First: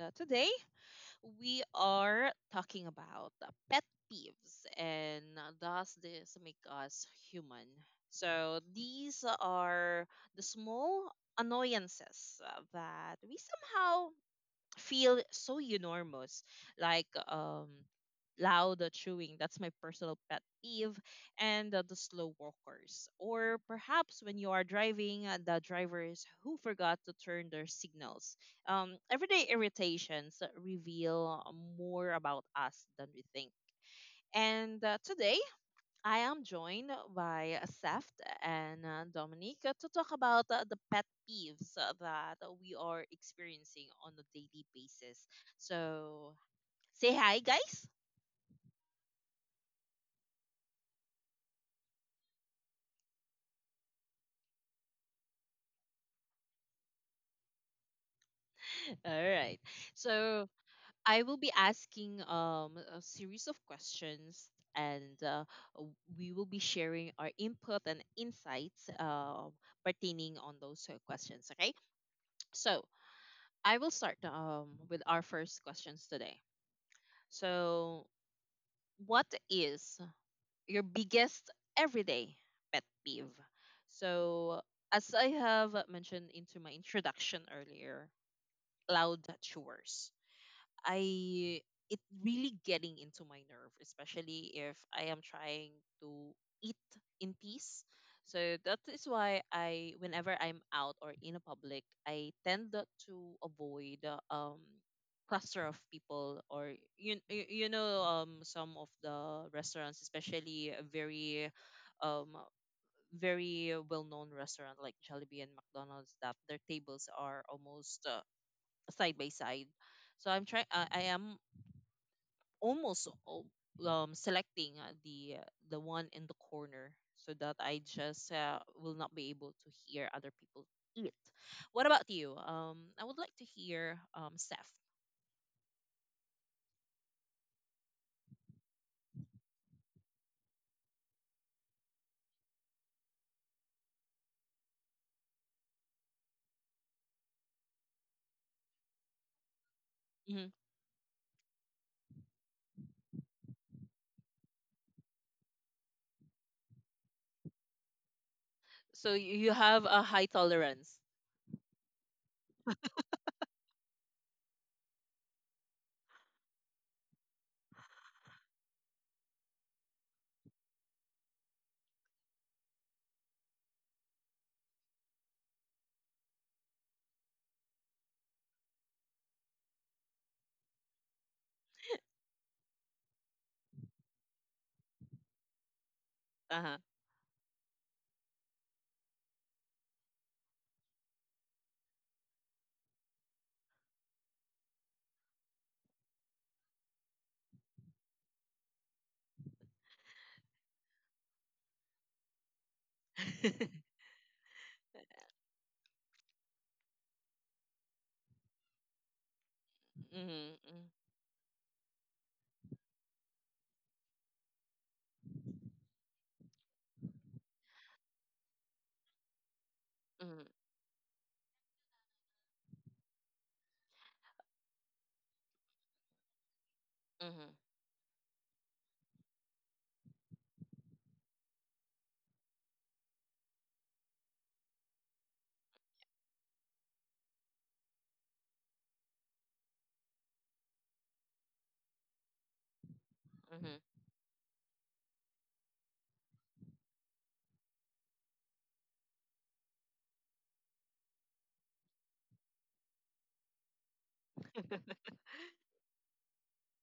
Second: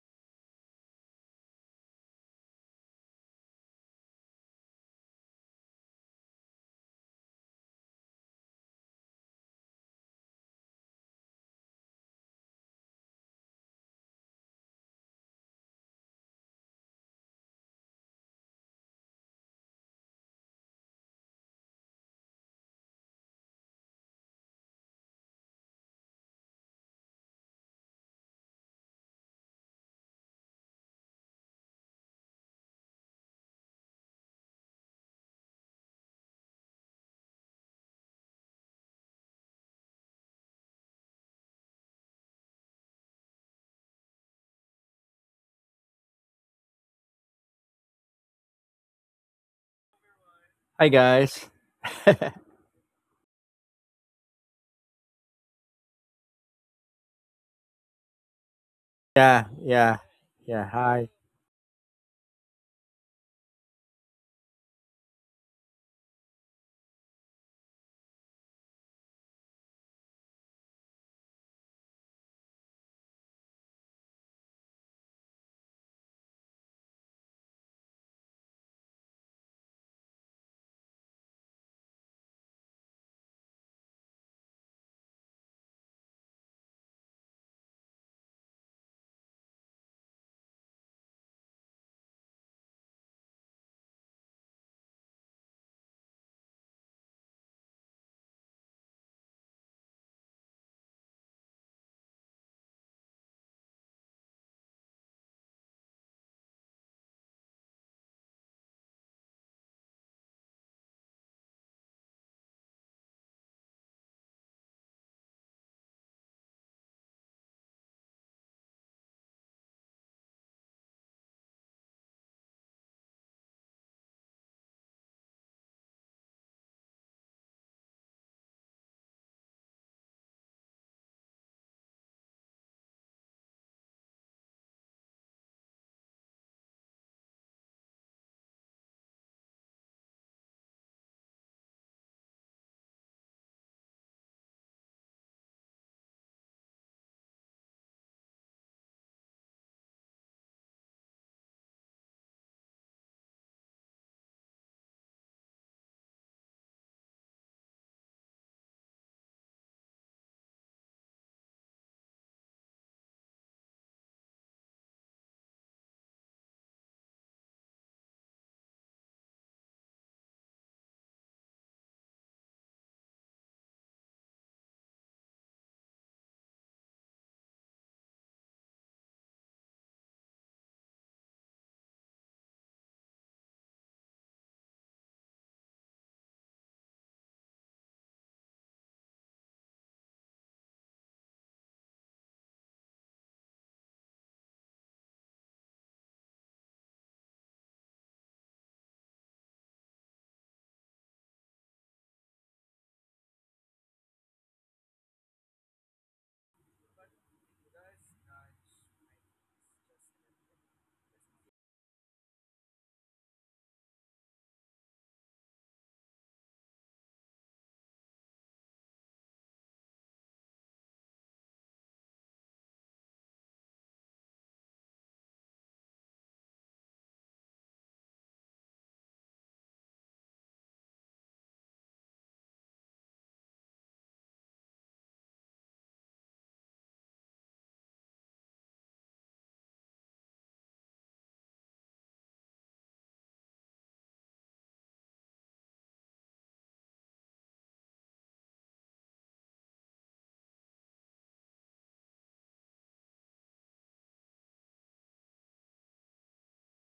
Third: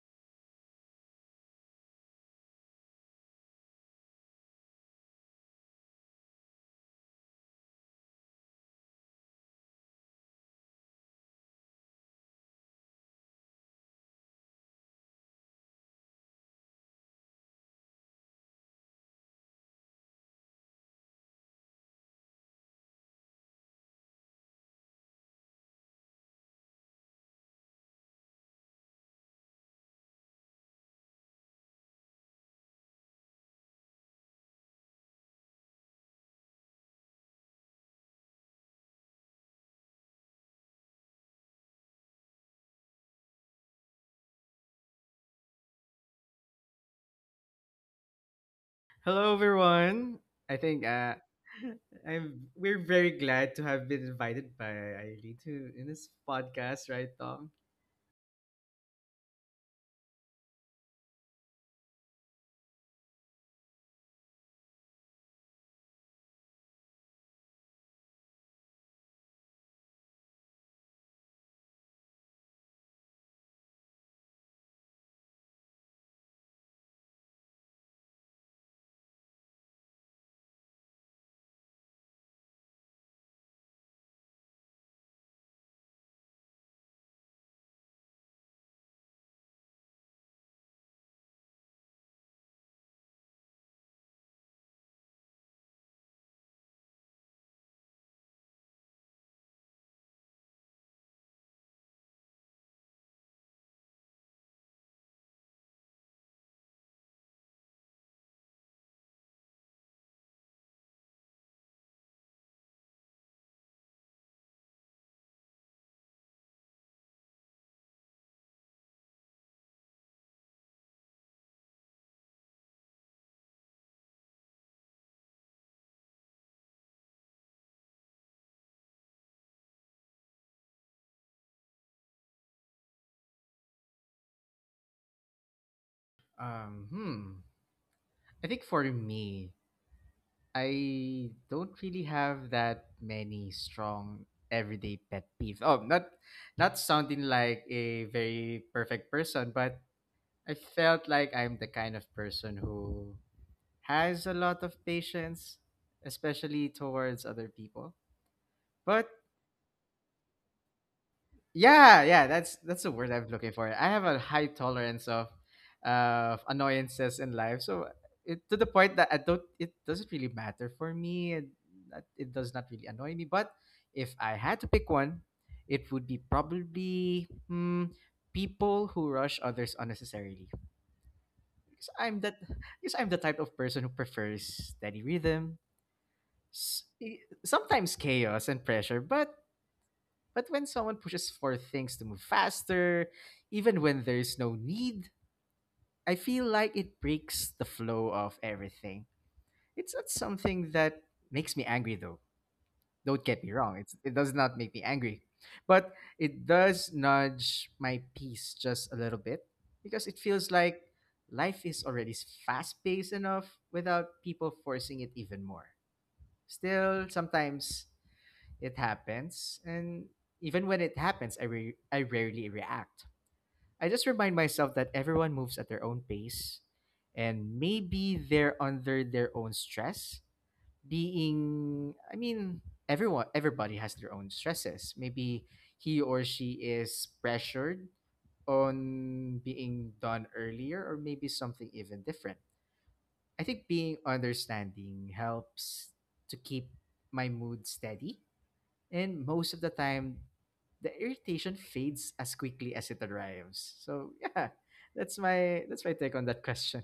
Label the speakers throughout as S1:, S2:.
S1: today we are talking about pet peeves and does this make us human? So these are the small annoyances that we somehow feel so enormous like loud chewing. That's my personal pet peeve and the slow walkers, or perhaps when you are driving, the drivers who forgot to turn their signals. Everyday irritations reveal more about us than we think. And today I am joined by Seft and Dominique to talk about the pet peeves that we are experiencing on a daily basis. So, say hi, guys.
S2: Hello, everyone. I think
S3: Hi guys.
S2: I'm. We're very glad to have been invited by Eileen to in this podcast, right, Tom?
S1: All
S3: Yeah,
S1: right.
S3: yeah,
S1: So,
S3: yeah. Hi.
S1: I will be asking a series of questions, and w- we will be sharing our input and insights pertaining on those questions. Okay. So, I will start with our first questions today. So, what is your biggest everyday pet peeve? So, as I have mentioned into my introduction earlier, loud chores. I it really getting into my nerve, especially if I am trying to eat in peace. So that is why I, whenever I'm out or in a public, I tend to avoid cluster of people, or some of the restaurants, especially a um very well known restaurant like Jollibee and McDonald's, that their tables are almost side by side. So I'm trying. I am almost al- selecting the one in the corner, so that I just will not be able to hear other people eat. What about you? I would like to hear Steph.
S2: Um, hmm. I think for me, I don't really have that many strong everyday pet peeves. Oh, not sounding like a very perfect person, but
S1: Hmm.
S2: I felt like I'm the kind of person who has a lot of patience, especially towards other people. But
S1: So you have a high tolerance.
S2: yeah, that's the word I'm looking for. I have a high tolerance of annoyances in life, so to the point that I don't. It doesn't really matter for me. It does not really annoy me. But if I had to pick one, it would be probably people who rush others unnecessarily. Because I'm that. Because I'm the type of person who prefers steady rhythm,
S1: Uh huh.
S2: sometimes chaos and pressure, but when someone pushes for things to move faster, even when there's no need, I feel like it breaks the flow of everything. It's not something that makes me angry though. Don't get me wrong, it does not make me angry. But it does nudge my peace just a little bit because it feels like
S1: Mm-hmm,
S2: life is already fast paced enough without people forcing it even more. Still, sometimes it happens, and
S1: mm-hmm,
S2: even when it happens, I rarely react. I just remind myself that everyone moves at their own pace,
S1: mm-hmm,
S2: and maybe they're under their own stress. I mean, everybody has their own stresses. Maybe he or she is pressured on being done earlier, or maybe something even different. I think
S1: mm-hmm.
S2: being understanding helps to keep my mood steady, and most of the time, the irritation fades as quickly as it arrives. So yeah, that's my take on that question.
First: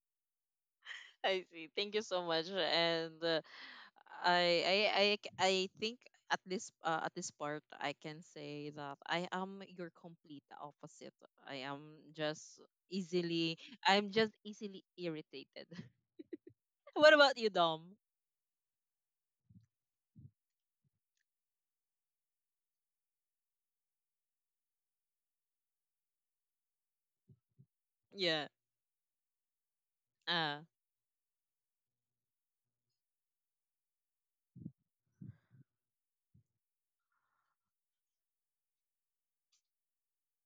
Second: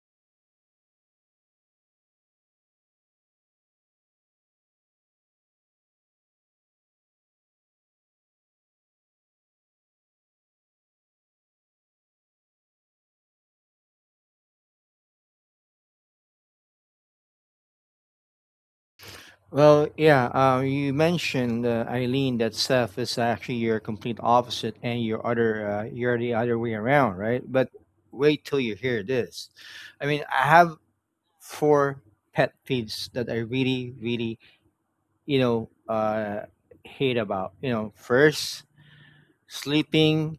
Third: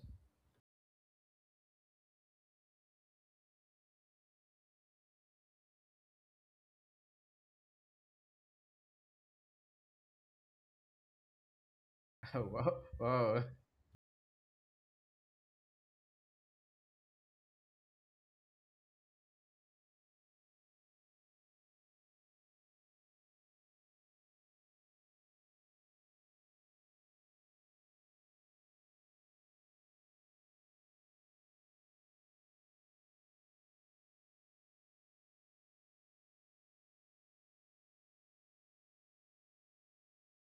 S1: I see. Thank you so much. And I think at this part, I can say that I am your complete opposite. I am
S2: Oh
S1: just
S2: wow, wow.
S1: easily. I'm just easily irritated. What about you, Dom?
S3: Well, yeah. You mentioned Eileen that Seth is actually your complete opposite, and your other, you're the other way around, right? But
S1: Yeah.
S3: wait till you hear this. I mean, I
S1: Uh.
S3: have four pet peeves that I really, really, you know, uh, hate about. First, sleeping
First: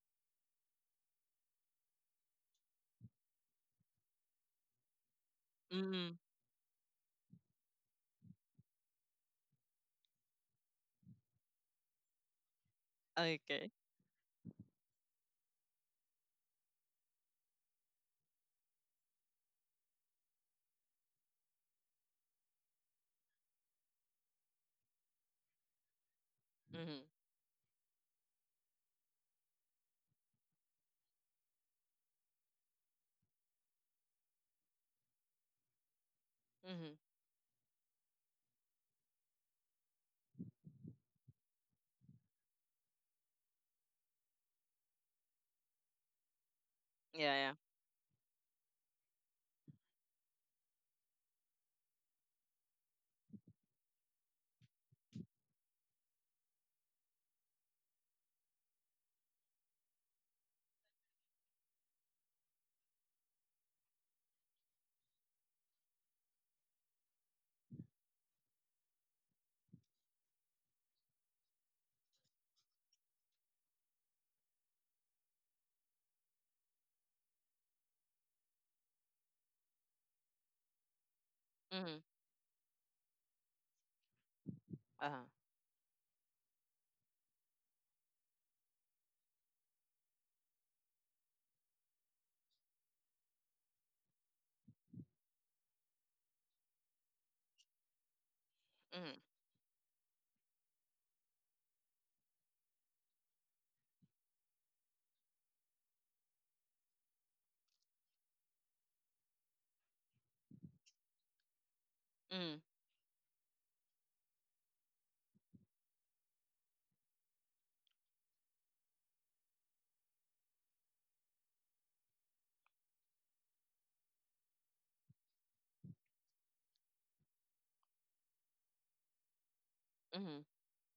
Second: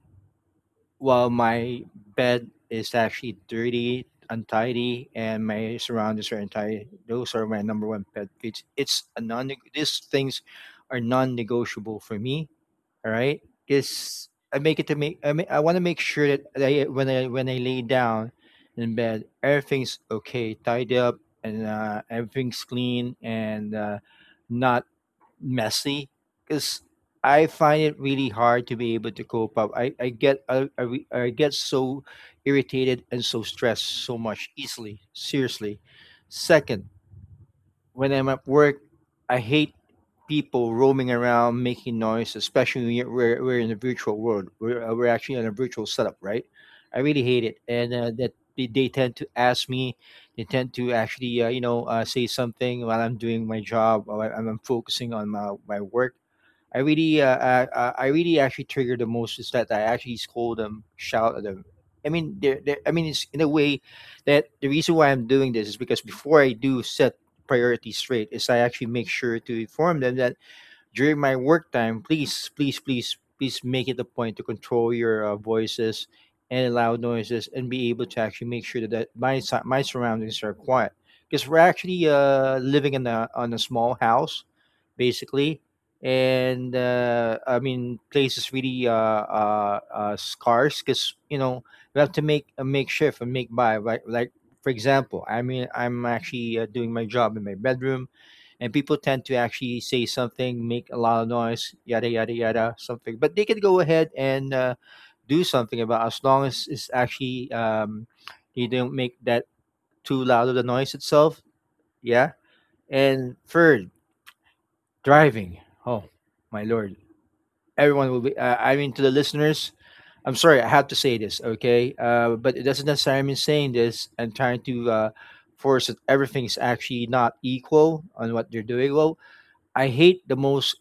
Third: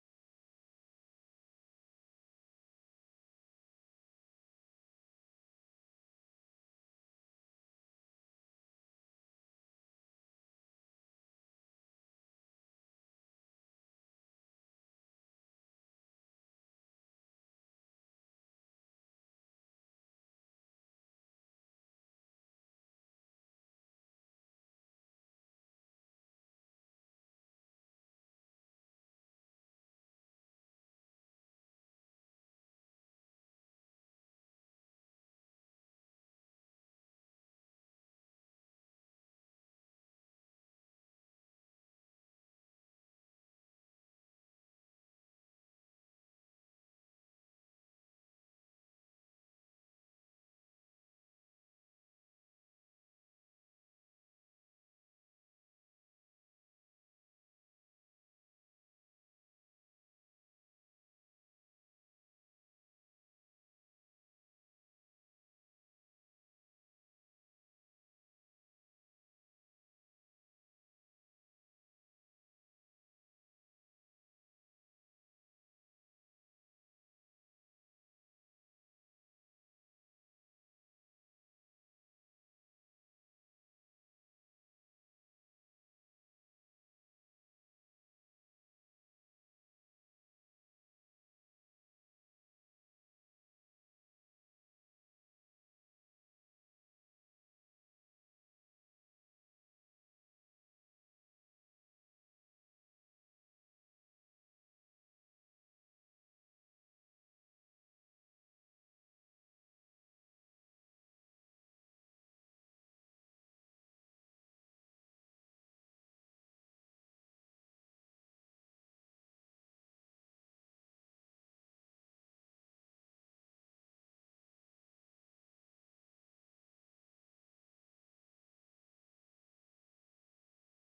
S3: while my bed is actually dirty, untidy, and my
S1: Mm.
S3: surroundings are untidy. Those are my number one pet peeves. It's a non. These things are non-negotiable for me. All right,
S1: Okay.
S3: this I make it to make. I mean, I want to make sure that when I lay down in bed, everything's okay, tidy up, and everything's clean and not messy, because
S1: Mm.
S3: I find it really hard to be able to cope up. I get I, re- I get so irritated and so stressed so much easily. Seriously. Second,
S1: Mm.
S3: when I'm at work, I hate people roaming around making noise, especially when we're in a virtual world. We're actually in a virtual setup, right? I really hate it.
S1: Yeah.
S3: And that they tend to ask me. They tend to actually, say something while I'm doing my job, while I'm focusing on my work. I really actually trigger the most is that I actually scold them, shout at them. I mean, I mean, it's in a way that the reason why I'm doing this is because before I do set priorities straight, is I actually make sure to inform them that during my work time, please, please, please, please make it a point to control your voices and loud noises, and be able to actually make sure that my surroundings are quiet. Because we're
S1: Yeah.
S3: actually
S1: Mm.
S3: living in a on a small house,
S1: Uh.
S3: basically, and I mean, place is really scarce. Because we have to make a makeshift and make by for example. I mean, I'm actually doing my job in my bedroom, and people tend
S1: Mm.
S3: to actually say something, make a lot of noise, yada yada yada, something. But they can go ahead and do something about, as long as it's actually you don't make that too loud of the noise itself. Yeah.
S1: Mm.
S3: And third, driving. Oh my lord, everyone will be. I mean, to the listeners, I'm sorry, I have to say this, okay? But it doesn't necessarily mean saying this and trying to force that everything's actually not equal on what they're doing. Well, I hate
S1: Mm.
S3: the most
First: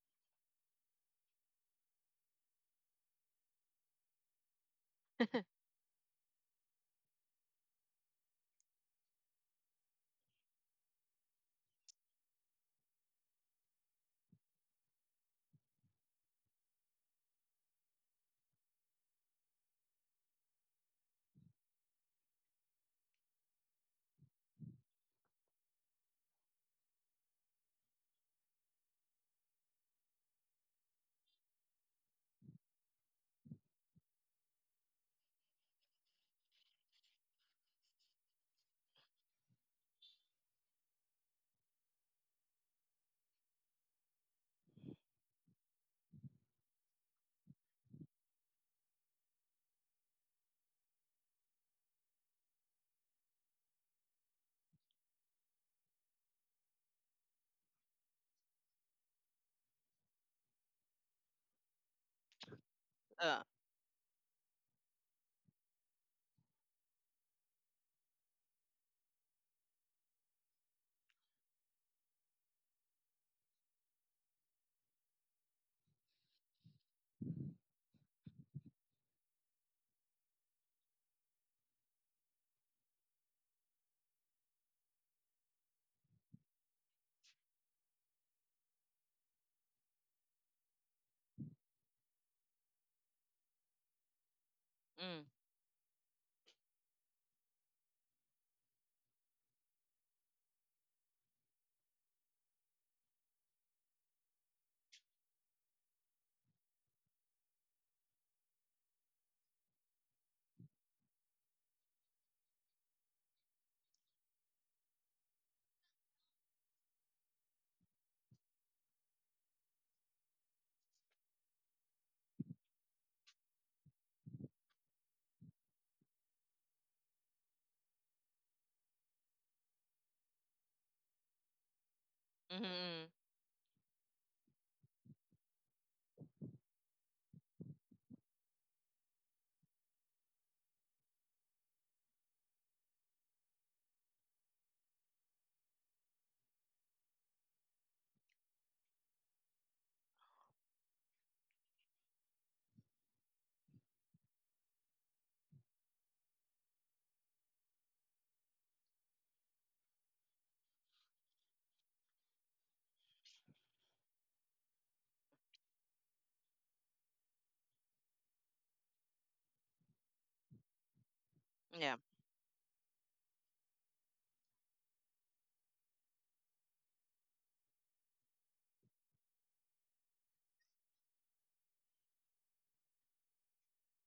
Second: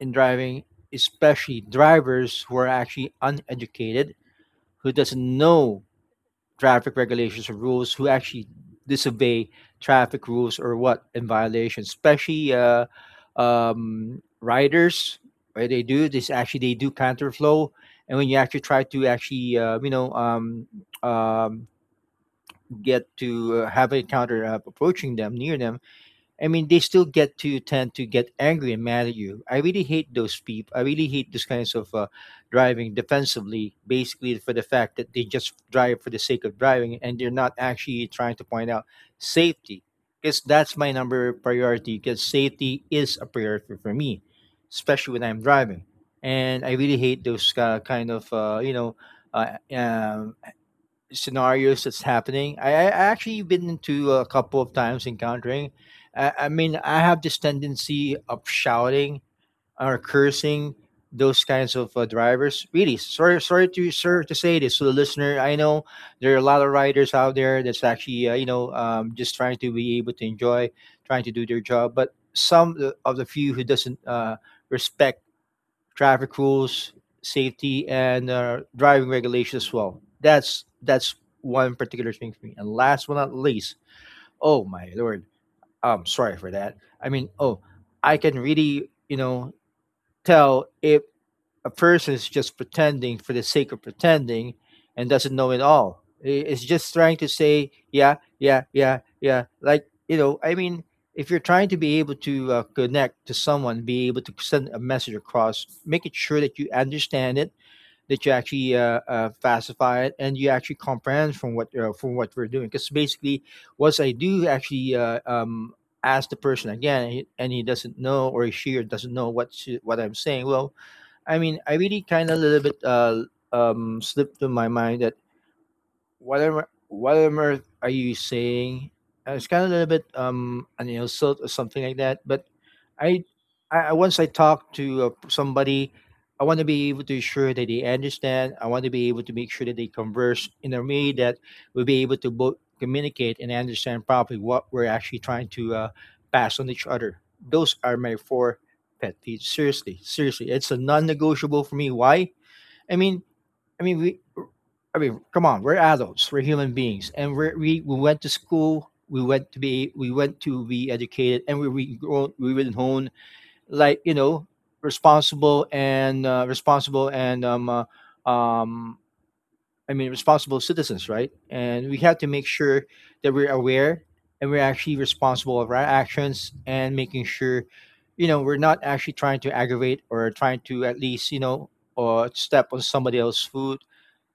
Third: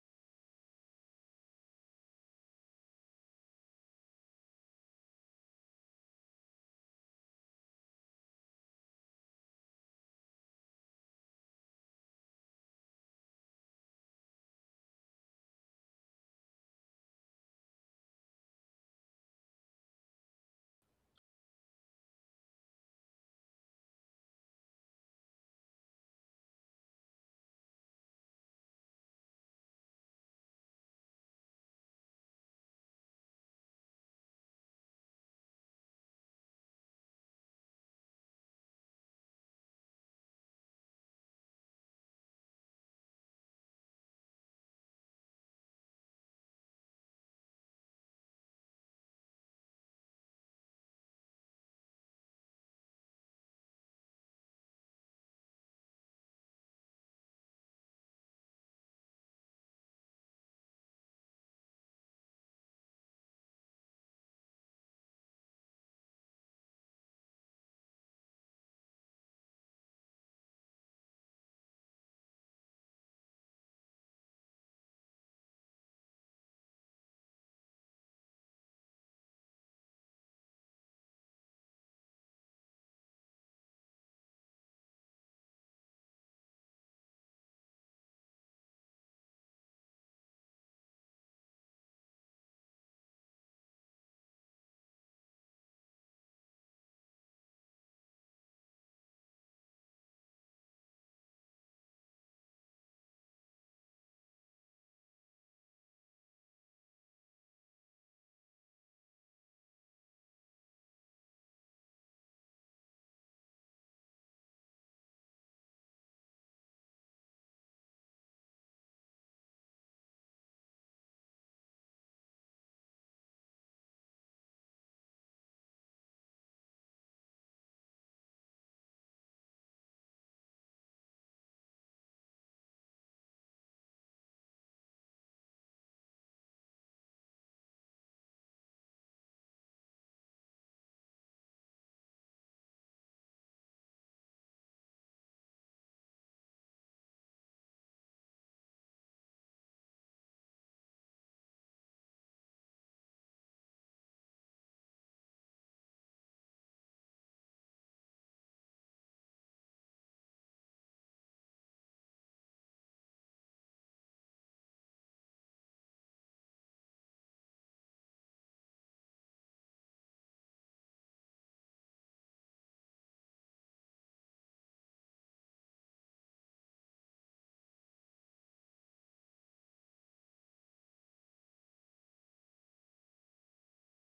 S3: in driving, especially drivers who are actually uneducated, who doesn't know traffic regulations or rules, who actually disobey traffic rules or what in violation, especially riders. What they do this actually they do counterflow, and when you actually try to actually um, get to have a counter approaching them near them. I mean, they still get to tend to get angry and mad at you. I really hate those people. I really hate those kinds of driving defensively, basically, for the fact that they just drive for the sake of driving and they're not actually trying to point out safety. Because that's my number priority. Because safety is a priority for me, especially when I'm driving. And I really hate those kind of uh, um scenarios that's happening. I actually been into a couple of times encountering. I mean, I have this tendency of shouting or cursing those kinds of drivers. Really, sorry,
S1: Uh.
S3: sorry to sir to say this to the listener. I know there are a lot of riders out there that's actually just trying to be able to enjoy, trying to do their job, but some of the few who doesn't respect traffic rules, safety, and driving regulations as well. That's one particular thing for me. And last but not least, oh my lord, I'm sorry for that. I mean, oh, I can really tell if a person is just pretending for the sake of pretending and doesn't
S1: Mm.
S3: know it all. It's just trying to say, yeah, yeah, yeah, yeah. Like, I mean, if you're trying to be able to connect to someone, be able to send a message across, make it sure that you understand it, that you actually facify it, and you actually comprehend from what we're doing. Because basically, once I do actually ask the person again, and he doesn't know, or she, or doesn't know what I'm saying. Well, I mean, I really kind of a little bit slipped to my mind that what on earth are you saying? It's kind of a little bit an insult or something like that. But I,
S1: Mm.
S3: once I talk to somebody, I want to be able to ensure that they understand. I want to be able to make sure that they converse in a way that we'll be able to both communicate and understand properly what we're actually trying to pass on each other. Those are my four pet peeves. Seriously, seriously, it's a non-negotiable for me. Why? I mean, I mean, we, I mean, come on, we're adults, we're human beings, and we went to school, we went to be educated, and we grown, we were known, like, responsible, and responsible, and um, I mean, responsible citizens, right? And we have
S1: Yeah.
S3: to make sure that we're aware, and we're actually responsible of our actions, and making sure, we're not actually trying to aggravate or trying to at least, or step on somebody else's food,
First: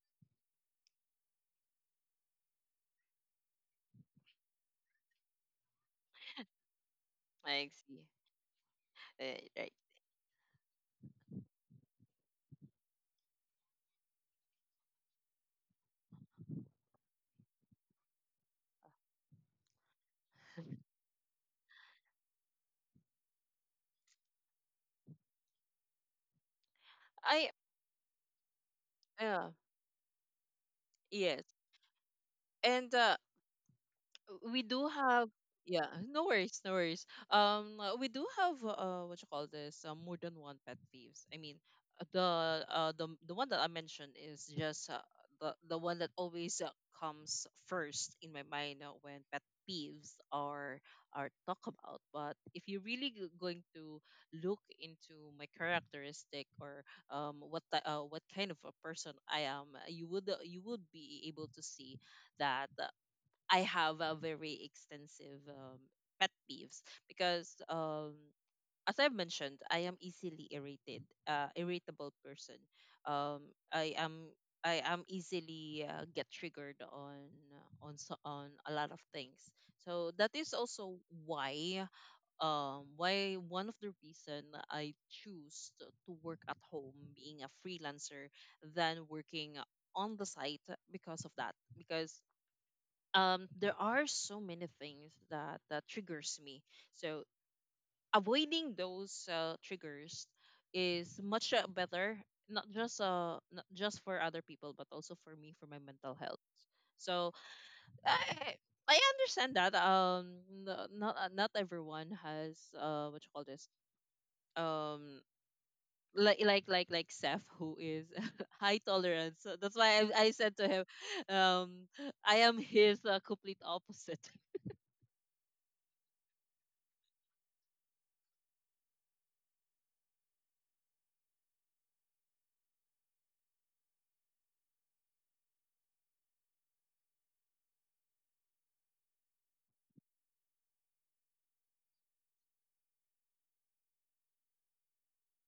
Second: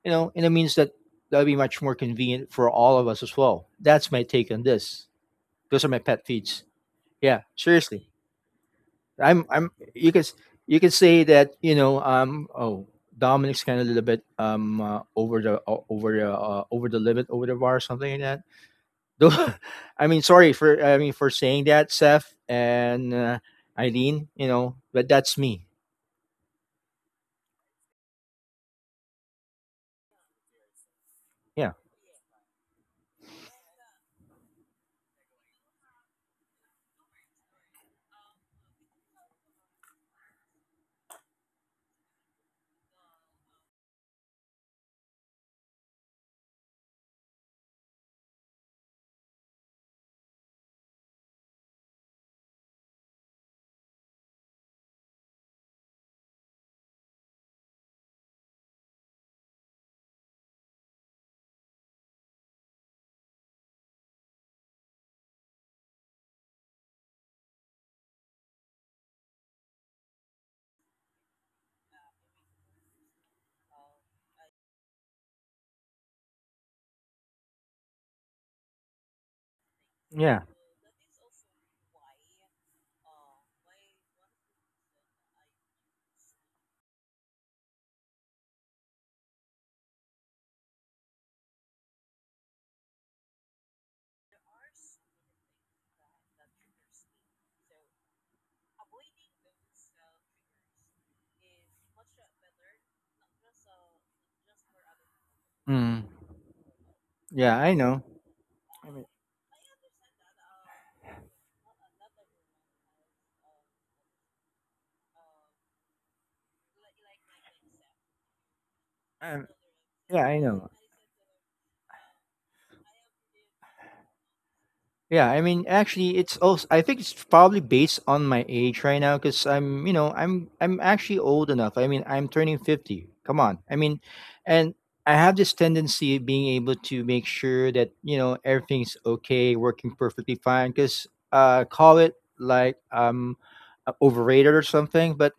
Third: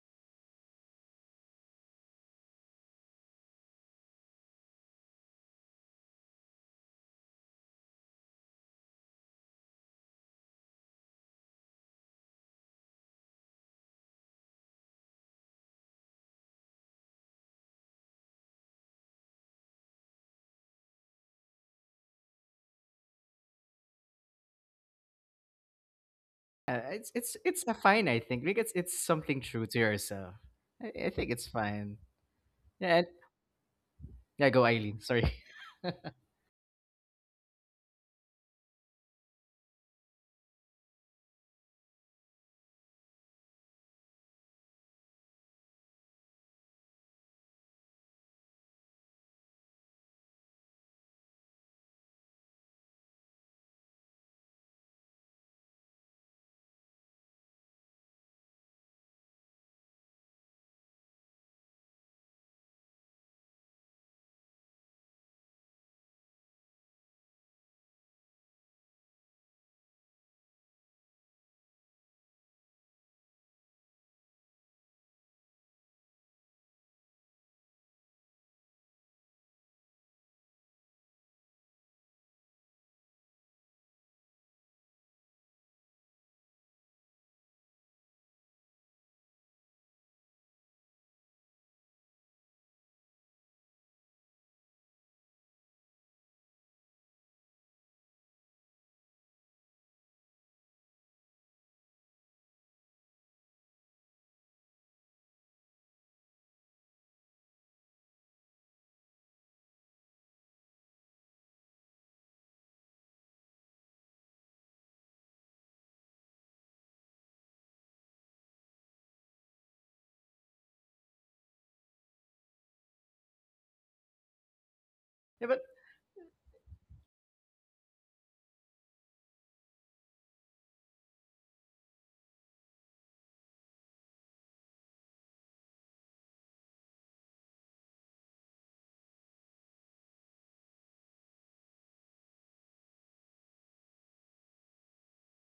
S3: and it means that that would be much more convenient for all of us as well. That's my take on this. Those are my pet peeves. Yeah,
S1: I see.
S3: seriously.
S1: Uh,
S3: I'm
S1: right.
S3: You can you can say that oh, Dominic's kind of a little bit over the limit, over the bar, something like that. Though I mean, sorry for I mean for saying that, Seth and Eileen, but that's me.
S2: It's it's
S1: I.
S2: it's a fine, I think, because it's something
S1: Yeah.
S2: true to yourself. I think it's
S1: Yes.
S3: Yeah,
S2: fine.
S1: And
S2: Yeah, yeah.
S1: we
S2: Go,
S1: do
S2: Eileen. Sorry.
S1: have yeah,
S2: yeah,
S1: no worries, no worries. We do have uh, what you call this, more than one pet peeves. I mean, uh, the the one that I mentioned is just the one that always comes first in my mind when pet peeves are talk about. But if you're going to look into my characteristic, or what kind of a person I am, you would be able to see that I have a very extensive pet peeves, because, as I've mentioned, I am easily irritated, irritable person. Um, I am I am easily get triggered on on a lot of things. So that
S3: yeah,
S1: is also why why one of the reason I choose to work at home, being a freelancer, than working on the site, because of that, because there are so many things that that triggers me, so avoiding those triggers is much better, not just not just for other people, but also for me, for my
S3: mm,
S1: mental health. So
S3: yeah, I know.
S1: i I understand that, not not everyone has uh, what you call this, um like Seth, who is high tolerance.
S3: Um,
S1: So that's why
S3: yeah,
S1: I
S3: I
S1: said to
S3: know.
S1: him um I am his complete opposite.
S3: Yeah, I
S2: but
S3: mean, actually, it's also. I think it's probably based on my age right now, because I'm actually old enough. I mean, I'm turning 50. Come on, I mean, and I have this tendency of being able to make sure that everything's okay, working perfectly fine. Because call it like overrated or something, but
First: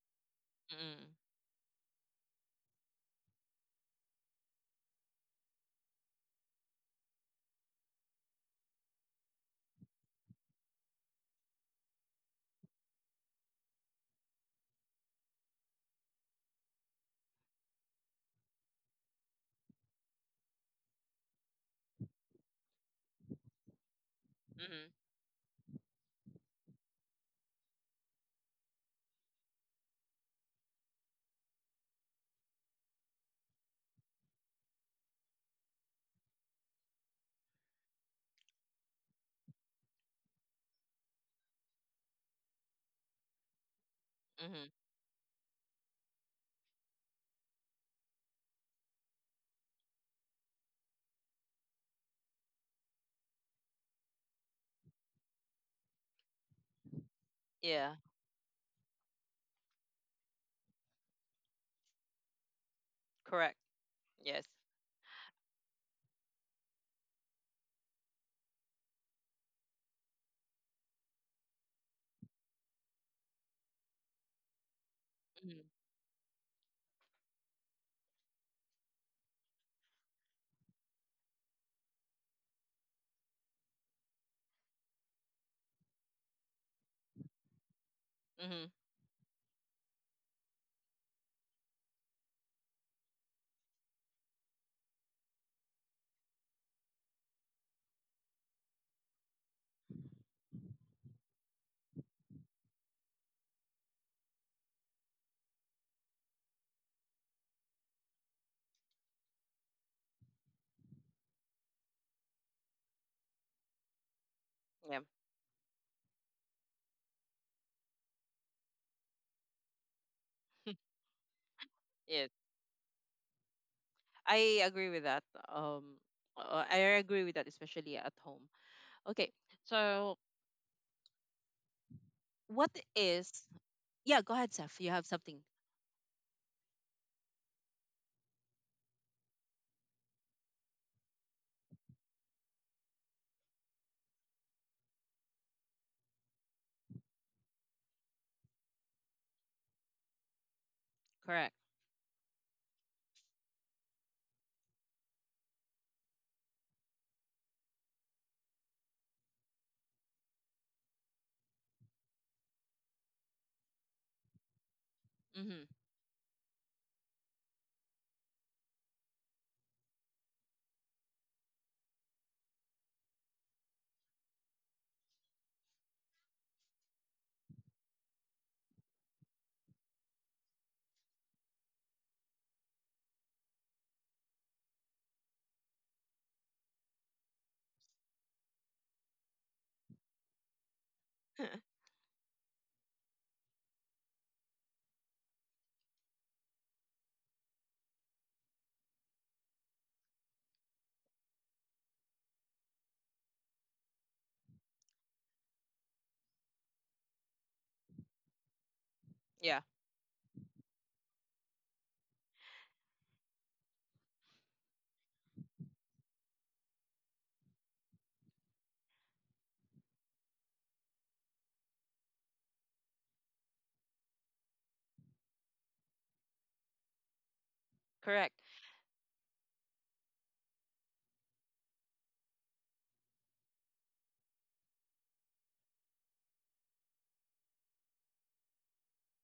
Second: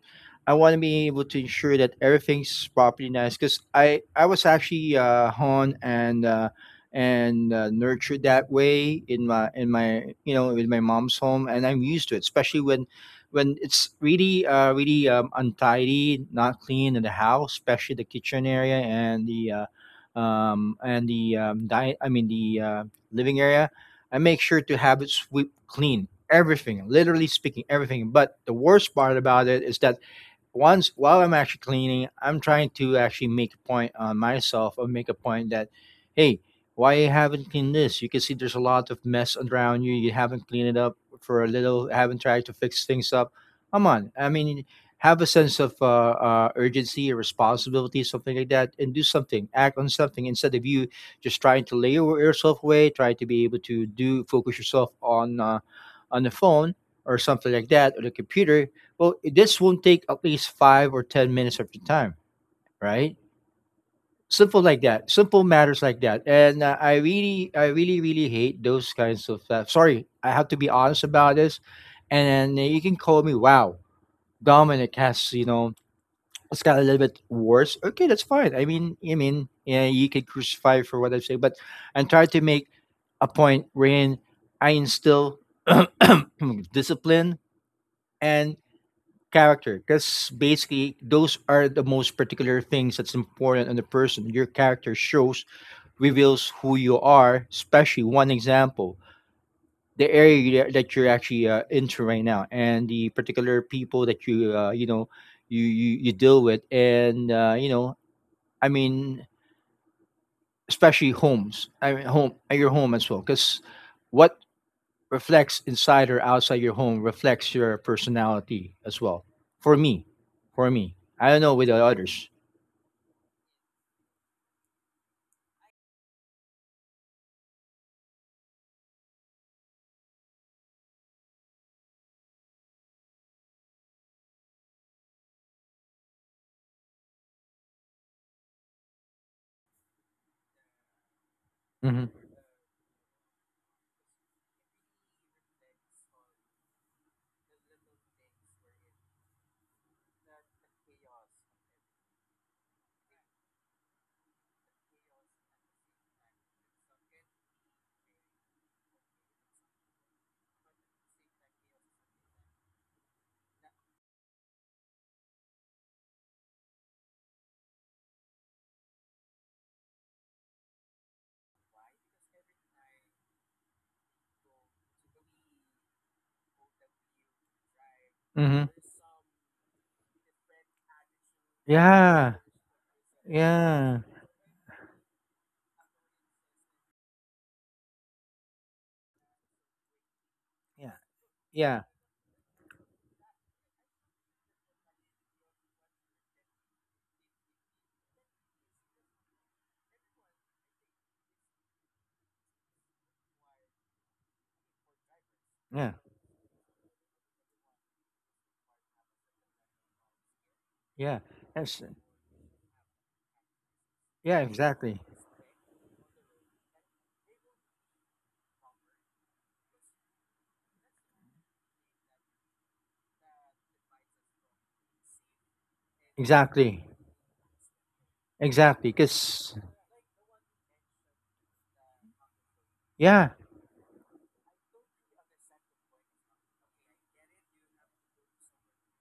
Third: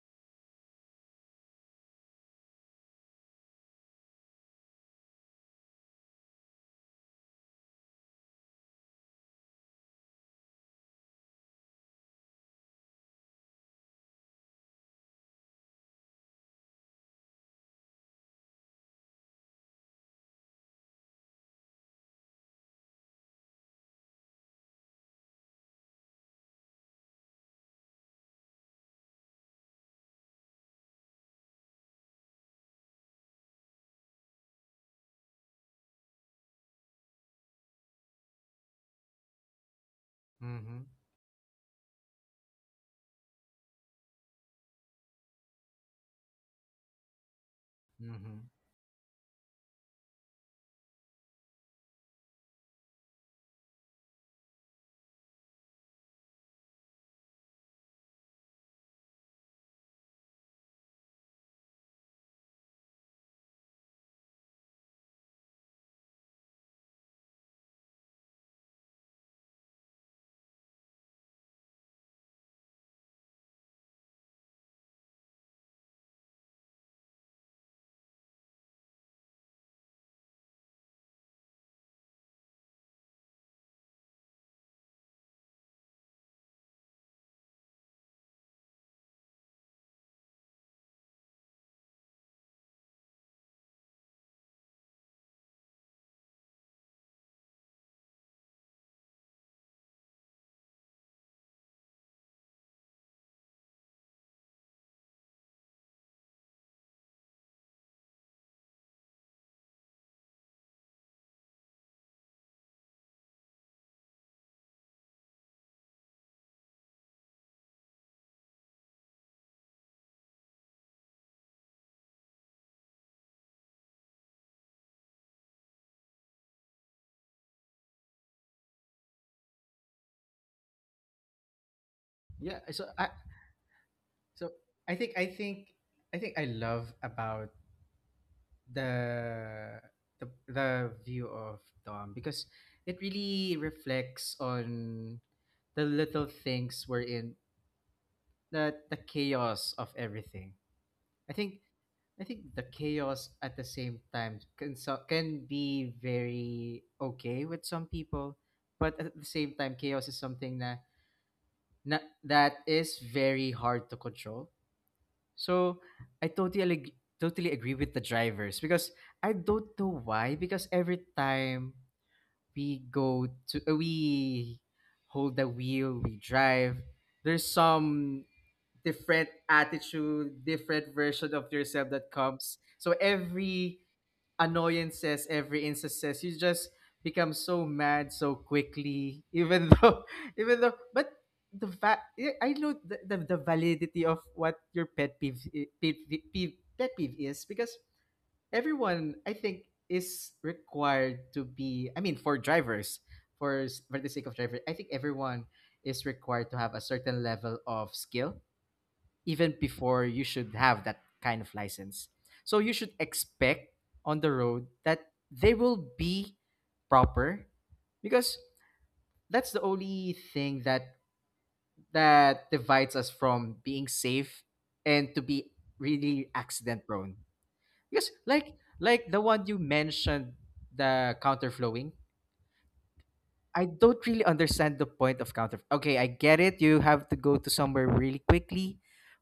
S3: I want to be able to ensure that everything's properly nice. Because I was actually on and. And nurtured that way in my with my mom's home, and I'm used to it, especially when it's really really, untidy, not clean in the house, especially the kitchen area, and the I mean, the living area. I make sure
S1: Mhm.
S3: to have it sweep clean, everything, literally speaking, everything. But the worst part about it is that once, while I'm actually cleaning, I'm trying to actually make a point on myself, or make a point that, hey, why you haven't cleaned this? You can see there's a lot of mess around you. You haven't
S2: mm-hmm.
S3: cleaned it up for a little. Haven't tried to fix things up. Come on, I
S1: Mhm.
S3: mean, have a sense of urgency or responsibility,
S2: Mm-hmm.
S3: something like that, and do something. Act on something instead of you just trying to lay yourself away. Try to be able to do focus yourself on on the phone, or something like
S1: Yeah.
S3: that, or the computer. Well, this won't take at least 5 or 10 minutes of your time, right?
S1: Correct. Yes.
S3: Simple like that. Simple matters like that. And I really, really hate those kinds of stuff. Sorry, I have to be honest about this. And then you can call me, wow, Dominic
S1: Mhm.
S3: has, it's got a little bit worse. Okay, that's fine. Yeah, you could crucify for what I say, but I'm trying to make a point wherein I instill discipline
S1: Mhm.
S3: and character, because basically those are the most particular things that's important in the person. Your character shows, reveals who you are. Especially one example, the area that you're actually into right now and the particular people that you you know you deal with. And i mean especially homes, home, your home as well, because what
S1: Yeah.
S3: reflects inside or outside your home reflects your personality as well. For me, I don't know with the
S1: Yes.
S3: others.
S1: I agree with that. I agree with that, especially at home. Okay. So,
S2: Yeah.
S1: what is? Yeah. Go
S2: So
S1: ahead, Seth. You
S2: I
S1: have
S2: think I
S1: something.
S2: think I think I love about the the view of Dom because
S3: hmm
S2: it really reflects on the little things we're in the chaos of everything. I
S1: Correct.
S2: think I think the chaos at the same time can be very okay with some people, but at the same time, chaos is something that na, that is very hard to control.
S1: Mhm.
S2: So I totally ag- totally agree with the drivers because I don't know why, because every time we go to we hold the wheel, we drive, there's some
S3: hmm
S2: different attitude, different version of yourself that
S3: Yeah,
S2: comes. So every
S3: yeah,
S2: annoyances, every instances, you just become so mad so quickly, even but
S3: yeah, yeah,
S2: I know the validity of what your pet peeve is, because everyone I think is required to be. I mean, for drivers, for the sake of driver, I think everyone is
S3: yeah,
S2: required to have a certain level of skill even
S1: Yeah.
S2: before you should have that kind
S3: yeah.
S2: of
S3: That's
S2: license. So you should expect on the
S3: yeah,
S2: road that
S3: exactly,
S2: they will be proper, because that's the only thing that that divides us from being safe and to be really accident
S3: exactly,
S2: prone. Because
S1: Correct.
S2: like
S3: exactly.
S2: the one you
S3: Cause
S2: mentioned, the counterflowing,
S3: yeah,
S2: I don't really understand the point of counter. Okay, I get it. You have to go to somewhere really quickly,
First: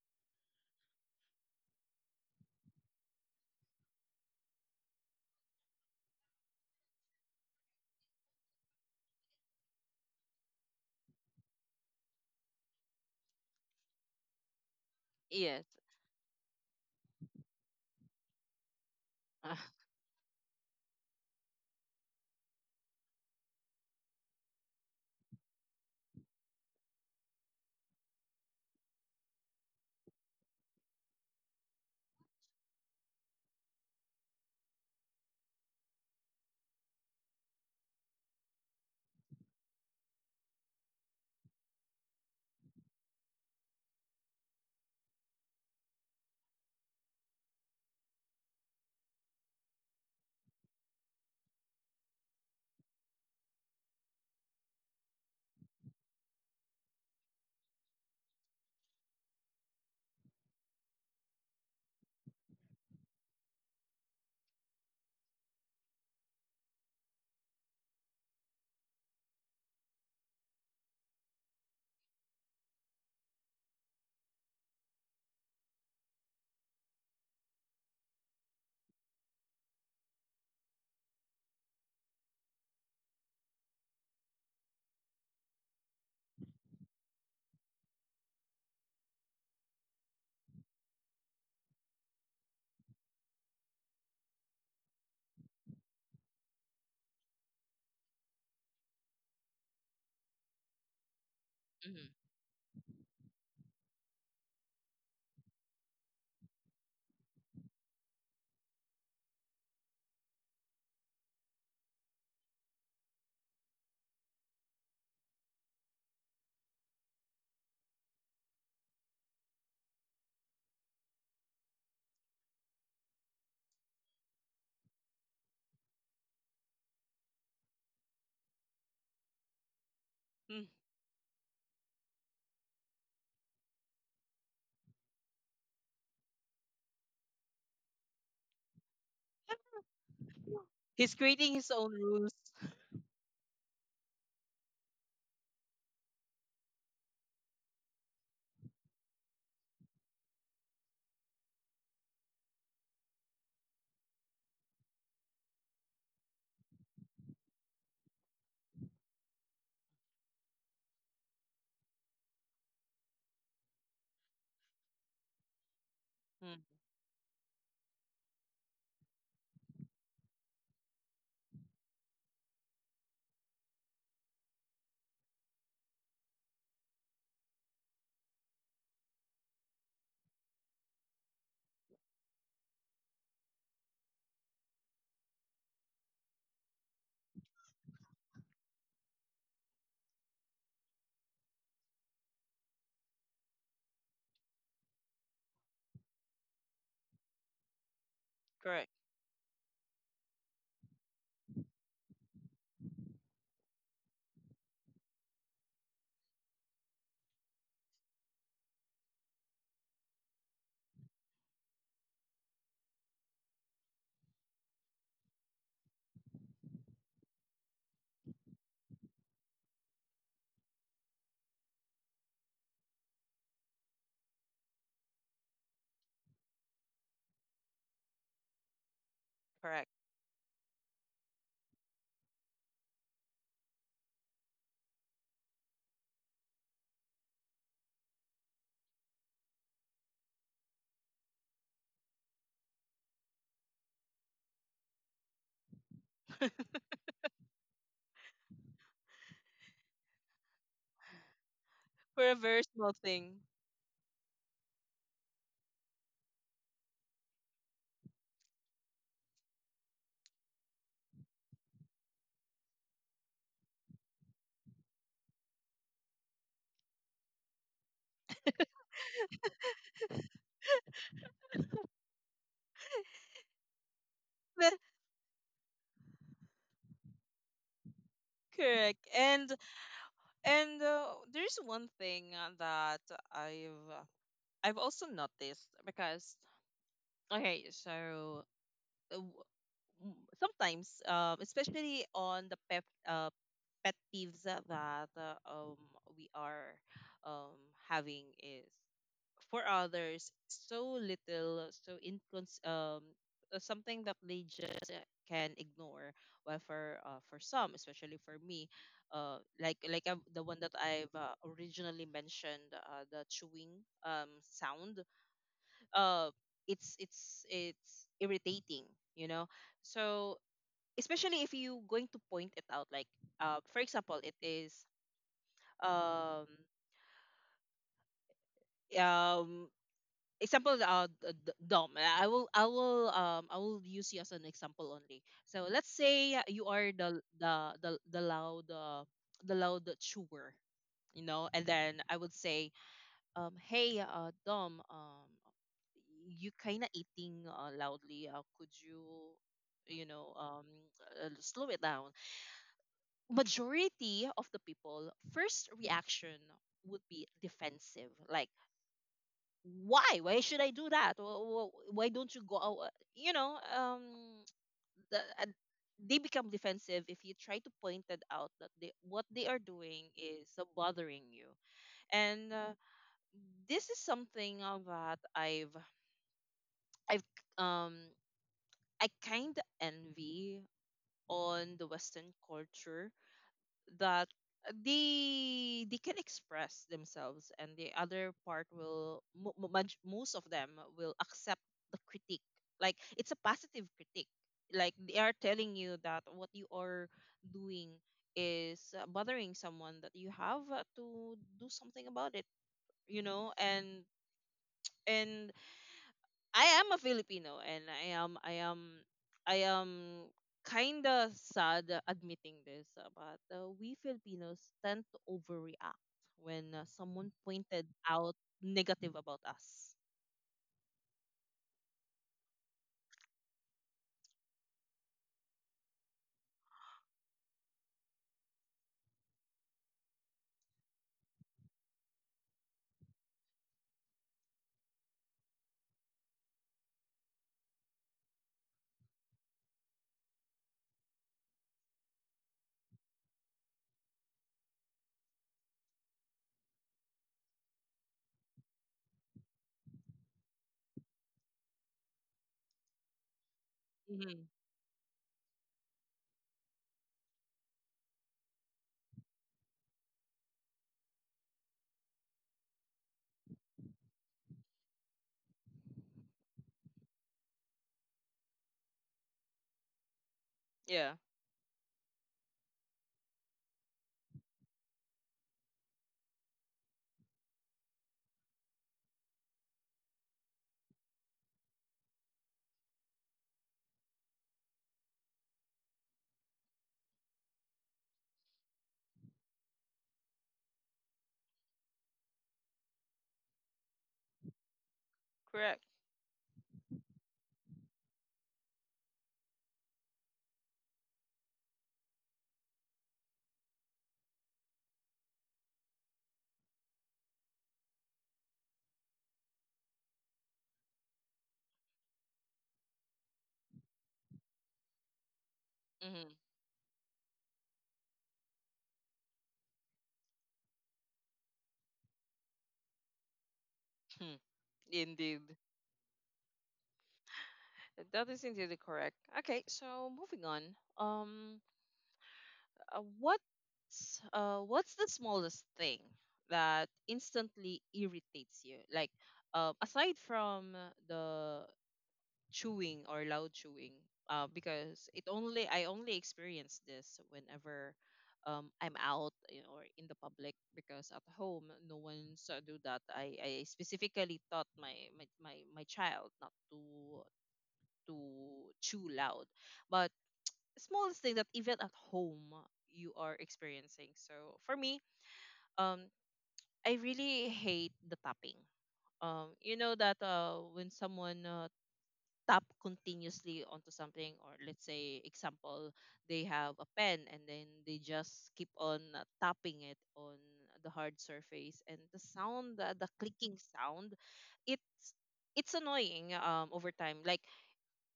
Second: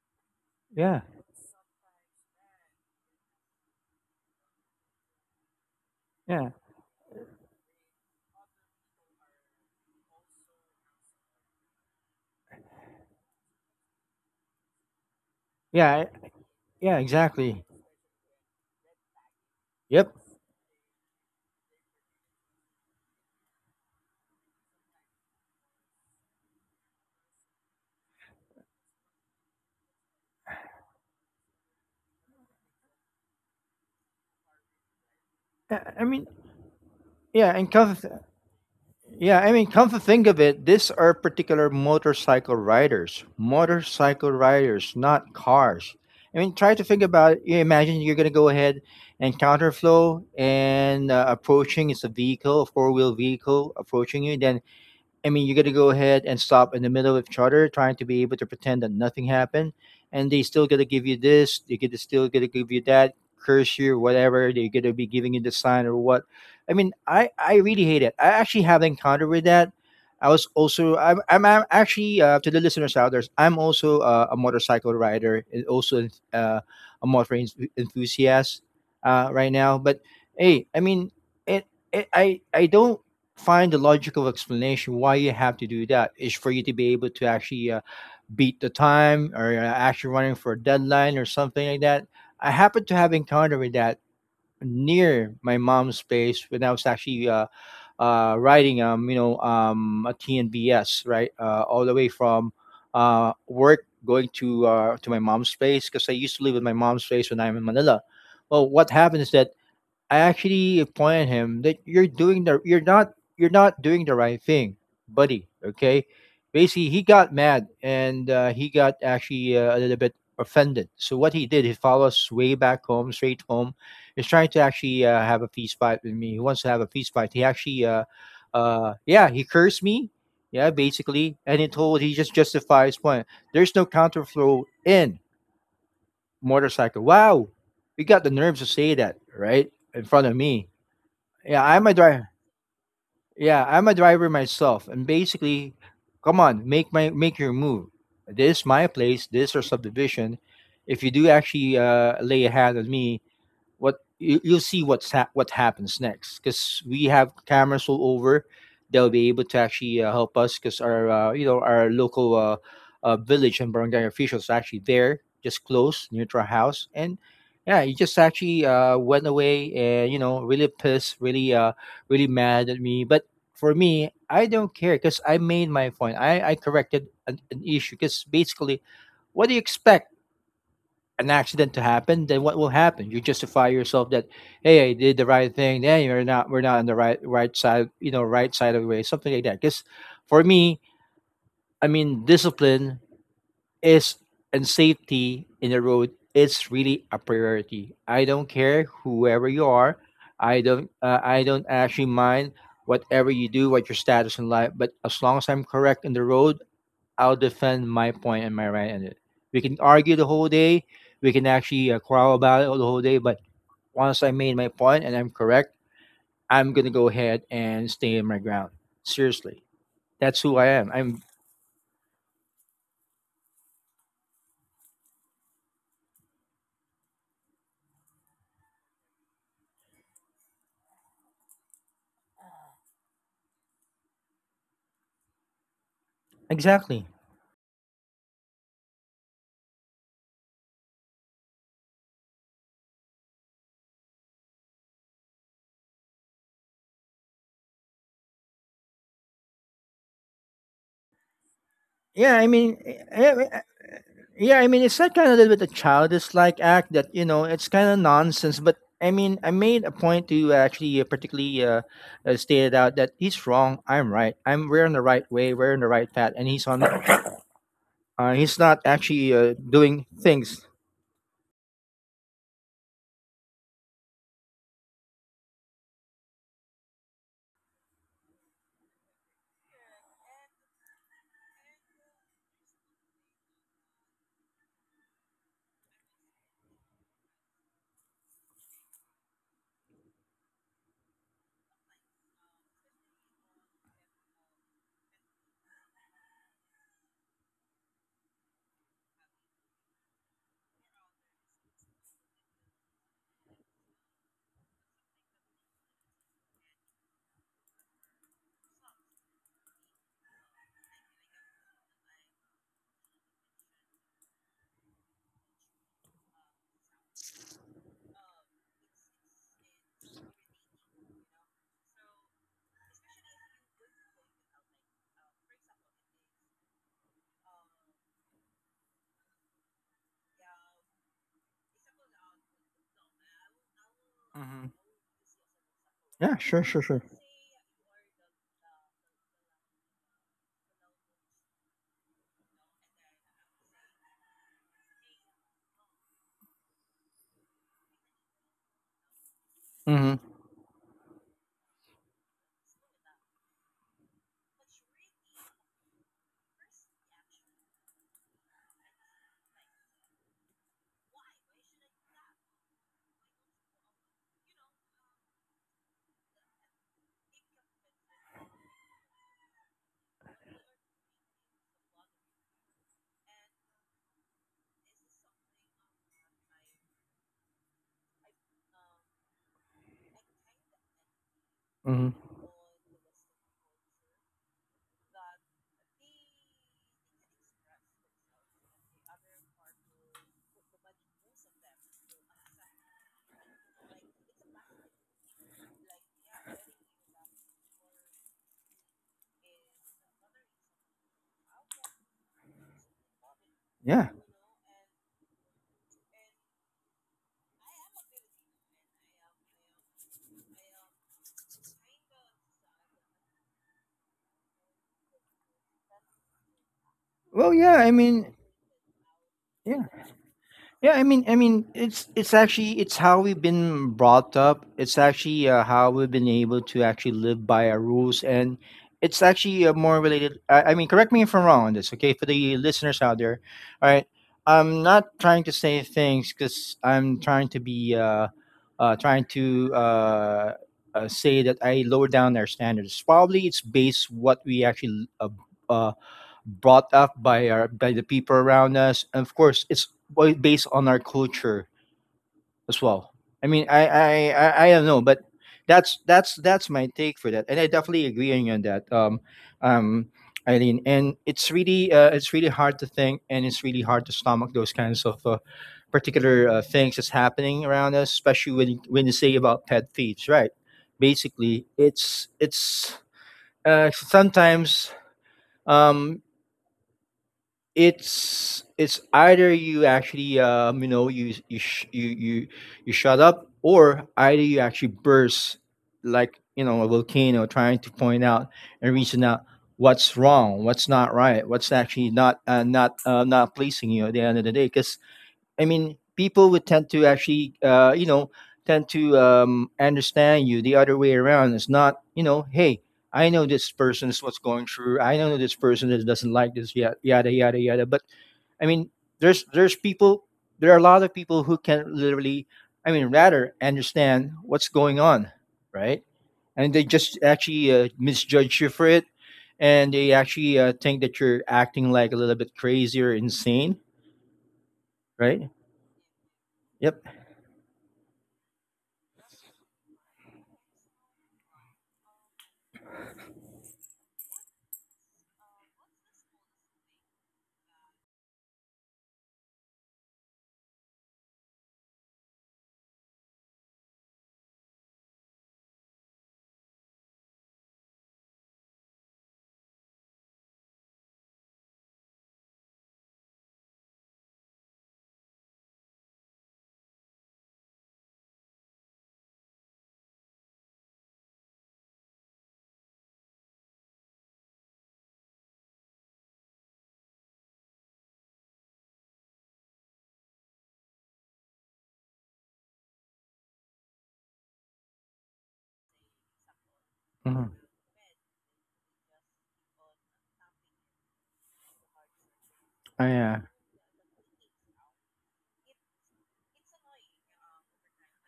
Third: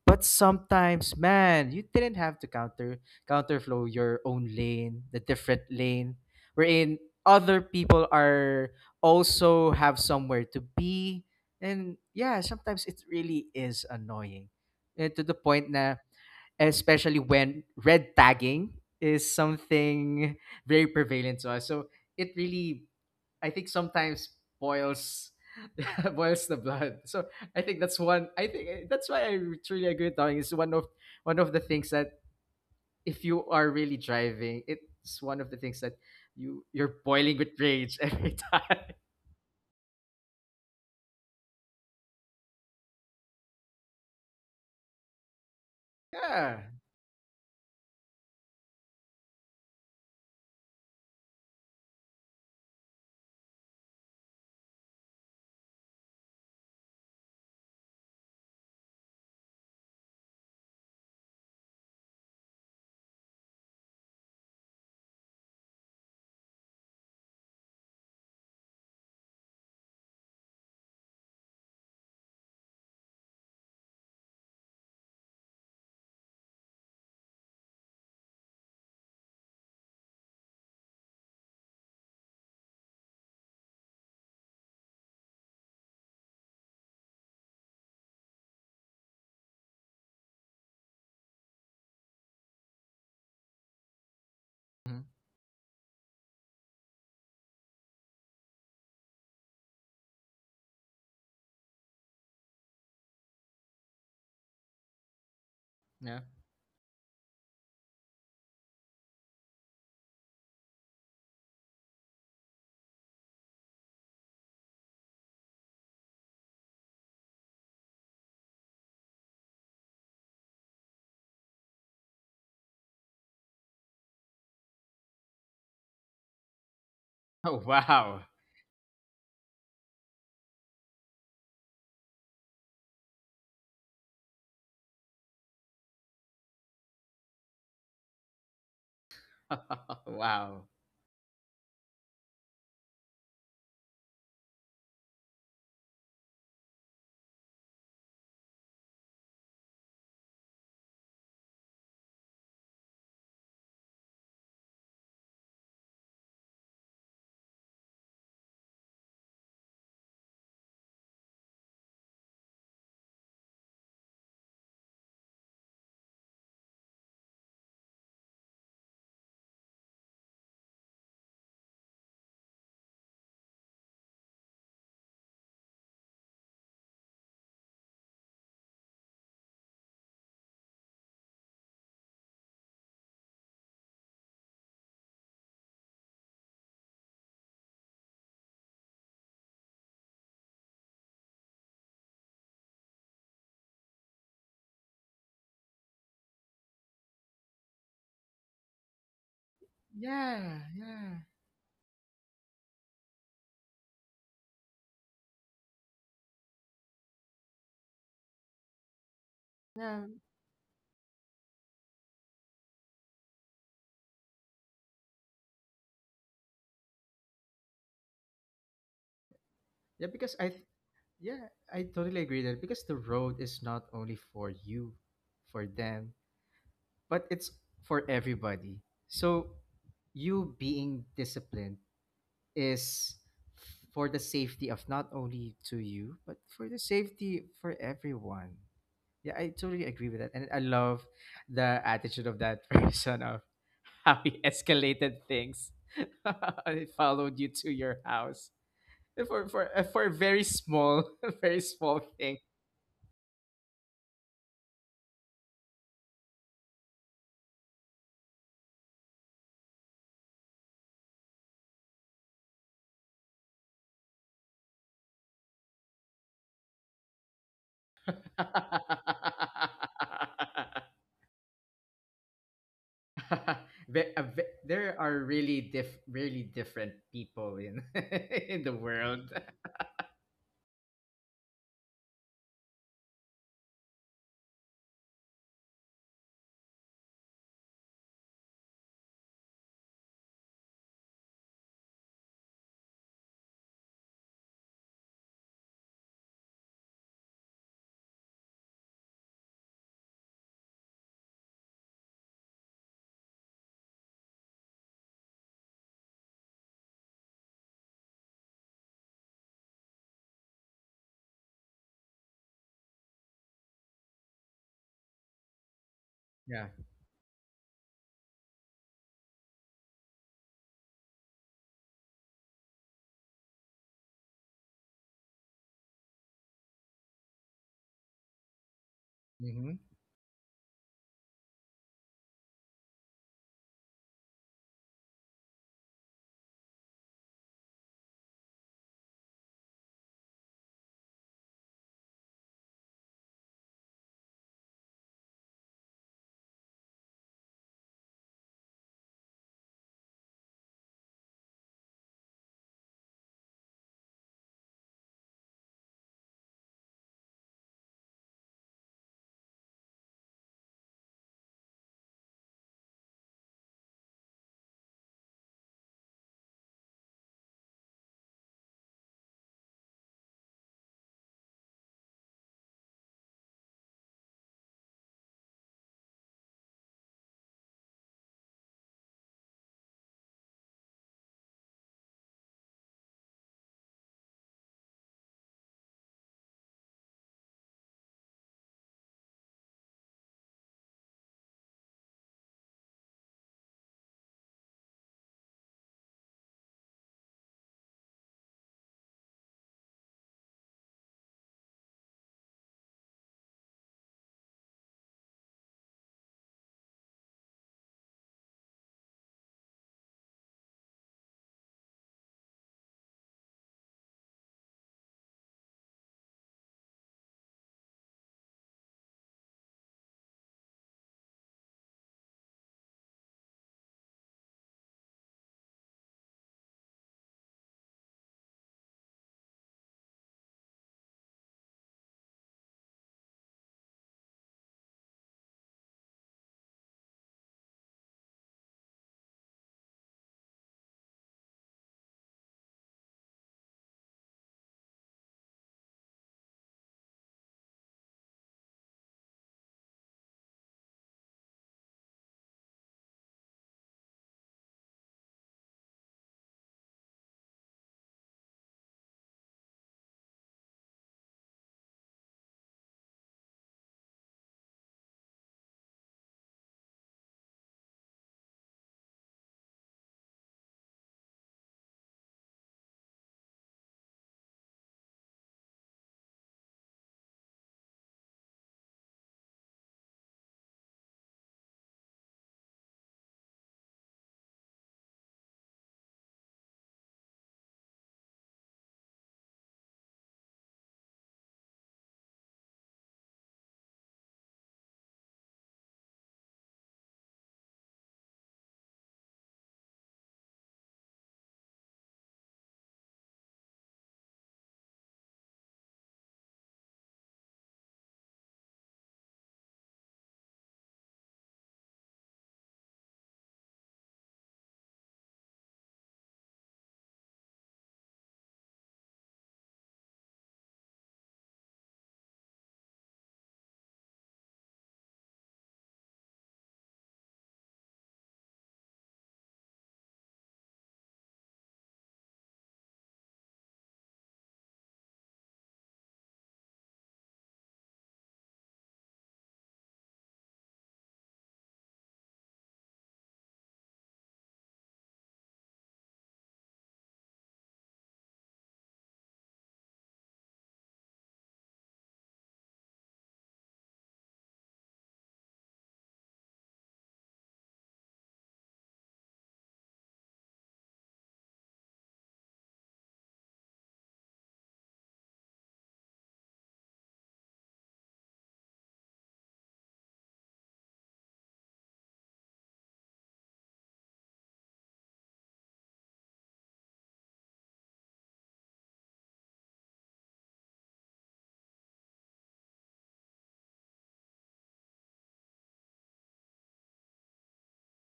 S2: but
S3: yeah,
S2: sometimes, man, you didn't have to counter counterflow your own lane, the different lane,
S3: yeah,
S2: wherein other people are also have somewhere to be, and yeah, sometimes it really is annoying, eh, to the
S1: Yes.
S2: point
S3: yeah,
S2: na,
S3: yeah,
S2: especially
S3: exactly.
S2: when red tagging is
S1: Uh,
S3: Yep.
S2: something very prevalent to us. So it really, I think, sometimes boils boils the blood. So I think that's one. I think eh, that's why I truly agree with Tawing. It's one of the things that if you are really driving, it's one of the
S3: I,
S2: things
S3: I
S2: that
S3: mean,
S2: you're
S3: yeah,
S2: boiling
S3: and
S2: with
S3: coffee.
S2: rage every time.
S3: Yeah, I mean, come to think of it, these are particular motorcycle riders, not cars. I mean, try
S2: Yeah.
S3: to think about it. You imagine you're going to go ahead and counterflow, and approaching, it's a vehicle, a four-wheel vehicle approaching you. Then I mean, you got to go ahead and stop in the middle of each other, trying to be able to pretend that nothing happened, and they still got to give you this, they get to still got to give you that, curse you, whatever. They are going to be giving you the sign or what. I mean, I really hate it. I actually have encountered with that. I was also I'm actually to the listeners out there, I'm also a motorcycle rider and also a enthusiast right now. But hey, I mean, it, it I don't find the logical explanation. Why you have to do that is for you to be able to actually beat the time or actually running for a deadline or something like that. I happened to have encountered with that
S2: Mhm.
S3: near my mom's place when I was actually riding you know a TNBS, right, all the way
S1: mhm.
S3: from work going to my mom's place, because I used to
S2: Yeah.
S3: live with my mom's place when I'm in Manila. Well, what happened is that I actually point at him that you're not, you're not doing the right thing, buddy. Okay, basically he got mad, and he got actually a little bit offended. So what he did, he followed us way back home, straight home. He's trying to actually have a feast fight with me. He wants to have a feast fight. He actually,
S2: Oh wow.
S3: yeah, he cursed me. Yeah, basically, and he told, he just justified his point. There's no counterflow in motorcycle. Wow, you got the nerves to say that, right? In front of me.
S2: wow.
S1: He's
S3: Yeah,
S1: creating
S3: I'm a
S1: his own
S3: driver.
S1: rules.
S3: Yeah, I'm a driver myself, and basically, come on, make my make your move. This is my place. This is our subdivision. If you do actually lay a hand on me, you'll see what happens next, because we have cameras all over. They'll be able to actually help us, because our our local village and barangay officials are actually there just close near to our
S1: Mm,
S3: house. And yeah, he just actually went away, and you know, really pissed, really really mad at me. But for me, I don't care, because I made my point. I corrected an issue, because basically, what do you expect, an accident to happen? Then what will happen? You justify yourself that, hey, I did the right thing. Then you're not, we're not on the right side, you know, right side of the way, something like that. Because for me, I mean, discipline is, and safety in the road is really a priority. I don't care
S1: correct,
S3: whoever you are.
S2: Yeah, yeah,
S3: I don't actually mind whatever you do, what your status in life. But as long as I'm correct in the road, I'll defend my point and my right in it. We can
S2: yeah.
S3: argue the whole day. We can actually quarrel about it the whole day. But once I made my point and I'm correct, I'm gonna go ahead and stay in my ground. Seriously,
S2: Yeah,
S3: that's
S2: because
S3: who
S2: I
S3: I am. I'm
S2: Yeah, I totally agree that, because the road is not only for you, for them, but it's for everybody. So
S1: correct.
S2: you being disciplined is for the safety of not only to you, but for the
S3: exactly.
S2: safety for everyone. Yeah, I totally agree with that. And I love the attitude of that person, of how he escalated things. He followed you to your house for a very small, very small
S3: Yeah,
S1: For
S3: I
S1: a
S2: thing.
S3: mean,
S1: very small thing.
S3: yeah, I mean, it's that kind of little bit a childish like act that you know it's kind of nonsense. But I mean, I made a point to actually particularly stated out that he's wrong, I'm right. I'm We're in the right way, we're in the right path, and he's on the he's not actually doing things.
S2: There are really diff really different people in in the
S1: Correct.
S2: world.
S1: And there's one thing that I've uh, I've also noticed, because okay, so uh, w- sometimes, especially on the pet peeves that we are um having is for others so little, so incons something that they just can ignore. Well, for some, especially for me, like I the one that I've originally mentioned, the chewing sound, uh
S2: Yeah.
S1: it's irritating, you know. So especially if you going to point it out like for example, it is um um
S2: Hmm.
S1: example, Dom, I will use you as an example only. So let's
S3: Yeah,
S1: say
S3: sure,
S1: you are the loud chewer, you know, and then I would say, hey, Dom, you kind of eating loudly. Could you,
S3: Mm-hmm.
S1: you know, slow it down? Majority of the people, first reaction would be defensive. Like, why? Why should I do that? Why don't you go out? You know, the, uh, they become defensive if you try to point it out that they, what they are doing is bothering you. And this is something that I've um I kind of envy on the
S3: Mm-hmm.
S1: Western culture, that they can express themselves, and the other part will most of them will accept the critique. Like it's a positive critique. Like they are telling you that what you are doing is bothering someone, that you have to do something about it. You know,
S3: Yeah.
S1: and I am a Filipino, and I am kind of sad admitting this, but we Filipinos tend to overreact when someone
S3: Well, yeah. I
S1: pointed
S3: mean,
S1: out negative about
S3: yeah.
S1: us.
S3: Yeah, I mean, it's actually it's how we've been brought up. It's actually how we've been able to actually live by our rules, and it's actually more related. I mean, correct me if I'm wrong on this, okay? For the listeners out there, all right. I'm not trying to say things because I'm trying to be trying to say that I lower down our standards. Probably it's based what we actually uh, brought up by our, by the people around us, and of course, it's based on our culture as well. I mean,
S1: Mm-hmm.
S3: I don't know, but that's that's my take for that, and I definitely agree on you on that, um, Eileen. And it's really hard to think, and it's really hard to stomach those kinds of. Particular things that's happening around us, especially when you say about pet thieves, right?
S1: Yeah,
S3: Basically it's sometimes um, it's either you actually you know you you shut up, or either you actually burst like, you know, a volcano, trying to point out and reason out what's wrong, what's not right, what's actually not not pleasing you at the end of the day. Because I
S1: correct.
S3: mean, people would tend to actually, tend to understand you the other way around. It's not, you know, hey, I know this person is what's going through. I know this person is, doesn't like this, yada, yada, yada, yada. But I mean, there's there's people, there are a lot of people who can literally, I mean, rather understand what's going on, right?
S1: Mm-hmm.
S3: And they just actually misjudge you for it, and they actually think that you're acting like a little bit crazy or insane, right?
S1: Indeed.
S3: Yep.
S1: That is indeed correct. Okay, so moving on. Um, Uh, what's the smallest thing that instantly irritates you? Like, aside from the chewing or loud chewing, because it only I only experience this whenever I'm out, you know, or in the public, because at home no one's do that. I specifically taught my child not to to chew loud. But smallest thing that even at home you are experiencing. So for me, um, I really hate the tapping. You know that when someone tap continuously onto something, or let's say example, they have a pen, and
S3: Mm-hmm.
S1: then they just keep on tapping it on the hard surface, and the sound,
S3: Oh,
S1: the
S3: yeah.
S1: clicking sound, it's it's annoying over time. Like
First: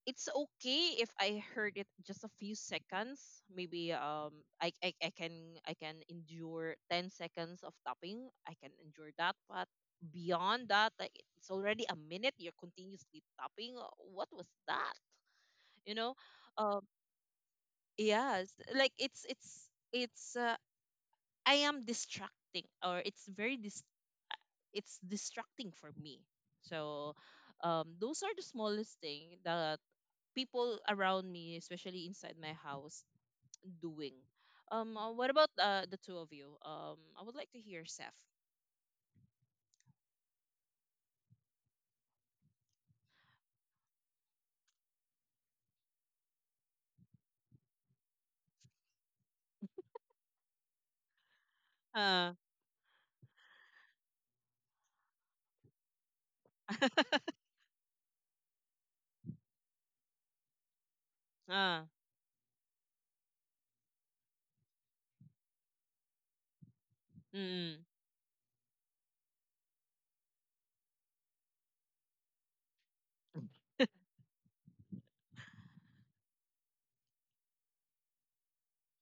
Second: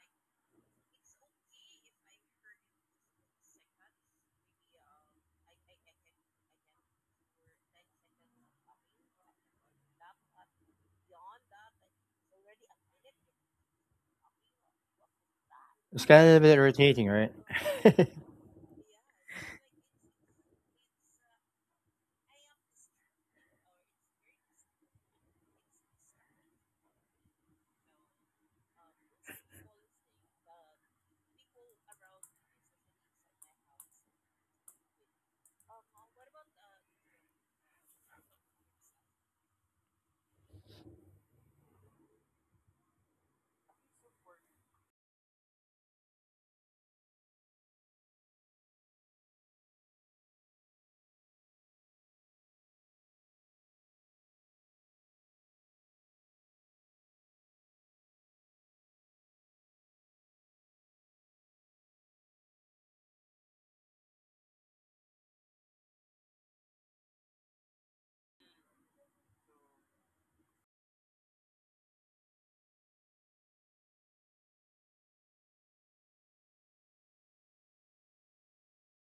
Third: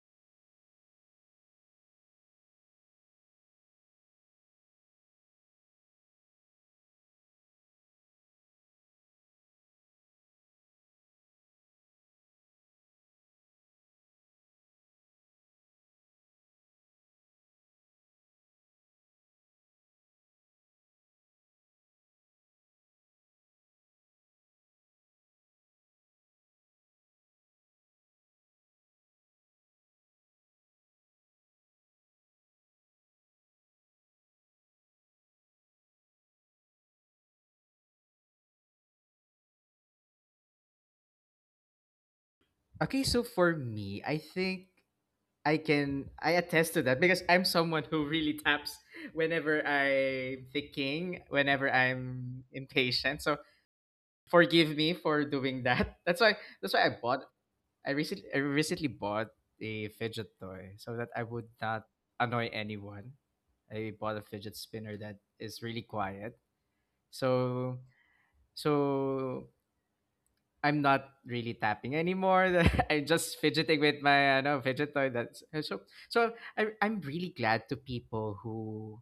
S1: it's okay if I heard it just a few seconds. Maybe I, I I can I can endure 10 seconds of tapping. I can endure that, but beyond that, like it's already a minute. You're continuously tapping. Uh, what was that? You
S3: It's
S1: know,
S3: kind of a bit
S1: um
S3: irritating, right?
S1: yes, like it's I am distracting, or it's distracting for me. So, those are the smallest thing that people around me, especially inside my house, doing. What about the two of you? I would like to hear Seth.
S2: Okay, so for me, I can I attest to that because I'm someone who really taps whenever I'm thinking, whenever
S1: Uh,
S2: I'm impatient. So forgive me for doing that. That's why I bought I recently bought a fidget toy so that I would
S1: ah,
S2: not annoy anyone. I bought a fidget spinner that is really quiet.
S1: mm,
S2: So so I'm not really tapping anymore. I'm just fidgeting with my no, fidget toy. That's so so I'm really glad to people who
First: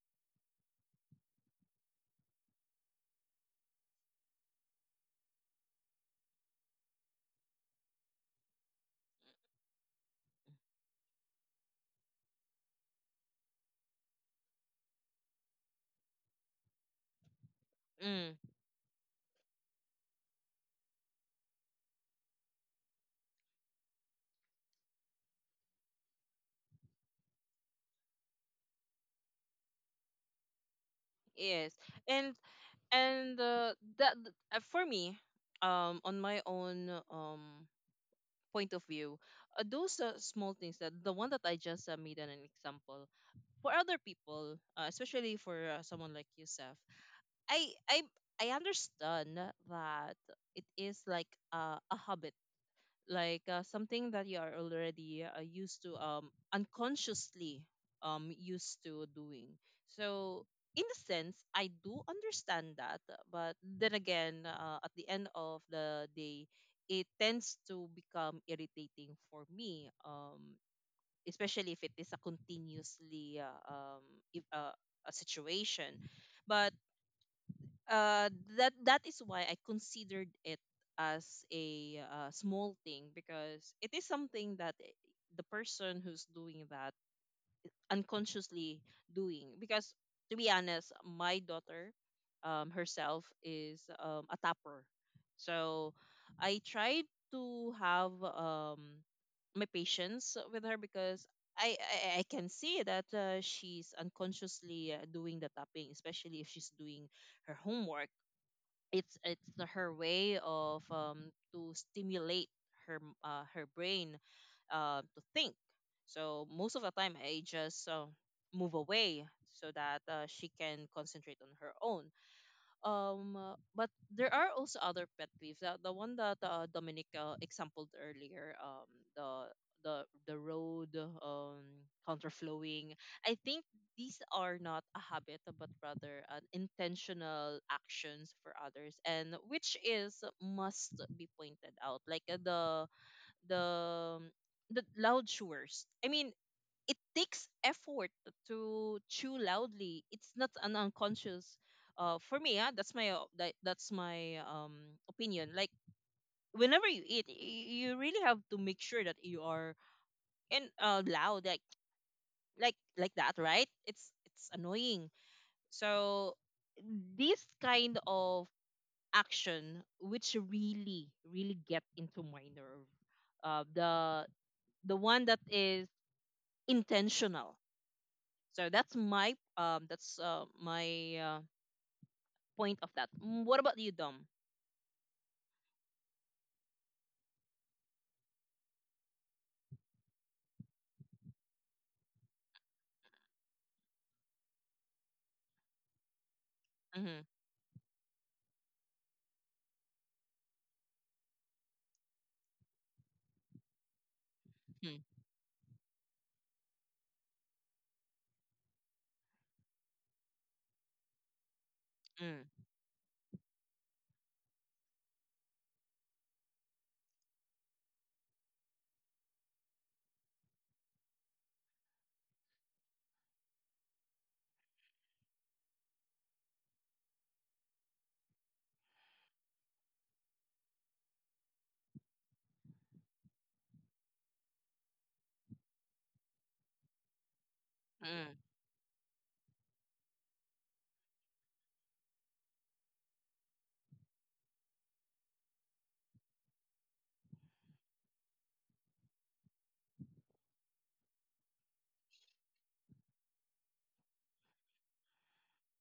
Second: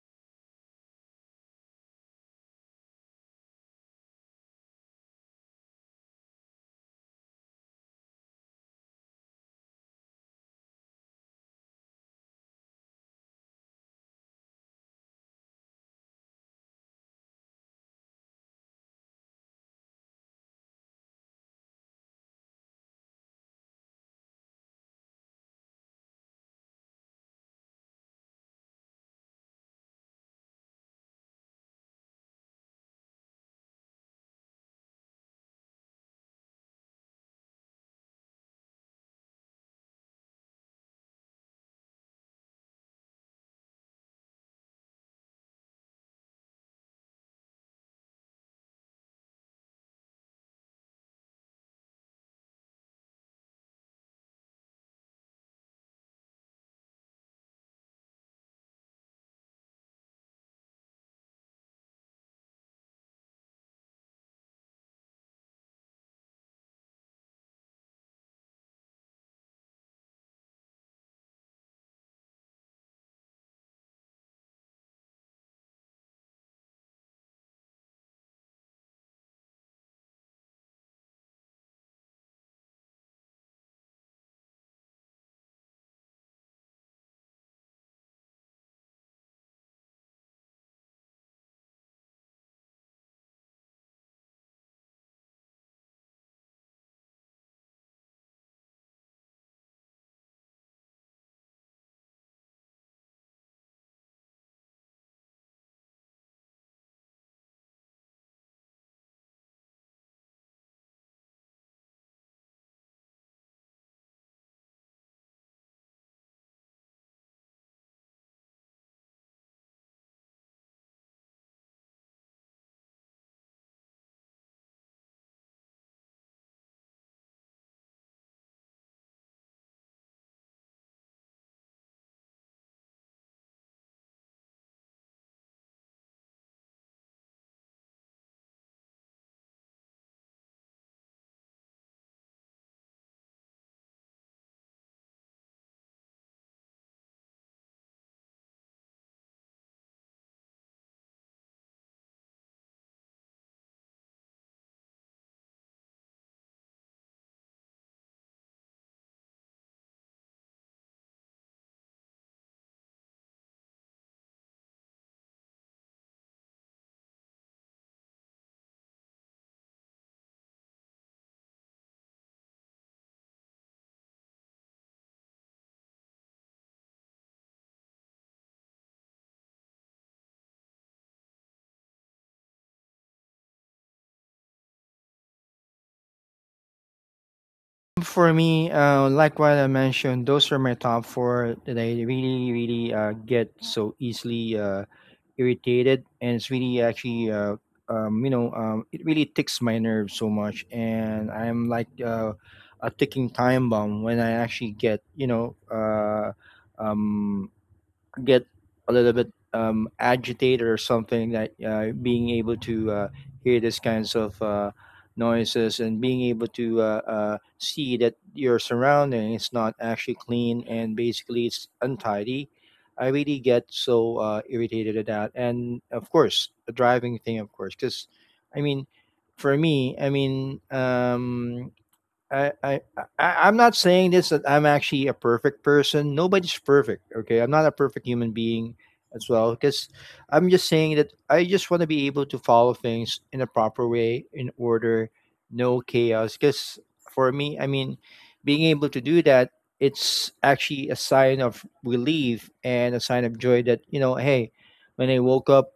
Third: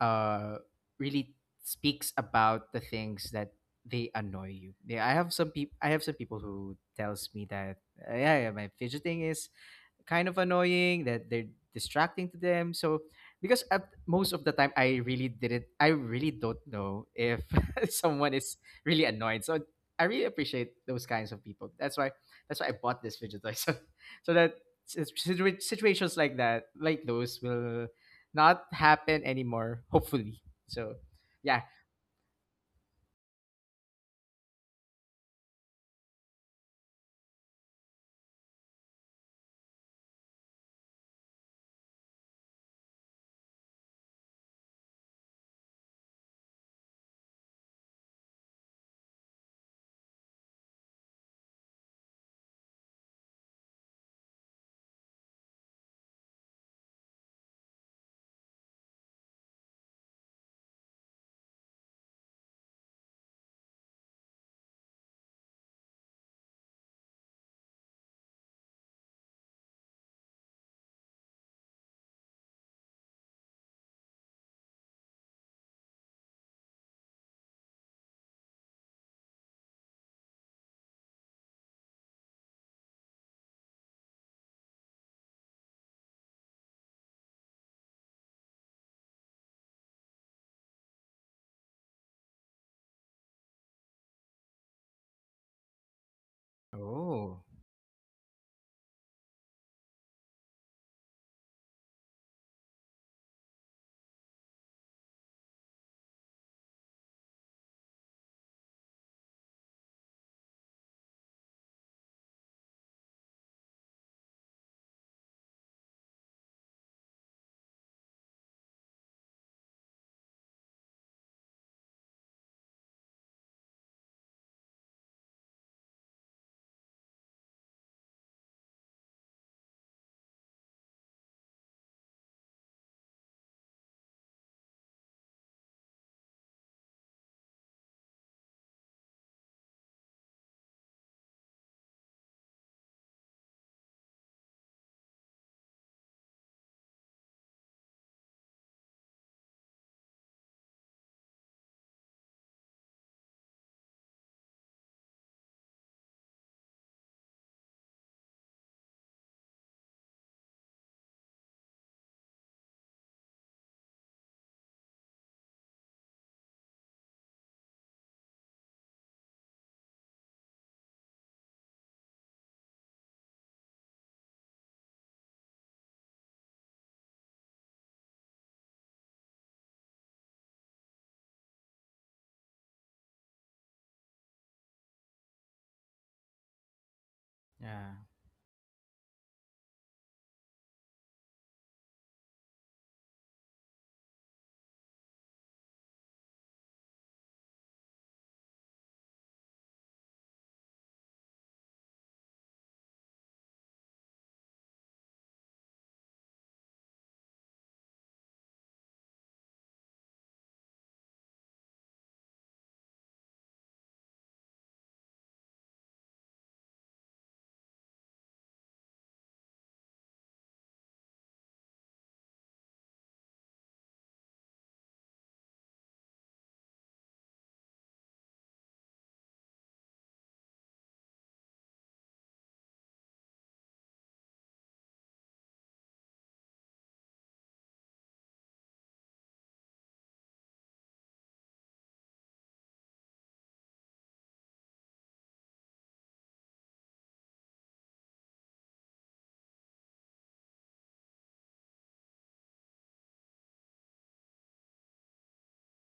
S2: uh really speaks about the things that they annoy you. Yeah, I have some people who tells me that yeah, my fidgeting is kind of annoying, that they're distracting to them. So because at most of the time I really don't know if someone
S1: mm,
S2: is really annoyed. So I really appreciate those kinds of people. That's why I bought this fidget toy. So so that situations like that, like those, will not happen anymore, hopefully. So yeah.
S1: yes, and and for me, on my own point of view, those small things that the one that I just made an example for other people, especially for someone like you, Seth. I I I understand that it is like a habit, like something that you are already used to, unconsciously, used to doing. So in a sense, I do understand that, but then again, at the end of the day, it tends to become irritating for me. Especially if it is a continuously if, a situation, but uh that that is why I considered it as a small thing, because it is something that the person who's doing that unconsciously doing. Because to be honest, my daughter herself is a tapper. So I tried
S2: Oh.
S1: to have my patience with her, because I can see that she's unconsciously doing the tapping, especially if she's doing her homework. It's her way of to stimulate her brain to think. So most of the time, I just move away so that she can concentrate on her own. But there are also other pet peeves, the one that Dominic exampled earlier, the the the road um counterflowing. I think these are not a habit, but rather an intentional actions for others, and which is must be pointed out, like the um, the loud showers. I mean, it takes effort to chew loudly. It's not an unconscious. For me, yeah, that's my opinion. Like whenever you eat, you really have to make sure that you are and loud like that, right? It's annoying. So this kind of action, which really get into my nerve, uh, the the one that is intentional. So that's my uh, point of that. Mm. What about you, Dom?
S2: Yeah.
S3: For me, like what I mentioned, those are my top four that I really, really get so easily irritated, and it's really
S1: Mm-hmm.
S3: actually, you know, it really ticks my nerves so much, and I'm like a ticking time bomb when I actually
S1: Mm-hmm.
S3: get, you know, um, get a little bit agitated, or something that being
S1: Mm-hmm.
S3: able to hear these kinds of noises, and being able to see that your surrounding is not actually clean and basically it's untidy, I really get so irritated at that. And of course the driving thing, of course, because I mean, for me, I, I, I'm not saying this that I'm actually a perfect person. Nobody's perfect. Okay, I'm not a perfect
S1: Mm-hmm.
S3: human being as well, because I'm just saying that I just want to be able to follow things in a proper way, in order, no chaos. Because for me, I mean, being able to do that, it's actually a sign of relief and a sign of joy that, you know, hey, when I woke up,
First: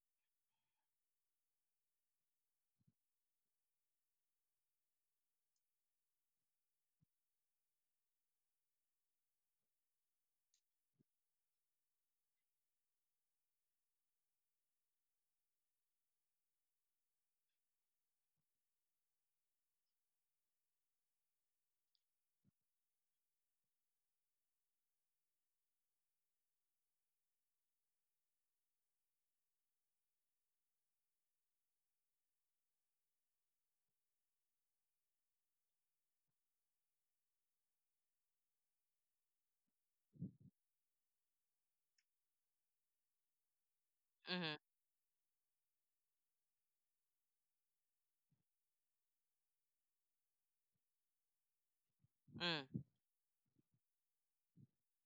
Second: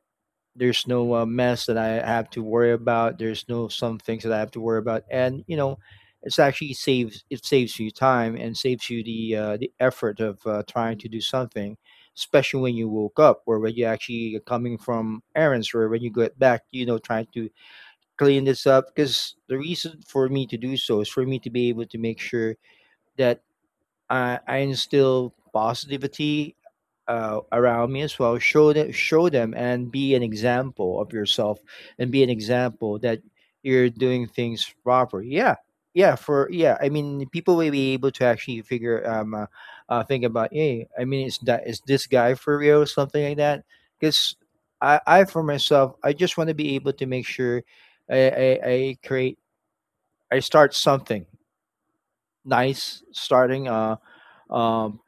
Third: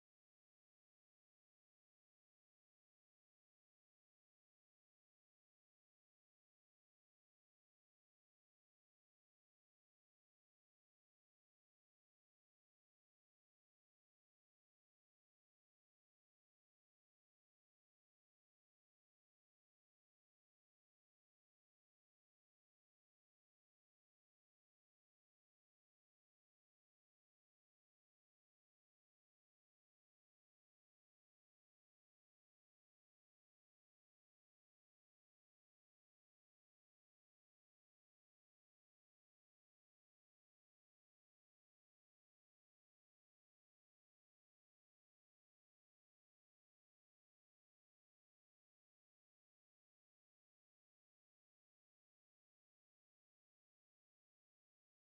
S3: there's no mess that I have to worry about. There's no some things that I have to worry about, and you know, it's actually saves you time and saves you the effort of trying to do something, especially when you woke up, or when you actually coming from errands, or when you get back, you know, trying to clean this up. Because the reason for me to do so is for me to be able to make sure that I instill positivity around me as well. Show them, show them and be an example of yourself, and be an example that you're doing things proper. Yeah, I mean, people will be able to actually figure think about, hey, I mean, is this guy for real, something like that. Because
S1: Mm-hmm.
S3: I for myself, I just want to be able to make sure I create, I start something
S1: Mm.
S3: nice starting. Um,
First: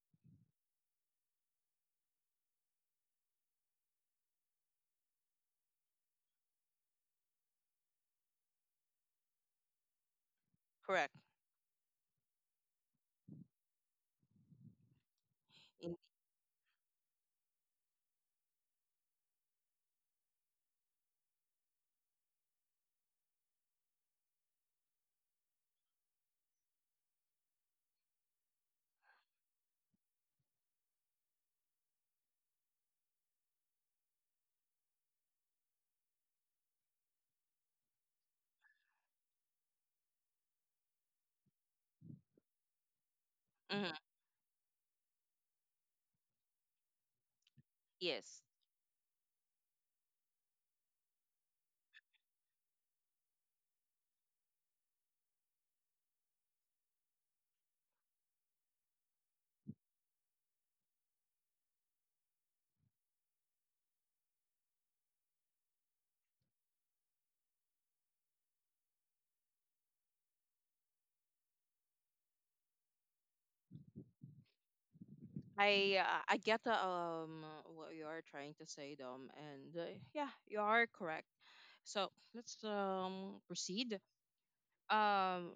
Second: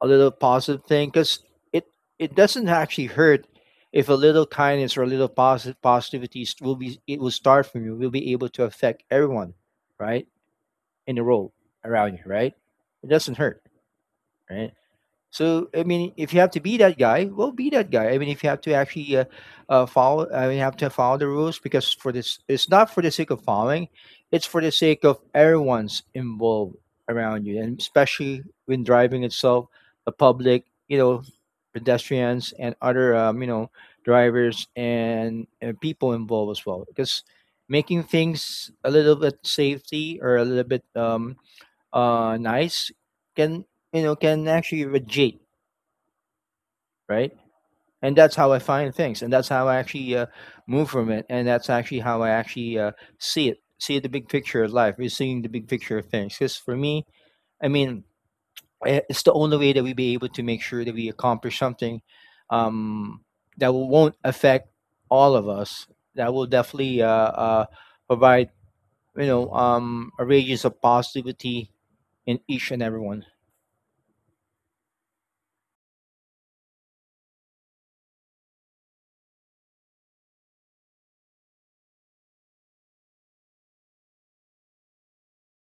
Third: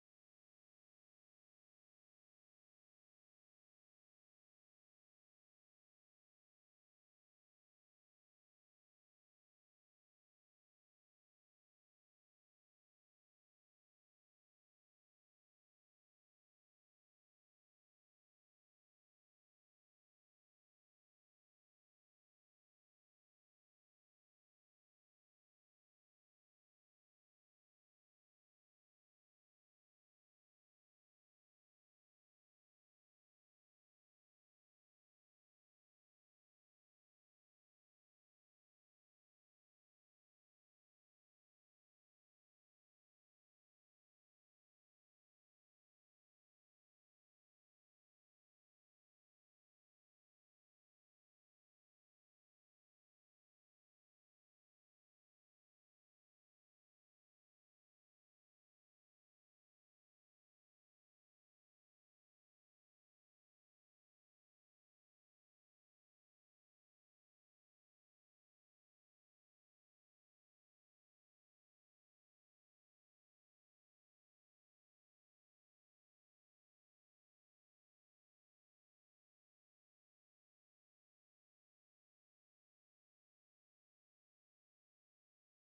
S3: a little positive thing, because it it doesn't actually hurt if a little kindness or a little positive positivity will be, it will start from you, will be able to affect everyone, right, in
S1: Correct.
S3: the world around you, right? It doesn't hurt, right? So I mean, if you have to be that guy, well, be that guy. I mean, if you have to actually follow, I mean, have to follow the rules because for this, it's not for the sake of following, it's for the sake of everyone's involved around you, and especially when driving itself, the public, you know, pedestrians and other, you know, drivers and people involved as well. Because making things a little bit safety or a little bit nice can, you
S1: Mm-hmm.
S3: know, can actually reduce, right? And that's how
S1: Yes.
S3: I find things, and that's how I actually move from it, and that's actually how I actually see it, see the big picture of life, is seeing the big picture of things. Because for me, I mean, it's the only way that we be able to make sure that we accomplish something um, that won't affect all of us. That will definitely provide, you know, um, a radius of positivity in each and everyone.
S1: I get what you are trying to say, Dom, and yeah, you are correct. So let's proceed. Um,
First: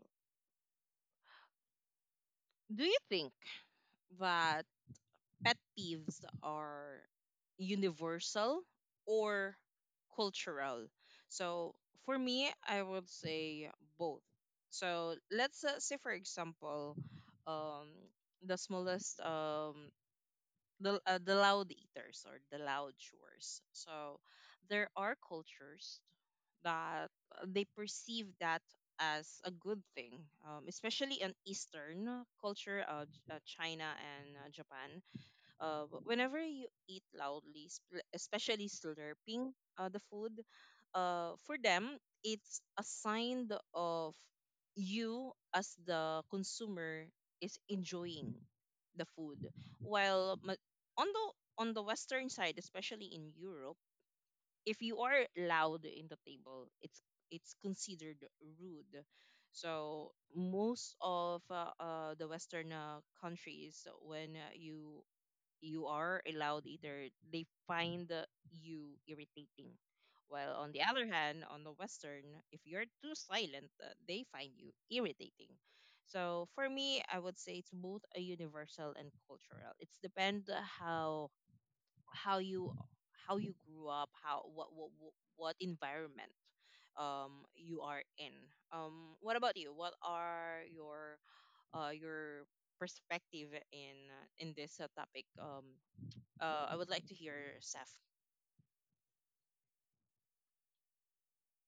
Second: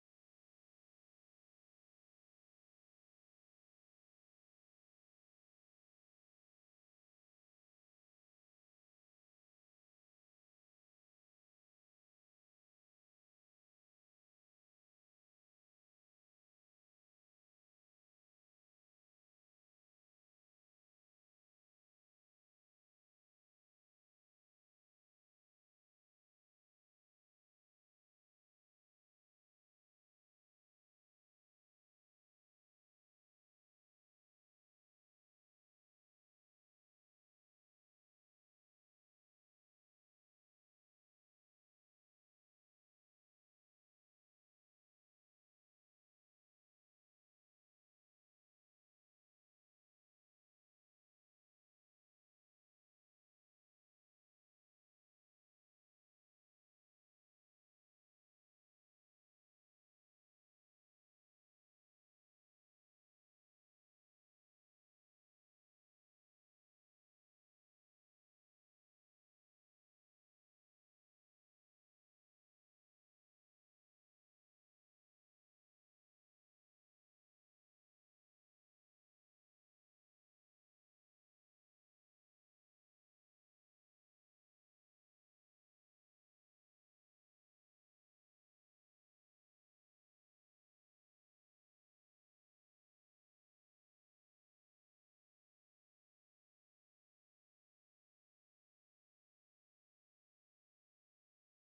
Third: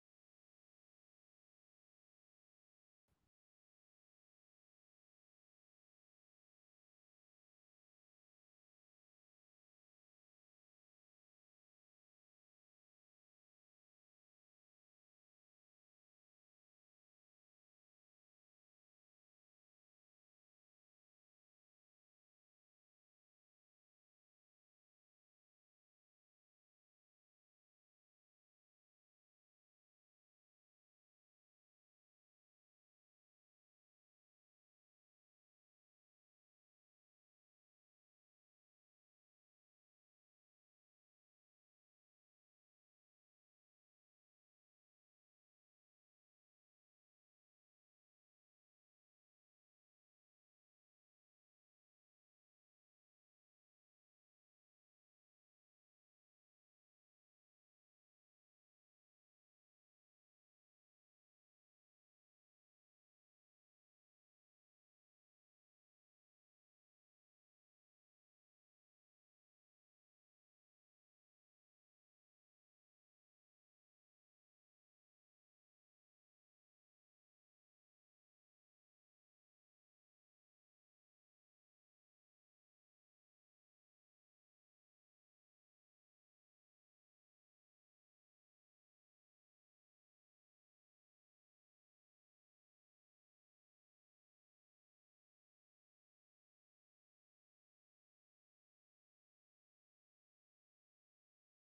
S1: do you think that pet peeves are universal or cultural? So for me, I would say both. So let's say, for example, um, the smallest, the loud eaters or the loud chewers. So there are cultures that they perceive that as a good thing, especially in Eastern culture, China and Japan. Whenever you eat loudly, especially slurping the food, for them, it's a sign of you as the consumer is enjoying the food. While ma- on the on the Western side, especially in Europe, if you are loud in the table, it's considered rude. So most of the Western countries, when you are allowed, either they find you irritating. While on the other hand, on the Western, if you're too silent, they find you irritating. So for me, I would say it's both a universal and cultural. It's depend how how you how you grew up, how what environment you are in. What about you? What are your uh your perspective in this topic? I would like to hear Saf.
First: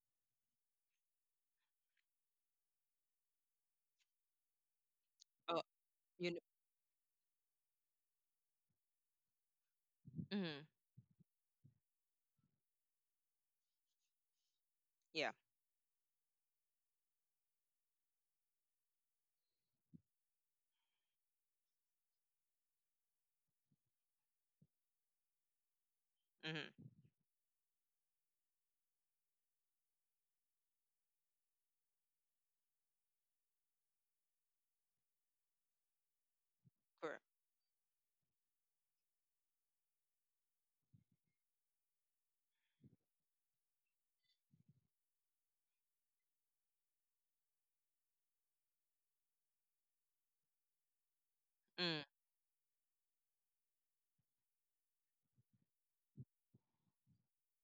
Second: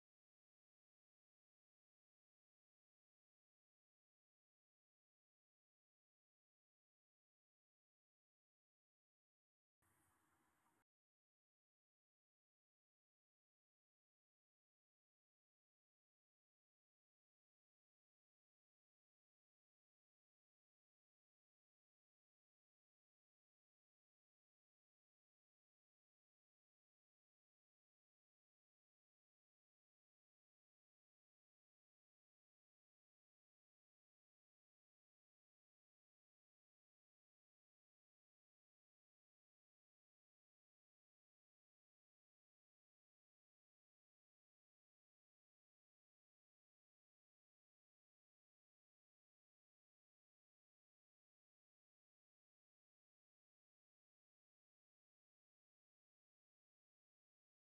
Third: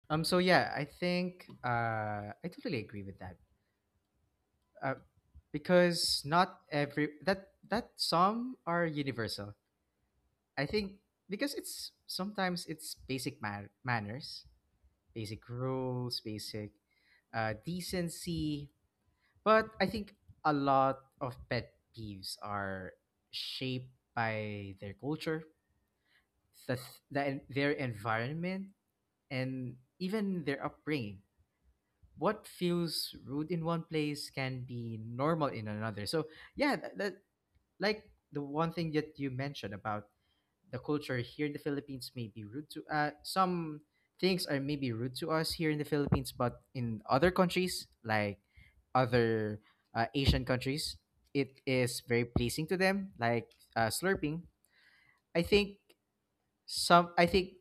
S2: So yeah, I totally agree with that. Uh,
S1: Oh,
S2: because
S1: you know,
S2: not every that that some are universal.
S1: mm,
S2: I think, because it's sometimes it's basic manners,
S1: yeah,
S2: basic rules, basic decency. But I think a lot of pet peeves are shaped by their culture,
S1: mm,
S2: their environment, and even their upbringing. What feels rude in one place can be normal in another. So yeah, that
S1: correct,
S2: like the one thing that you mentioned about the culture here in the Philippines may be rude to some things are maybe rude to us here in the Philippines, but in other countries like other Asian countries, it
S1: mm,
S2: is very pleasing to them. Like slurping, I think I think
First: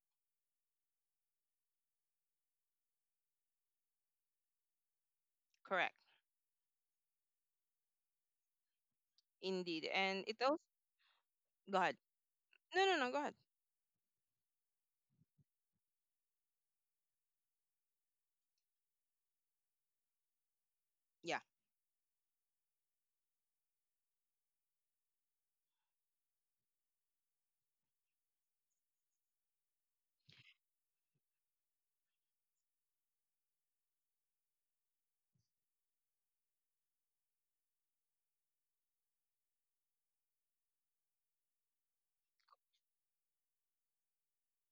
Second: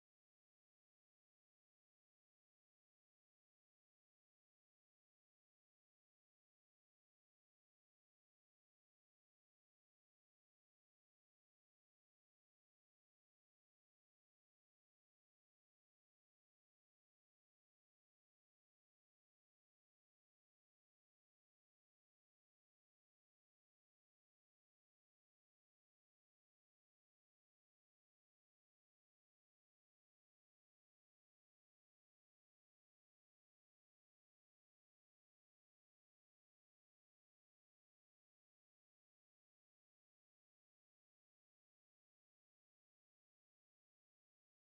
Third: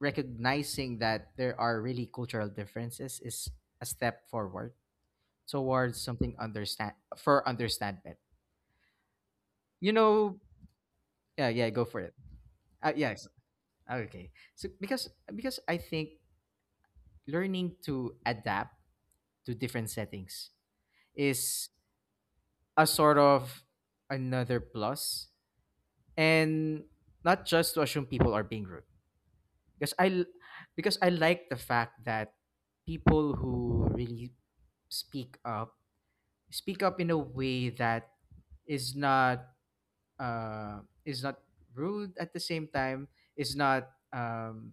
S2: recognizing that there are really cultural differences is a step forward
S1: correct,
S2: towards something understand for understanding.
S1: indeed.
S2: You
S1: And it
S2: know,
S1: also,
S2: yeah,
S1: go
S2: go
S1: ahead.
S2: for it.
S1: No, no, no, go
S2: Yes.
S1: ahead.
S2: Okay. So because I think learning to adapt to different settings
S1: Yeah,
S2: is a sort of another plus, and not just to assume people are being rude, because because I like the fact that people who really speak up speak up in a way that is not is not rude, at the same time is not um,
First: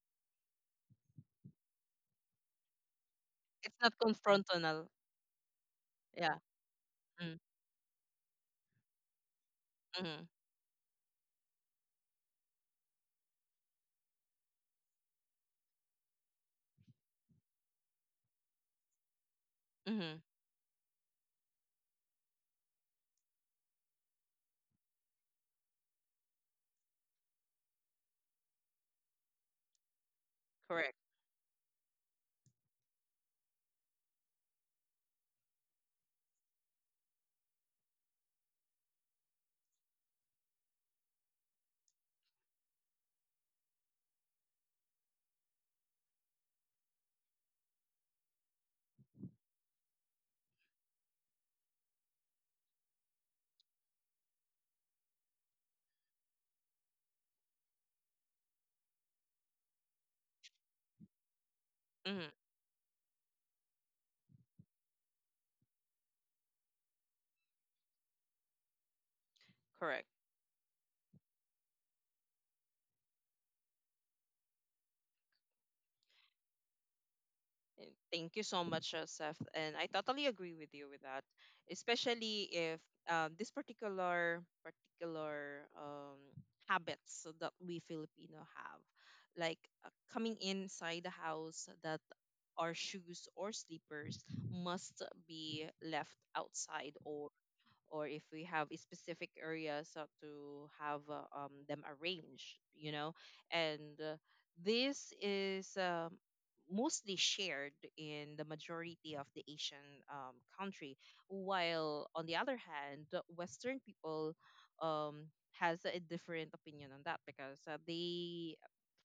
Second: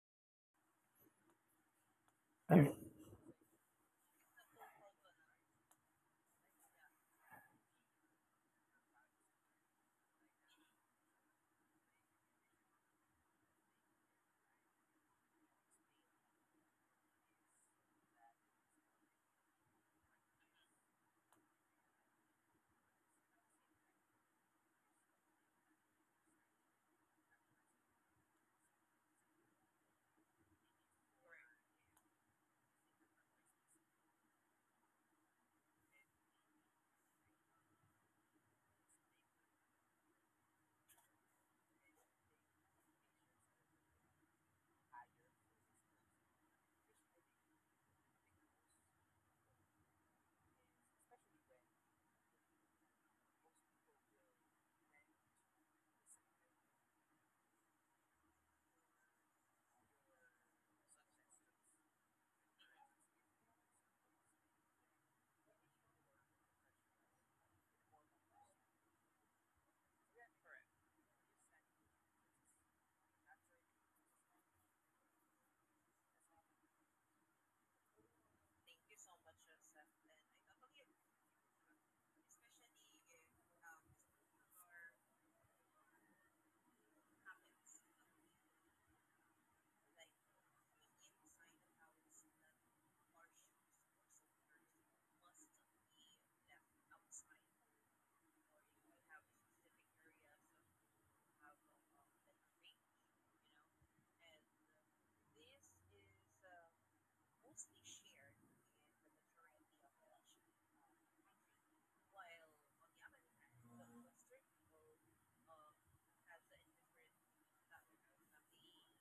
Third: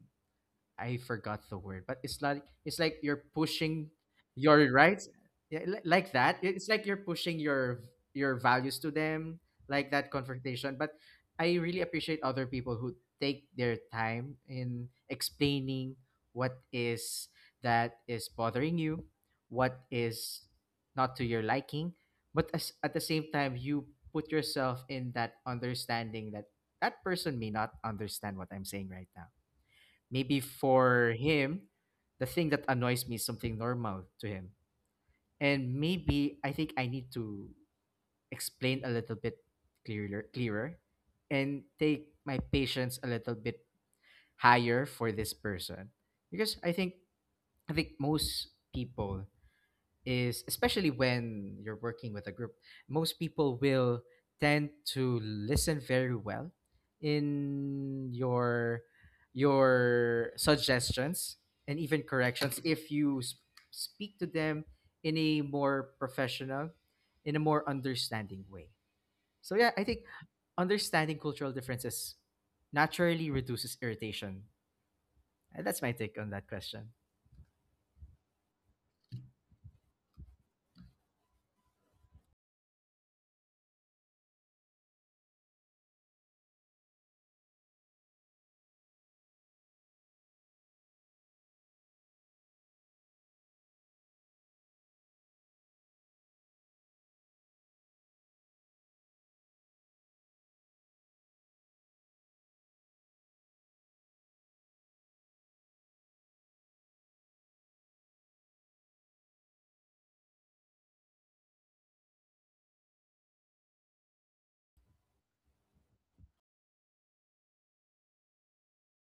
S2: I forgot the word, but it's like you're
S1: it's
S2: pushing
S1: not
S2: your
S1: confrontational.
S2: rights, yeah, like
S1: Yeah,
S2: that. It's like you're
S1: mm,
S2: pushing your values to them, like that
S1: mm,
S2: confrontation. But I really appreciate other people who take their time in explaining what is that is bothering you, what
S1: mm,
S2: is not to your liking, but as, at the same time you put yourself in that understanding that that person may not understand what I'm saying right now. Maybe
S1: correct,
S2: for him, the thing that annoys me is something normal to him. And maybe I think I need to explain a little bit clearer, and take my patience a little bit higher for this person. Because I think most people is, especially when you're working with a group, most people will tend to listen very well in your suggestions and even
S1: mm,
S2: corrections if you speak to them in a more professional, in a more understanding way. So yeah, I think
S1: correct.
S2: understanding cultural differences naturally reduces irritation. And that's my take on that question.
S1: And thank you so much, Seth, and I totally agree with you with that, especially if this particular habits that we Filipino have, like coming inside the house that our shoes or slippers must be left outside or if we have a specific areas so to have them arranged, you know. And this is mostly shared in the majority of the Asian country, while on the other hand, the Western people um, has a different opinion on that because they,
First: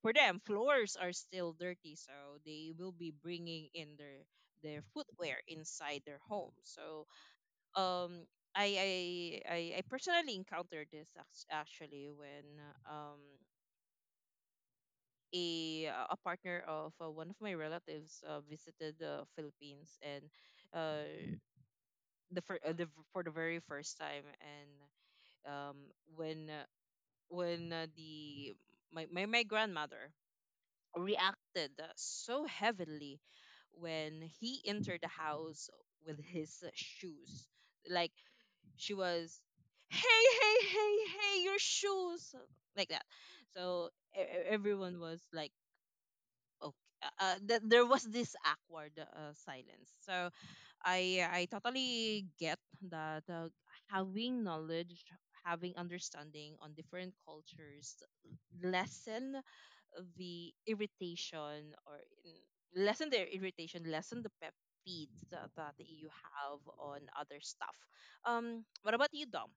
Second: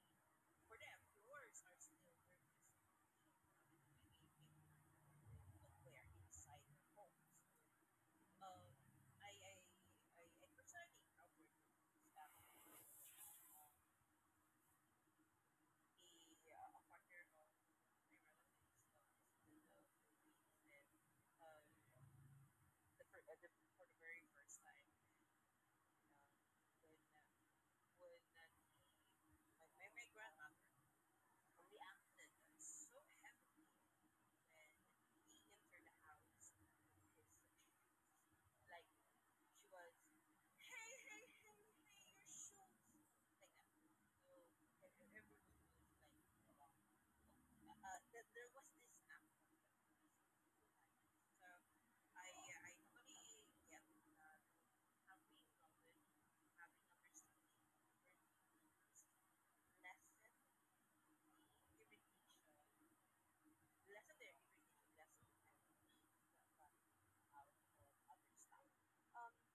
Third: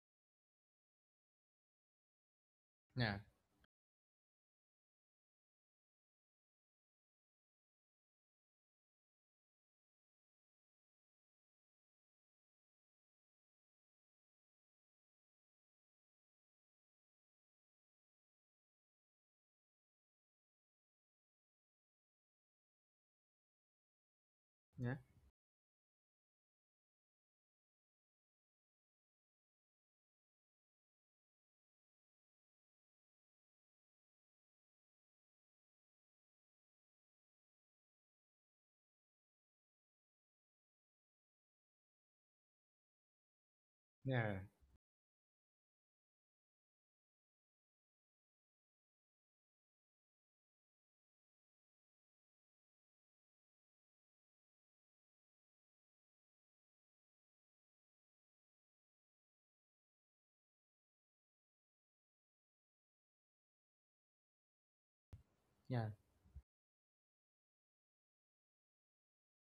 S1: for them, floors are still dirty, so they will be
S2: Yeah,
S1: bringing in their footwear inside their home. So um, I personally encountered this actually when um a partner of one of my relatives visited the Philippines and uh, the, for the very first time,
S2: yeah,
S1: and um, when uh, when the my grandmother reacted so heavily when he entered the house with his shoes. Like she was, hey hey hey hey, your shoes, like that. So
S2: yeah,
S1: everyone was like okay. There was this awkward silence. So I totally get that having knowledge, having understanding on different cultures, lessen the irritation, or lessen their irritation, lessen the pep peeves that, that
S2: yeah.
S1: you have on other stuff. What about you, Dom?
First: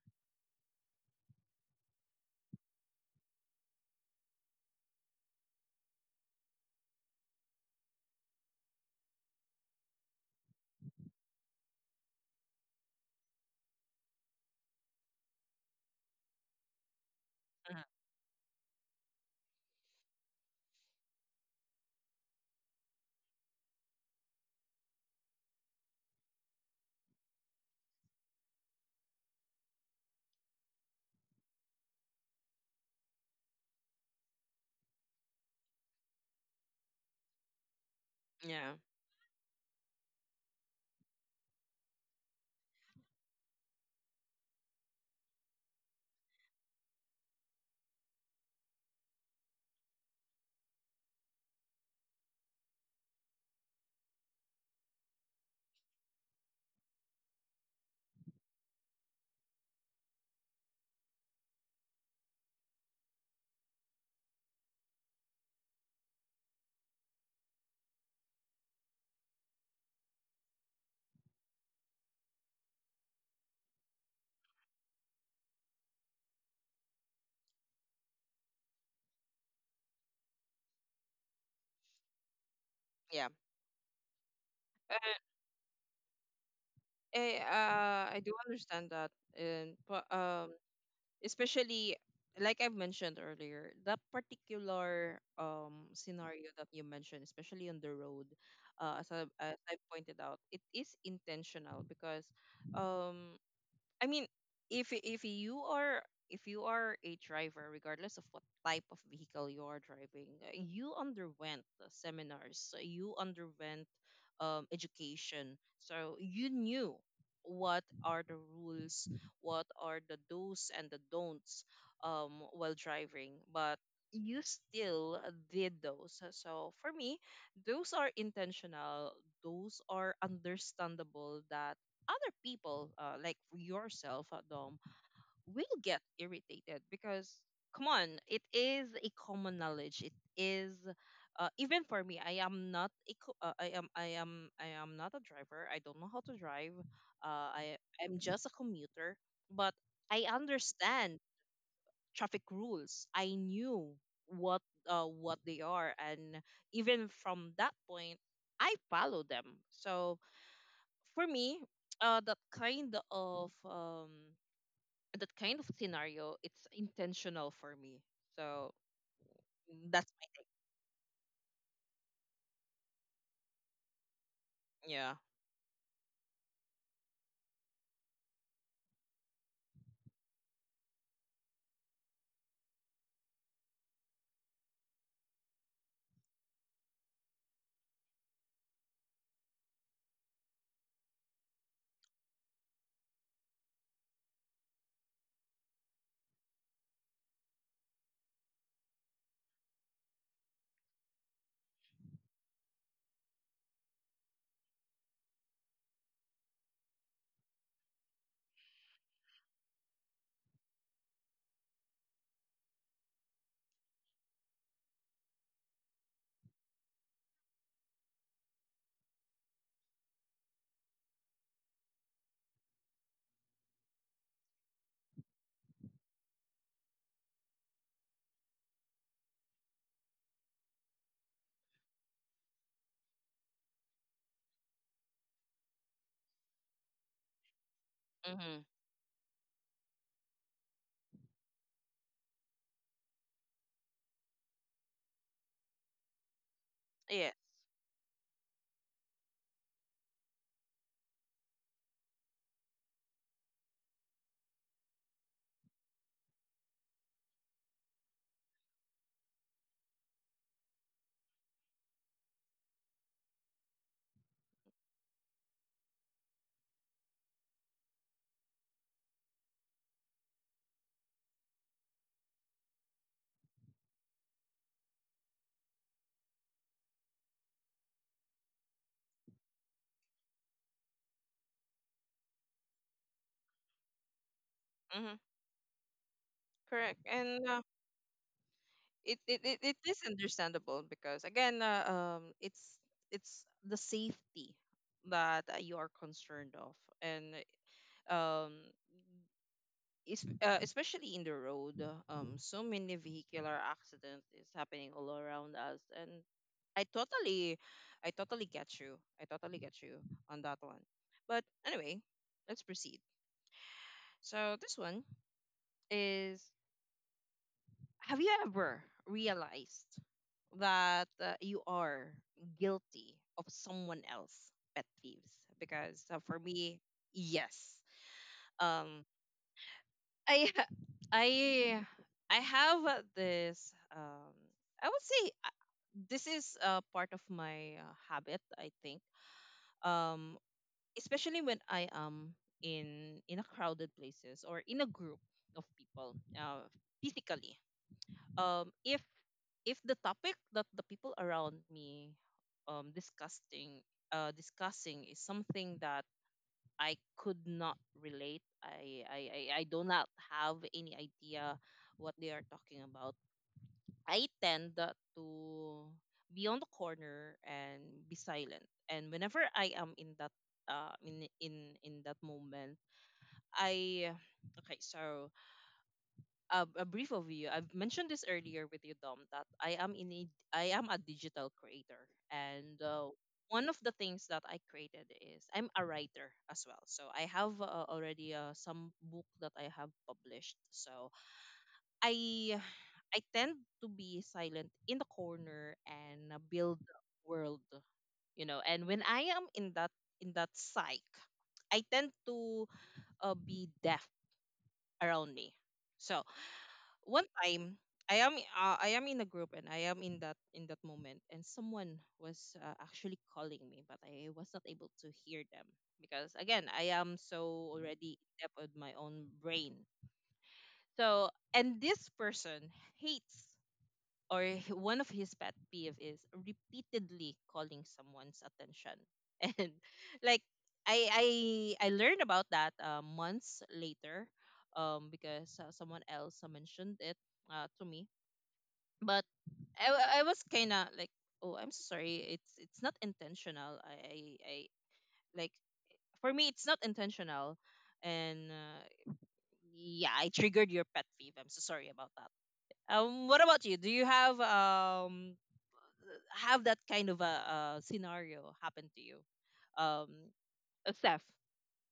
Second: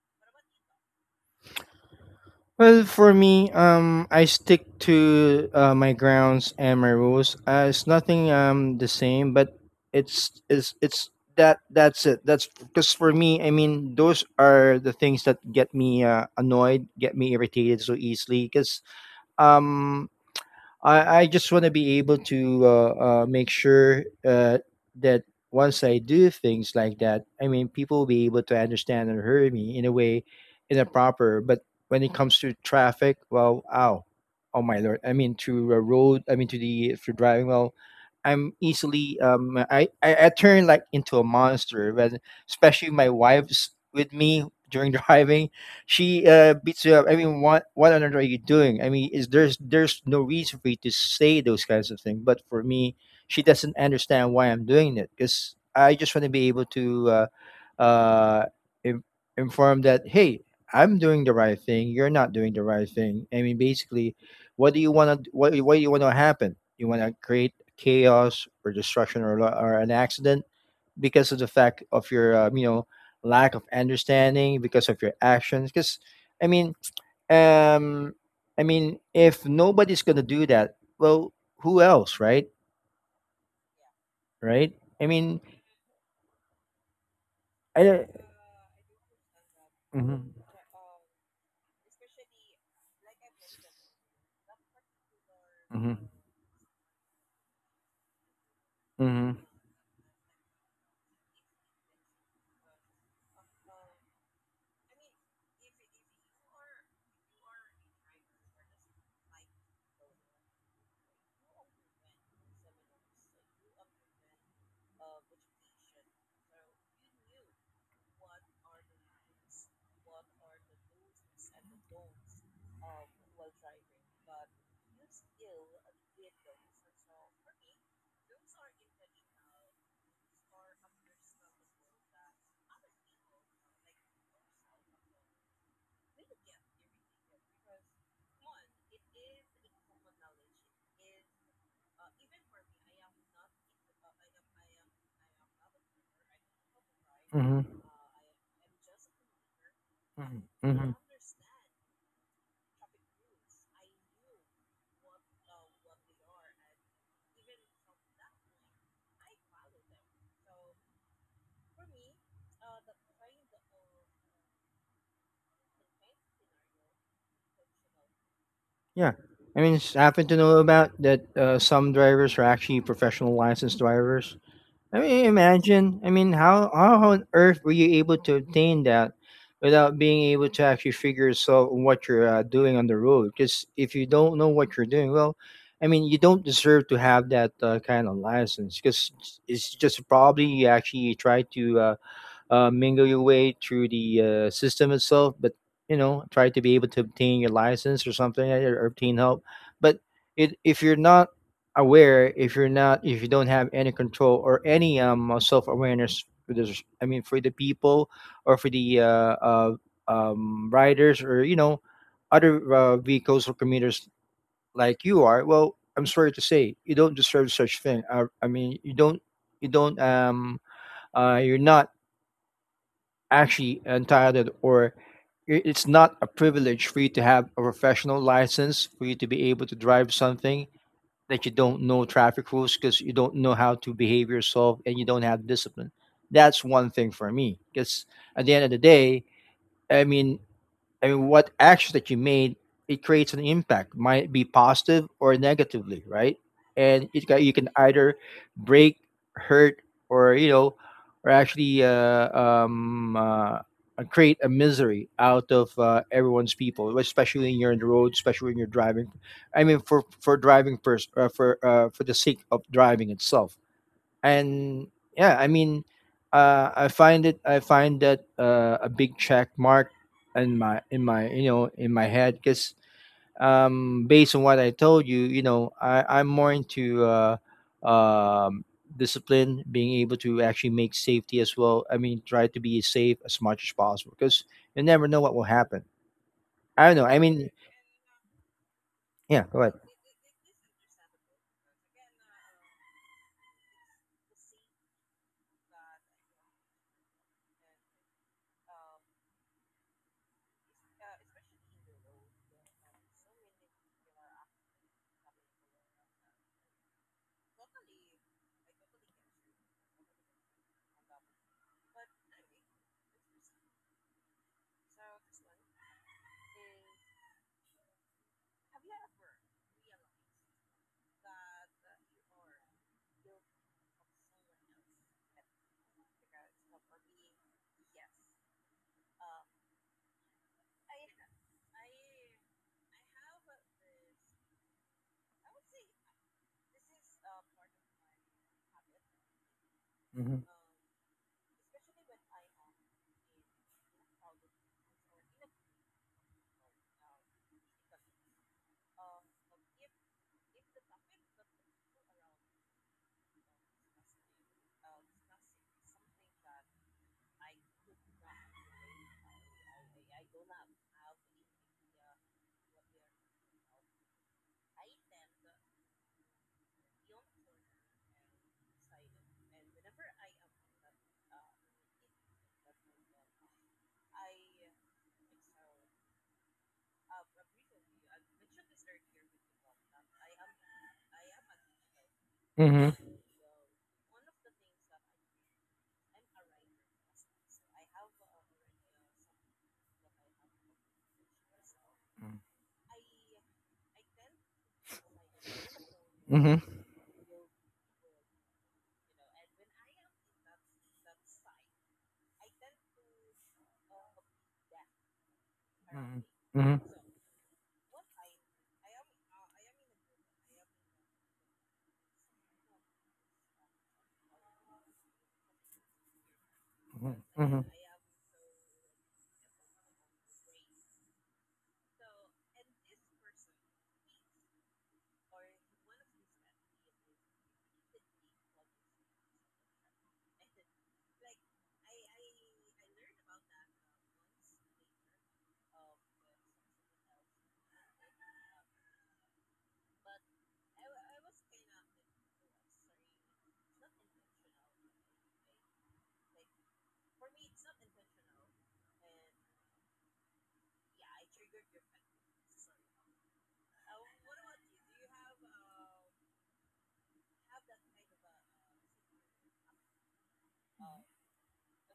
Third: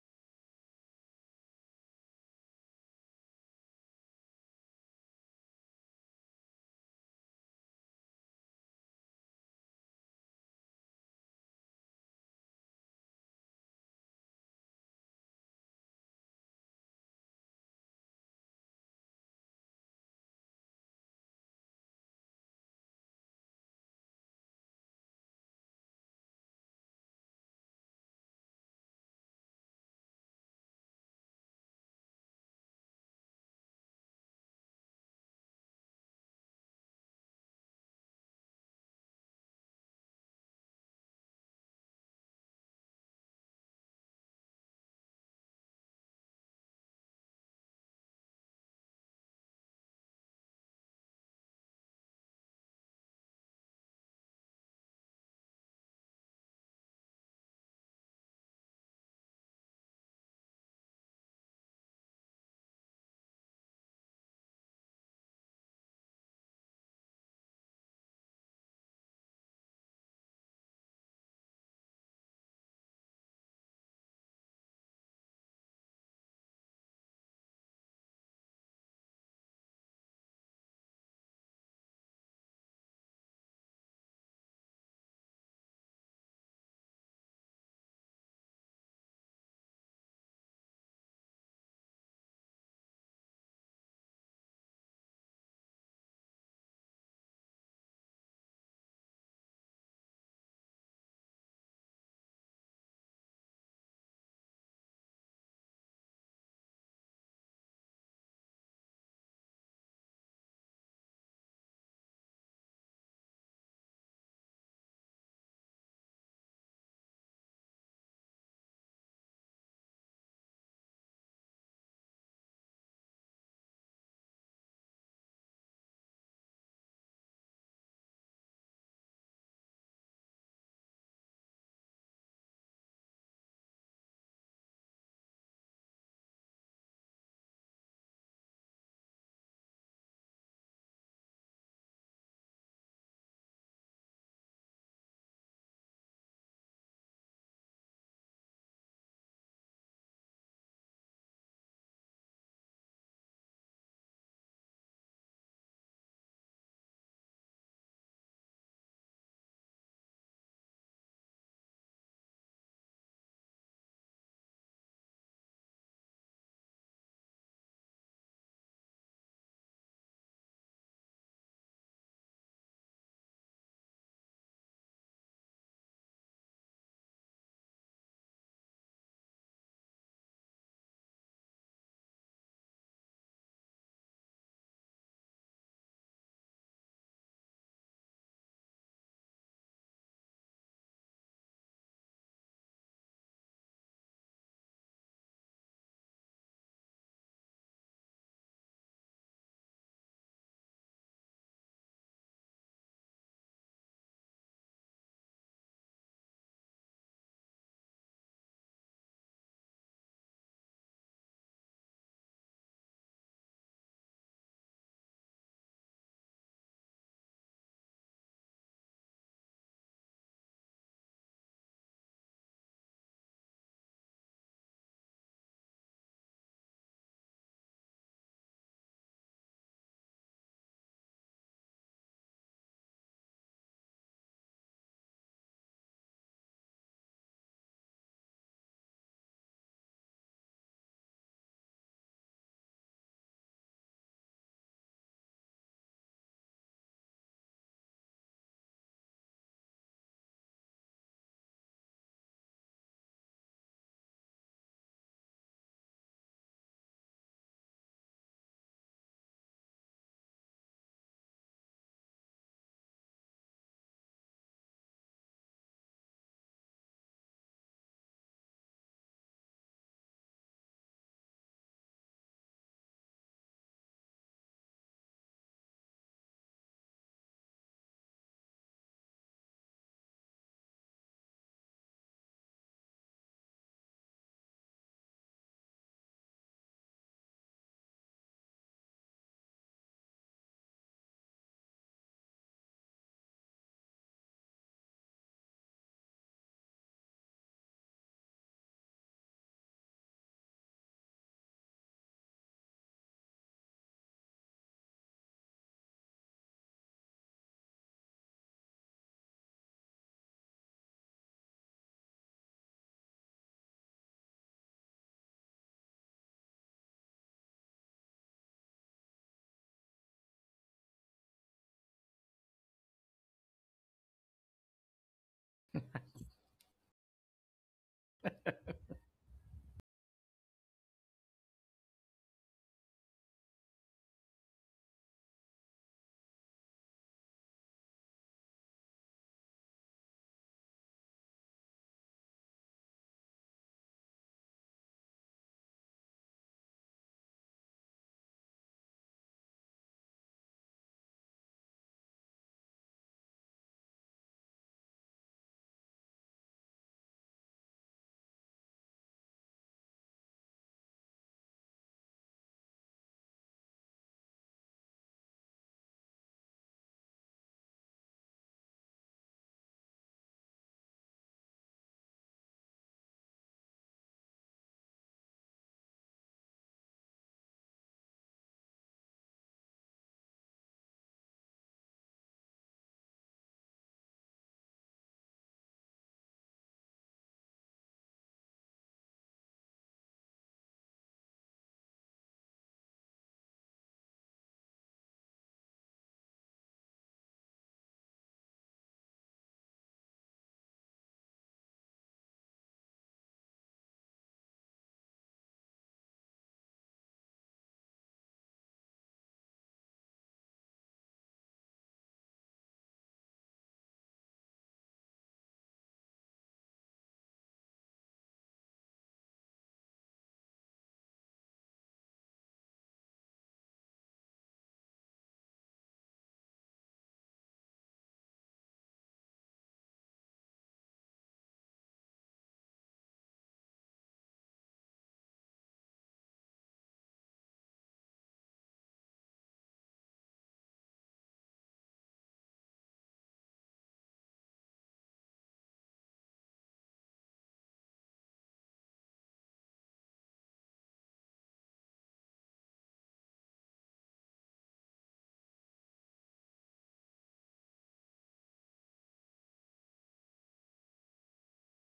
S3: Well, for me, I stick to my grounds and my rules. It's nothing the same, but it's that that's it. That's because for me, I mean, those are the things that get me annoyed, get me
S1: Mhm.
S3: irritated so easily. Because um, I just want to be able to make sure that once I do things like that, I mean, people will be able to understand and hear me in a way, in a proper. But when it comes to traffic, well, ow, oh my lord! I mean, to a road, I mean, to the for driving, well, I'm
S1: Yeah,
S3: easily, I turn like into a monster. When especially my wife's with me during driving, she beats you up. I mean, what on earth are you doing? I mean, is there's no reason for you to say those kinds of things. But for me, she doesn't understand why I'm doing it because I just want to be able to uh, in, inform that hey, I'm doing the right thing. You're not doing the right thing. I mean, basically, what do you want to what do you want to happen? You want to create chaos or destruction or or an accident because of the fact of your you know, lack of understanding because of your actions because i mean um I mean, if nobody's gonna do that, well, who else, right?
S1: yeah.
S3: Right. I mean,
S1: Yeah, I,
S3: I don't.
S1: uh, I do understand that, and but especially like I've mentioned earlier, that particular
S3: Hmm.
S1: scenario that you mentioned, especially on the road, as I
S3: Hmm.
S1: as I pointed out, it is intentional because um I mean, if if you are if you are a driver, regardless of what type of vehicle you are driving, you underwent the seminars, you underwent education, so you knew what are the rules, what are the do's and the don'ts while driving, but you still did those. So for me, those are intentional, those are understandable that other people, like for yourself at home, will get irritated because, come on, it is a common knowledge. It is, even for me, I am not a, I am not a driver. I don't know how to drive.
S3: Hmm.
S1: I am just a commuter, but I
S3: Hmm.
S1: understand traffic rules. I knew what what they are, and even from that point, I follow them. So for me, uh, that kind of um, that kind of scenario, it's intentional for me. So
S3: Yeah, I mean, it's
S1: that's
S3: happened to
S1: my
S3: know about that some drivers are actually professional licensed drivers. I mean,
S1: yeah.
S3: imagine. I mean, how on earth were you able to obtain that without being able to actually figure yourself what you're doing on the road? Because if you don't know what you're doing, well, I mean, you don't deserve to have that kind of license. Because it's just probably you actually try to mingle your way through the system itself, but you know, try to be able to obtain your license or something or obtain help. But it, if you're not aware, if you're not, if you don't have any control or any self-awareness for this, I mean, for the people or for the uh, riders or, you know, other vehicles or commuters like you are, well, I'm sorry to say, you don't deserve such thing. I mean, you don't, you're not actually entitled or it's not a privilege for you to have a professional license for you to be able to drive something that you don't know traffic rules because you don't know how to behave yourself and you don't have discipline. That's one thing for me, because at the end of
S1: Mm-hmm.
S3: the day, i mean I mean, what action that you made, it creates an impact, might be positive or negatively, right? And it
S1: Yes.
S3: you can either break, hurt, or, you know, or actually create a misery out of everyone's people, especially when you're on the road, especially when you're driving. I mean, for driving first, for the sake of driving itself and yeah, I mean, I find it, I find that a big check mark in my, in my, you know, in my head because um, based on what I told you, you know, I'm more into um discipline, being able to actually make safety as well. I mean, try to be safe as much as possible because you never know
S1: Mm-hmm.
S3: what will happen. I don't
S1: Correct.
S3: know, I
S1: And
S3: mean,
S1: it, it
S3: yeah,
S1: it
S3: go ahead.
S1: it is understandable because again, it's the safety that you are concerned of, and um, is especially in the road um, so many vehicular accidents is happening all around us, and i totally I totally get you, I totally get you on that one. But anyway, let's proceed. So this one is, have you ever realized that you are guilty of someone else pet peeves? Because for me, yes. Um, I ha- I I have this um, I would say this is part of my habit, I think. Um, especially when I am in a crowded places or in a group of people physically, um, if the topic that the people around me um discussing discussing is something that I could not relate. I do not have any idea what they are talking about. I tend to be on the corner and be silent. And whenever I am in that uh, in that moment, I okay. So a brief overview. I've mentioned this earlier with you, Dom, that I am a digital creator, and
S3: Mm-hmm.
S1: one of the things that I created is, I'm a writer as well. So I have already some book that I have published. So I I tend to be silent in the corner and
S3: Mm-hmm.
S1: build world, you know. And when I am in that psych, I tend to be deaf around me.
S3: Mm.
S1: So
S3: Mhm.
S1: one time I am in a group, and I am in that moment, and someone was actually calling me, but I was not able to hear them because again I
S3: Mhm.
S1: am
S3: Mhm.
S1: so already deep with my own brain. So and this person hates or one of his pet peeve is repeatedly calling someone's attention and like, I learned about that months later um, because someone else mentioned it to me, but I was kind of like, oh, I'm so sorry. It's not intentional. I Like, for me, it's not intentional, and yeah, I triggered your pet peeve. I'm so sorry about that. What about you? Do you have that kind of a scenario happen to you? Um, Steph,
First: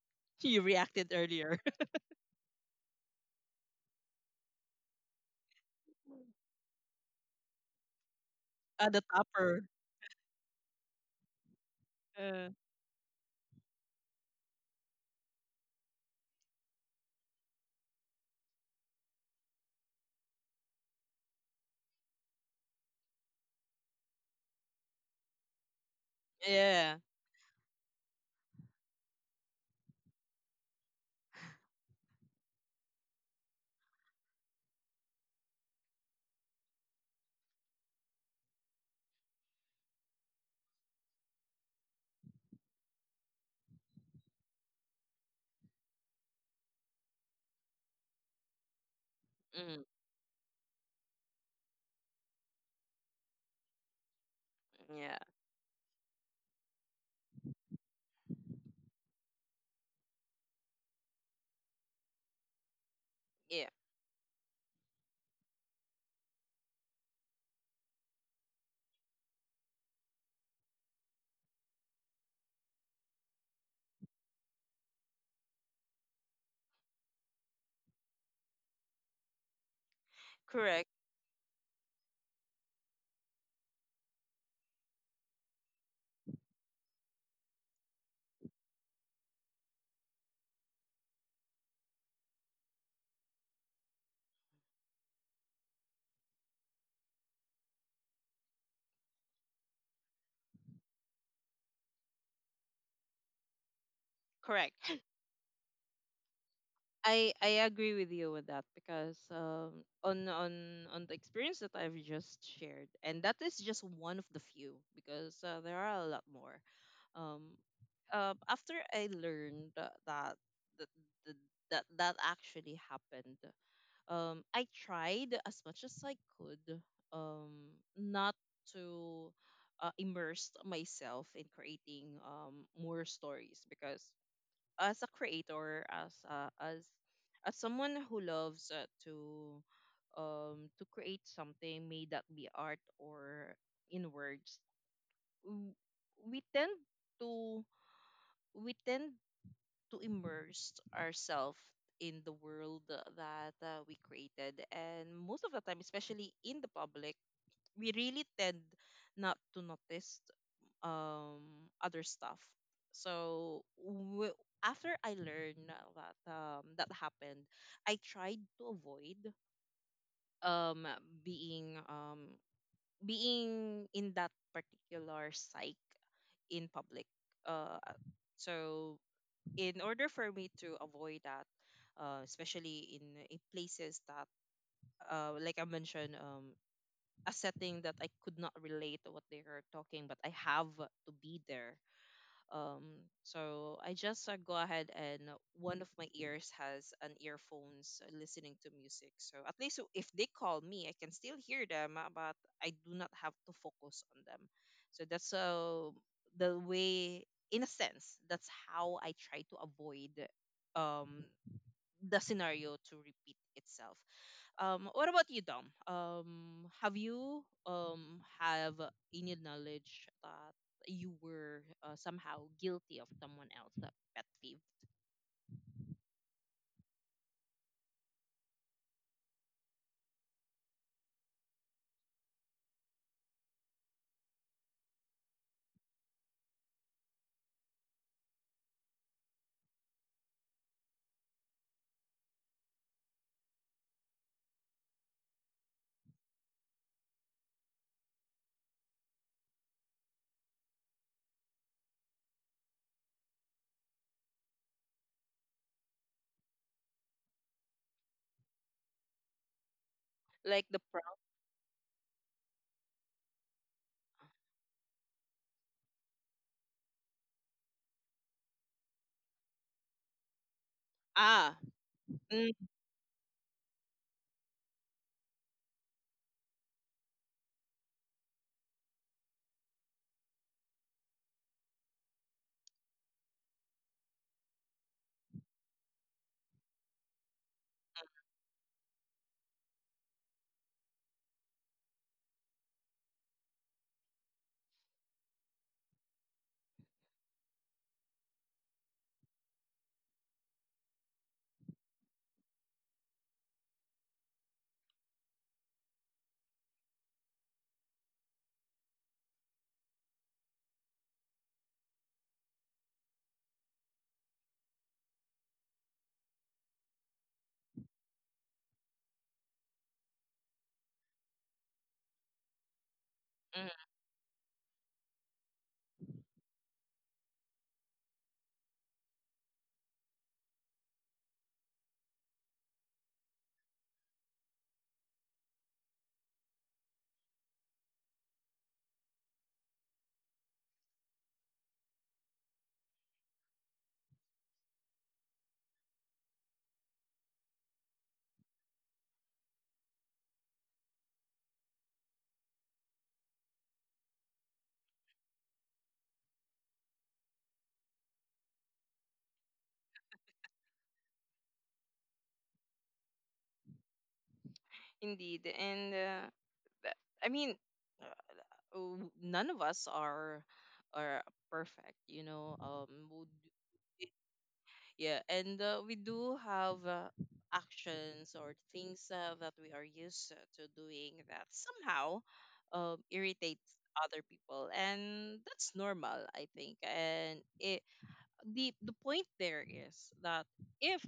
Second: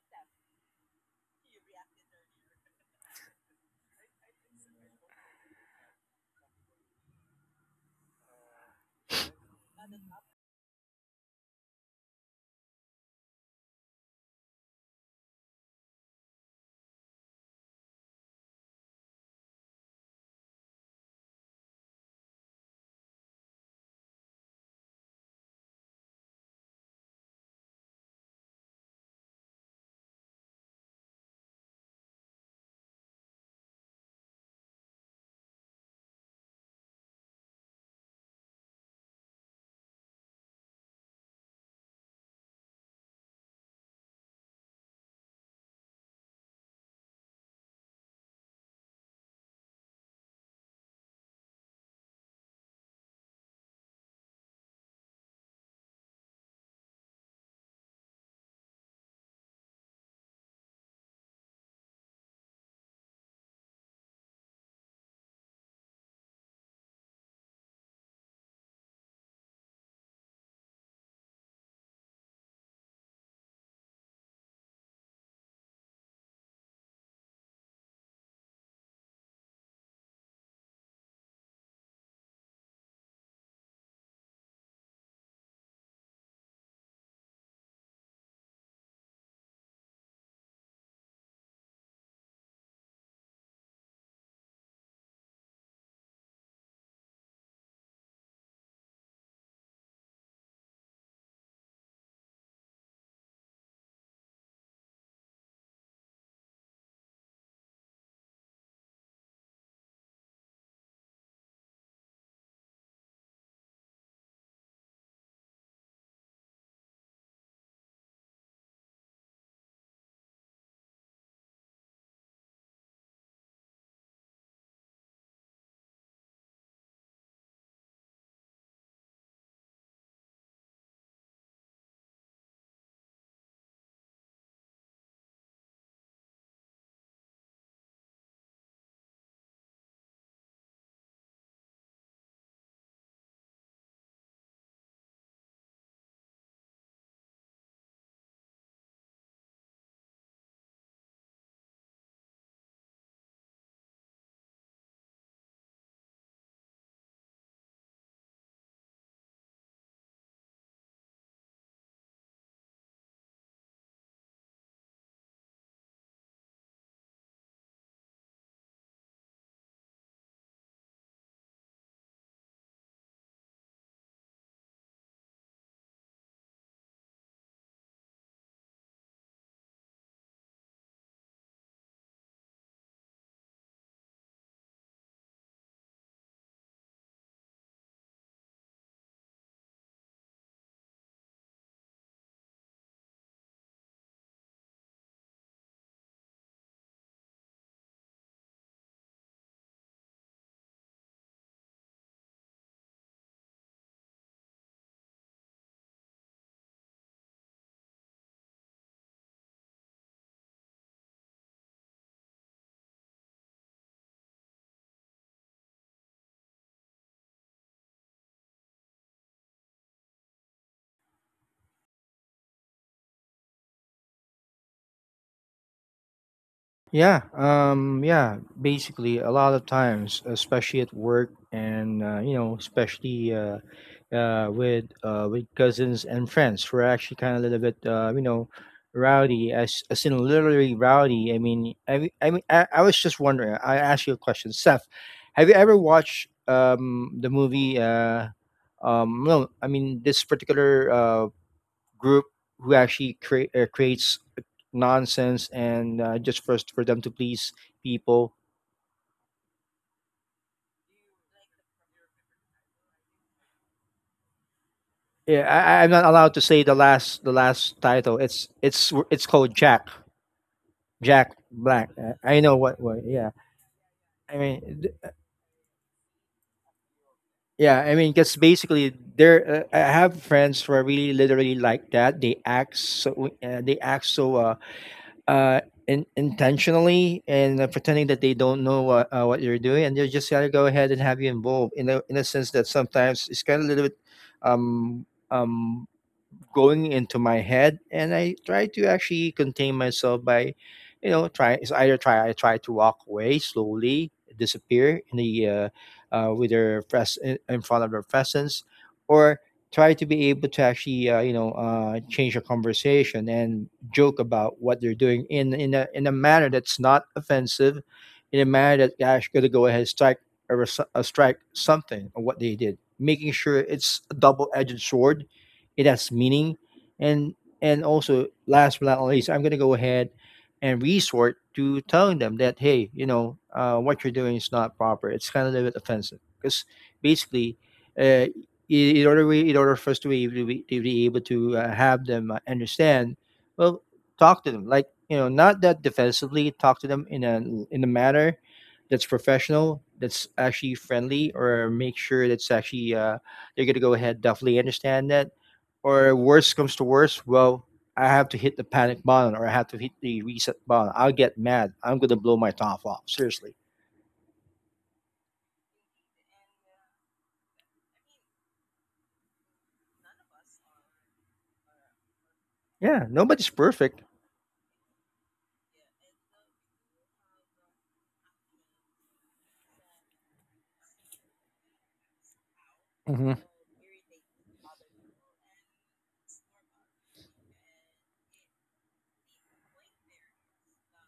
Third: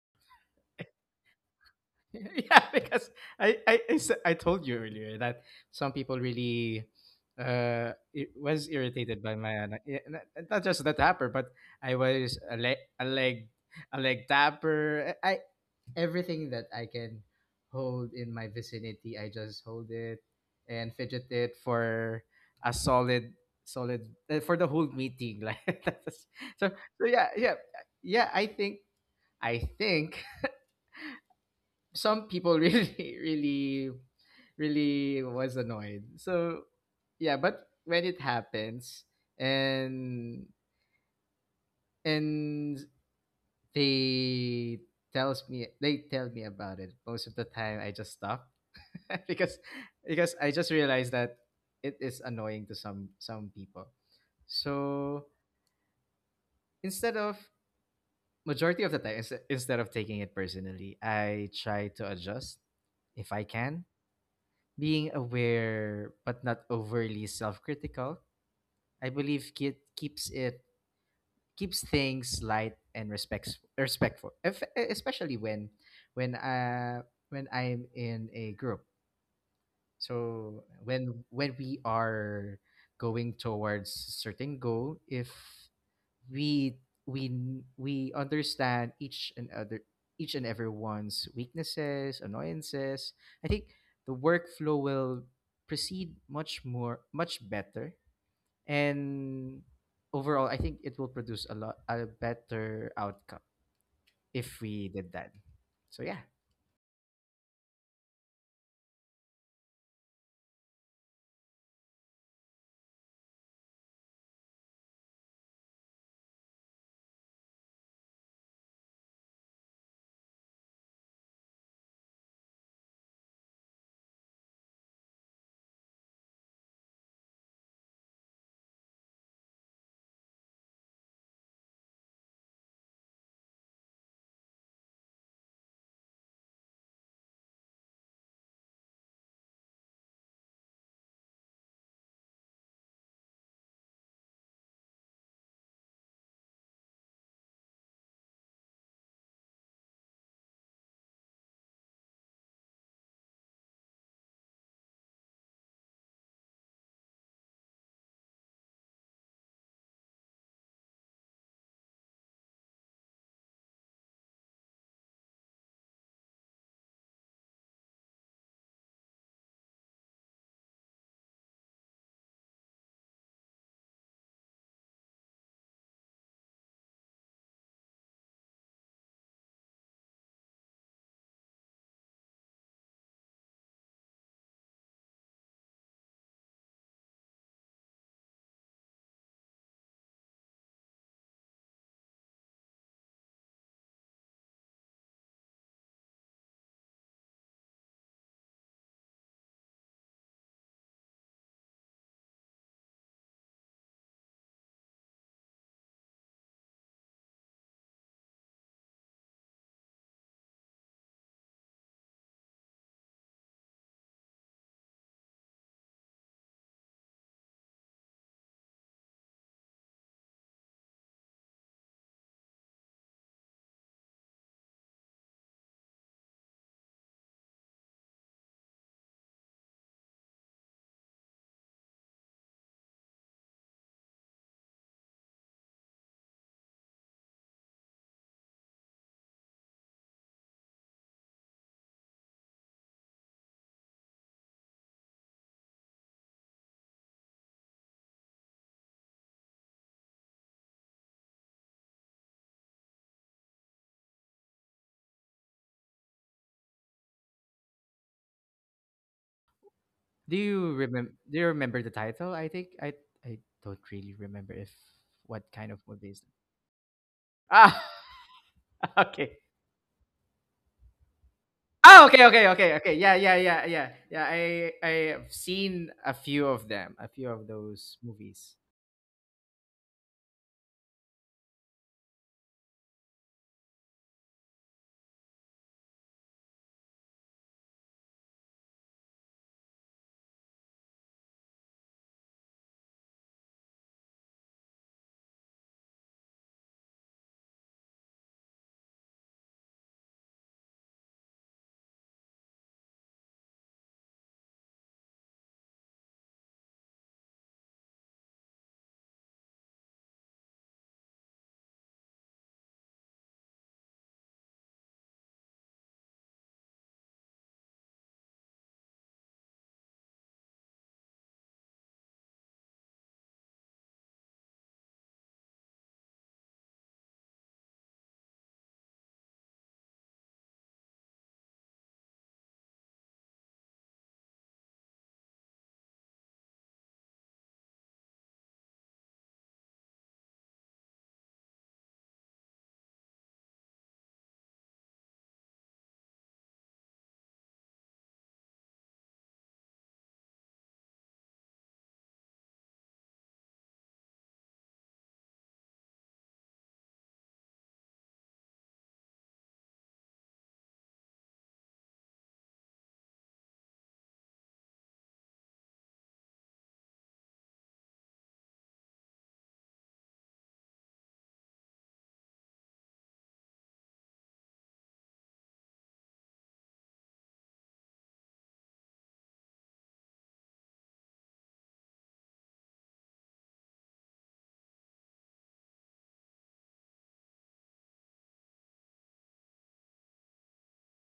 S1: you reacted earlier
S2: Yeah, because I told you earlier that some people really it was
S1: at the
S2: irritated by
S1: topper.
S2: my yeah, not just the tapper but I was
S1: Uh,
S2: a leg tapper. Everything that I can hold in my vicinity, I just hold it and fidget it for a solid solid for the whole meeting, like that's, so
S1: yeah.
S2: so yeah yeah. I think some people really really was annoyed. So yeah, but when it happens, and and they tells me they tell me about it, most of the time I just stop because
S1: Mm,
S2: I just realized that it is annoying to some people.
S1: yeah.
S2: So instead of, majority of the time, instead of taking it personally, I try to adjust if I
S1: Yeah.
S2: can. Being aware but not overly self-critical, I believe it keeps things light and respects respectful, especially when uh when I'm in a group. So
S1: Correct.
S2: when we are going towards certain goal, if we we we understand each and everyone's weaknesses, annoyances, I think the workflow will proceed much more much better, and overall I think it will produce a lot a better outcome if we
S1: Correct.
S2: did that. So yeah,
S1: I agree with you with that because on the experience that I've just shared, and that is just one of the few because there are a lot more. Um, After I learned that that, that actually happened, I tried as much as I could not to immerse myself in creating more stories because as a creator, as as someone who loves to create something, may that be art or in words, w- we tend to, we tend to immerse ourselves in the world that we created, and most of the time, especially in the public, we really tend not to notice other stuff. So after I learned that that happened, I tried to avoid um being being in that particular psych in public. Uh, so in order for me to avoid that, especially in places that like I mentioned a setting that I could not relate to what they are talking, but I have to be there. So I just go ahead and one of my ears has an earphones listening to music. So at least so if they call me, I can still hear them, but I do not have to focus on them. So that's the way, in a sense, that's how I try to avoid um, the scenario to repeat itself. What about you, Dom? Have you have any knowledge that you were somehow guilty of someone else that pet peeve?
S3: Yeah, yeah, basically a lot of times, especially at work and you know, especially with cousins and friends, we're actually kind of a little bit you know, rowdy as in literally rowdy. I mean, I was just wondering. I asked you a question, Seth. Have you ever watched the movie? No, I mean this particular group who actually creates nonsense and just for them to please people.
S2: do
S1: Like
S2: you
S1: the
S2: remember,
S1: prompt.
S2: do you remember the title? I think I don't really remember if what
S3: Yeah,
S2: kind of
S3: I'm
S2: movie
S3: not
S2: is that.
S3: allowed to say the
S2: Ah.
S3: last title. It's it's it's
S2: Okay.
S3: called Jack Jack
S1: Ah,
S3: Black.
S2: Oh, okay,
S3: I
S1: mm,
S3: know what what.
S2: Yeah,
S3: Yeah, I mean,
S2: I have seen a few of them, a few of
S3: yeah,
S2: those
S3: I mean, because
S2: movies.
S3: basically there I have friends who are really literally like that. They act so they act so. Uh, in, intentionally and pretending that they don't know what you're doing, and they just got to go ahead and have you involved in a sense that sometimes it's kind of a little bit um um going into my head and I try to actually contain myself by, you know, try it's either try I try to walk away slowly, disappear in the with their in front of their presence or try to be able to actually you know, change the conversation and joke about what they're doing in a manner that's not offensive, in a manner that actually going to go ahead and strike a strike something of what they did, making sure
S1: mm,
S3: it's a double-edged sword, it has meaning. and and also, last but not least, I'm going to go ahead and resort to telling them that hey, you know, what you're doing is not proper, it's kind of a bit offensive, because basically uh, i- in order we in order for us to to be able to have them understand, well, talk to them like, you know, not that defensively, talk to them in a manner that's professional, that's actually friendly, or make sure that's actually they're going to go ahead definitely understand that. Or worse comes to worse, well, I have to hit the panic button or I have to hit the reset button. I'll get mad. I'm gonna blow my top off. Seriously.
S1: indeed. And th- I mean, uh, none of us are perfect, you know.
S3: Yeah, nobody's perfect.
S1: Yeah, and we do have actions or things that we are used to doing that somehow
S3: Hmm.
S1: irritates other people, and that's normal, I think. And it, the point there is that if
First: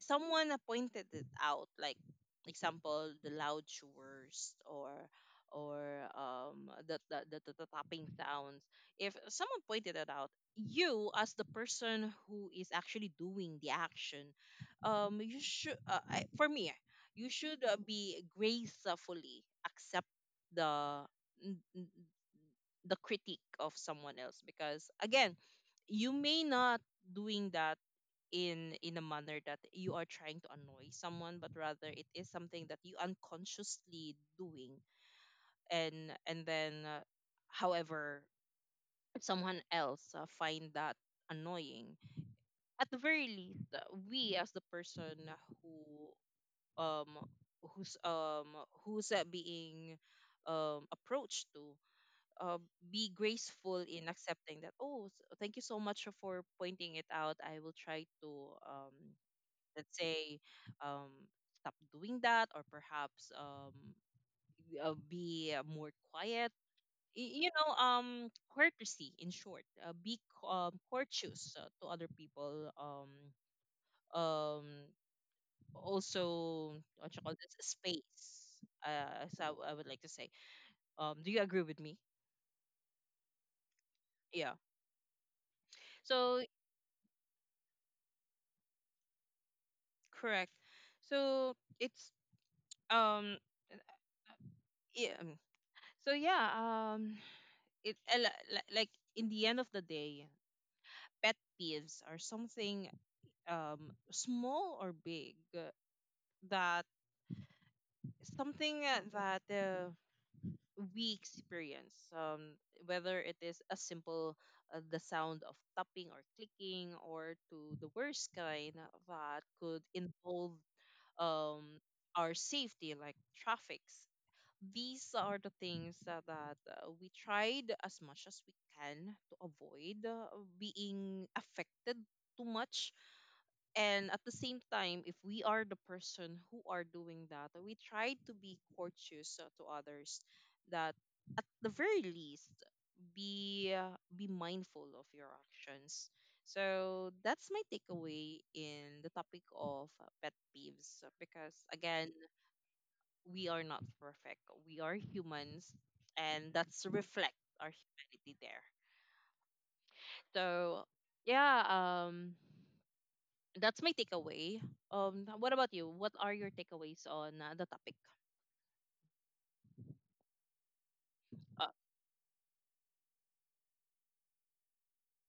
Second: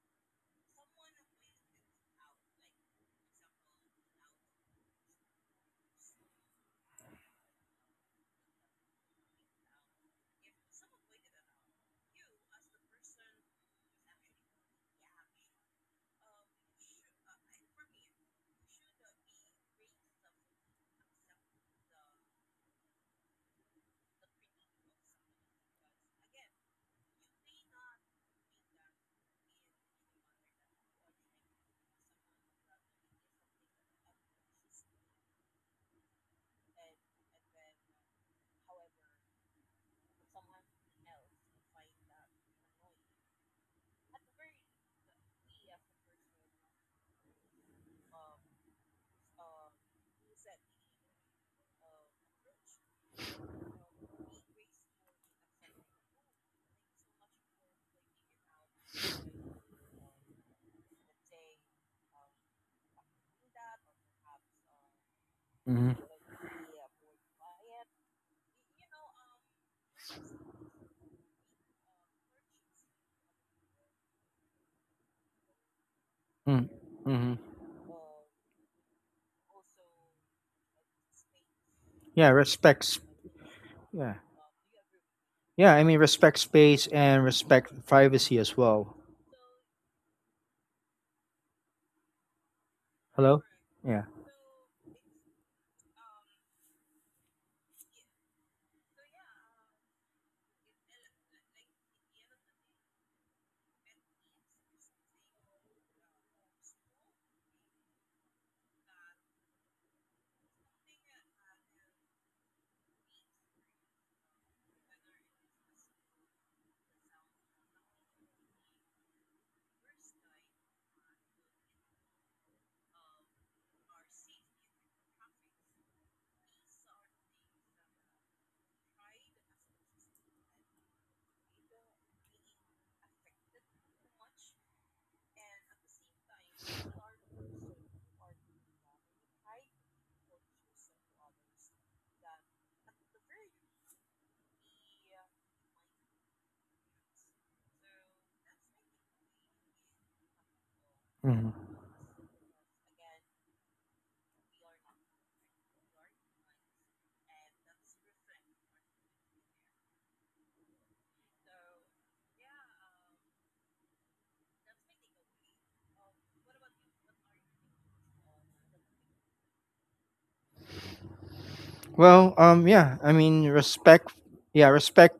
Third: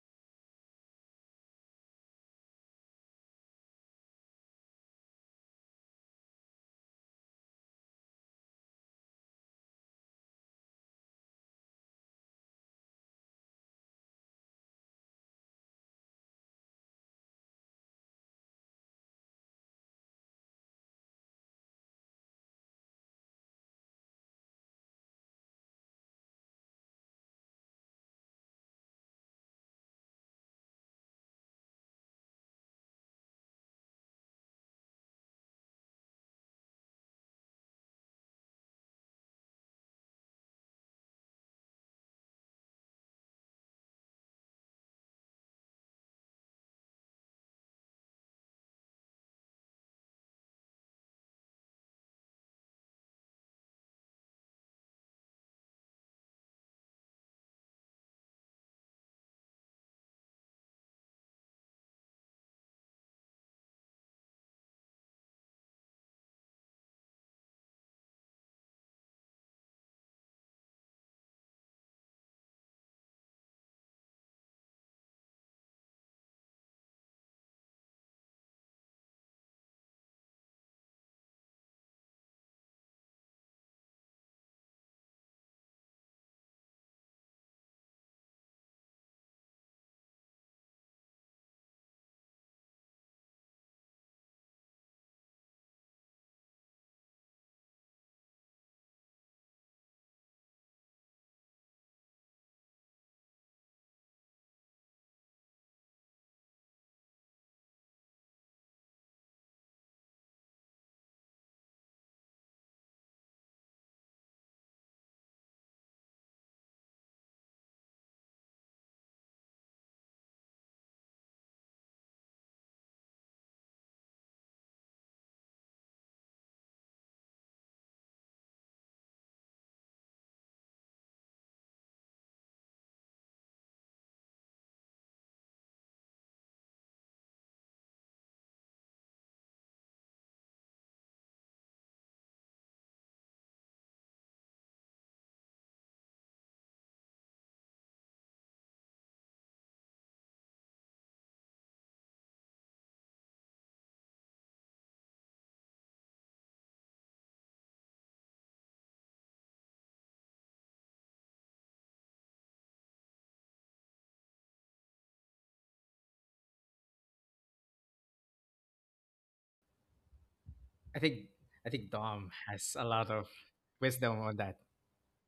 S1: someone pointed it out, like example the loud chores or the tapping sounds. If someone pointed it out, you as the person who is actually doing the action, you should for me, you should be gracefully accept the n- n- the critique of someone else, because again, you may not doing that in a manner that you are trying to annoy someone, but rather it is something that you unconsciously doing. And then however someone else find that annoying. At the very least, we as the person who um who's who's being approached to uh, be graceful in accepting that. Oh, thank you so much for pointing it out. I will try to let's say, um, stop doing that, or perhaps be more
S3: Hmm.
S1: quiet. You know, courtesy. In short, be courteous to other people. Um Also, what you call
S3: Mm-hmm.
S1: this, space. So I would like to say, do you agree with me?
S3: Yeah, respects. Yeah,
S1: Yeah.
S3: yeah. I mean,
S1: So
S3: respect space and respect privacy as well.
S1: correct. So it's, um
S3: Hello. Yeah.
S1: yeah. So yeah. It a like, in the end of the day, pet peeves are something, small or big, that something that we experience, whether it is a simple, the sound of tapping or clicking, or to the worst kind that could involve um, our safety, like traffics. These are the things that we tried as much as we can to avoid being affected too much. And at the same time, if we are the person who are doing that, we try to be courteous to others. That at the very least, be mindful of your actions. So that's my takeaway in the topic of pet peeves,
S3: Hmm.
S1: because again, we are not perfect, we are humans, and that's reflect our humanity there. So yeah. That's my takeaway. What about you? What are your takeaways on the topic?
S2: I think
S1: Uh,
S2: I think Dom
S3: Well,
S2: has a
S3: yeah,
S2: lot
S3: I
S2: of
S3: mean,
S2: wisdom on that.
S3: respect,